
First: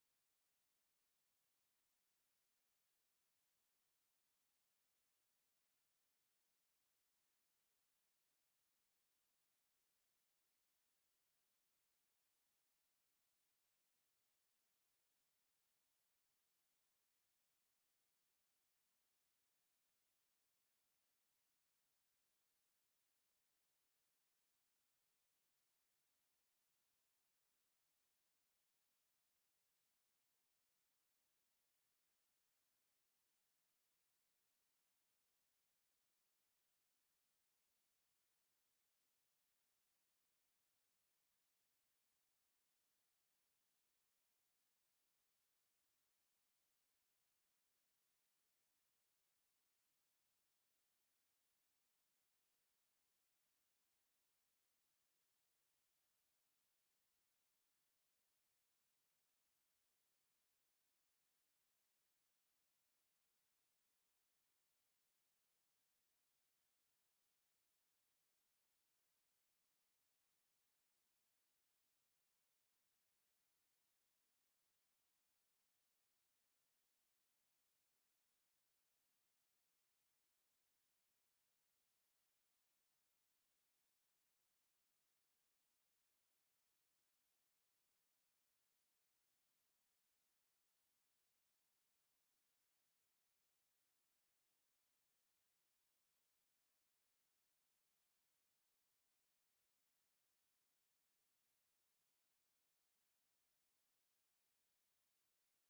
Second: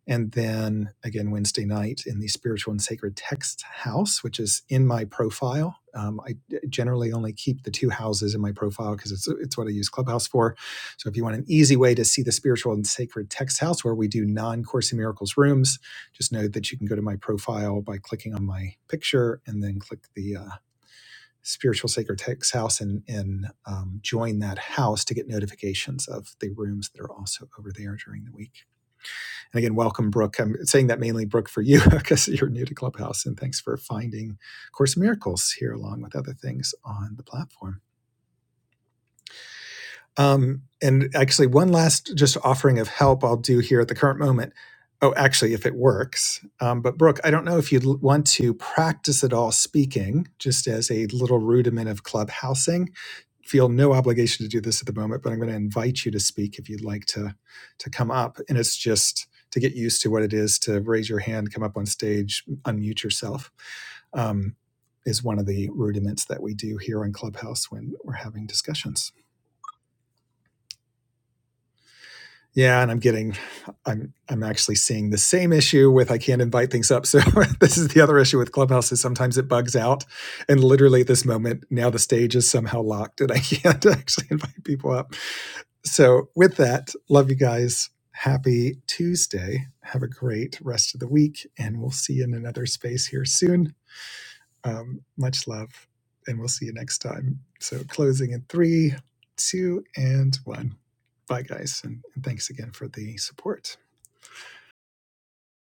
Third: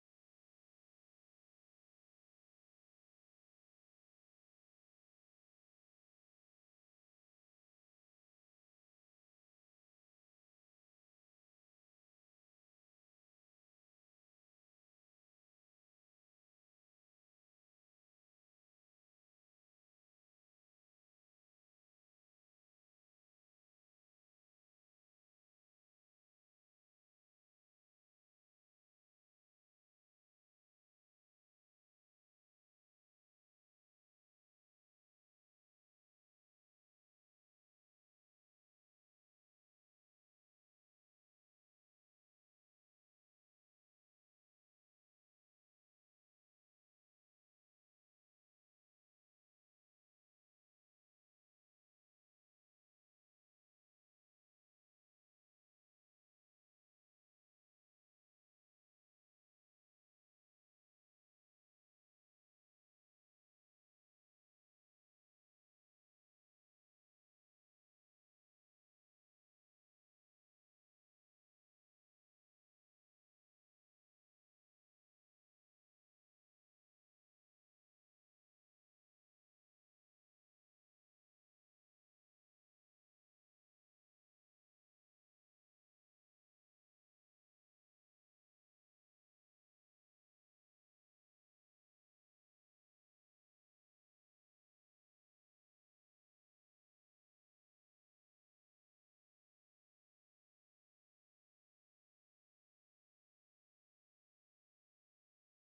S2: and then again Wednesday night in the Spiritual and Sacred Text House, which is in my profile. Um, I generally only keep the two houses in my profile because it's it's what I use Clubhouse for. So if you want an easy way to see the Spiritual and Sacred Text House, where we do non Course in Miracles rooms, just know that you can go to my profile by clicking on my picture and then click the. Uh, Spiritual Sacred Text House and, and um, join that house to get notifications of the rooms that are also over there during the week. And again, welcome, Brooke. I'm saying that mainly, Brooke, for you because you're new to Clubhouse, and thanks for finding Course in Miracles here along with other things on the platform. Um, and actually, one last just offering of help I'll do here at the current moment. Oh, actually, if it works. Um, but Brooke, I don't know if you'd want to practice at all speaking, just as a little rudiment of clubhousing feel no obligation to do this at the moment, but I'm going to invite you to speak if you'd like to to come up. And it's just to get used to what it is to raise your hand, come up on stage, unmute yourself. Um, is one of the rudiments that we do here on Clubhouse when we're having discussions. Yeah, and I'm getting, I'm I'm actually seeing the same issue with I can't invite things up. So this is the other issue with Clubhouse is sometimes it bugs out, and literally at this moment now the stage is somehow locked and I can't actually invite people up. So, with that, love you guys. Happy Tuesday. Have a great rest of the week, and we'll see you in another space here soon. Um, much love, and we'll see you next time. So, closing in three, two, and one. Bye, guys, and, and thanks again for the support.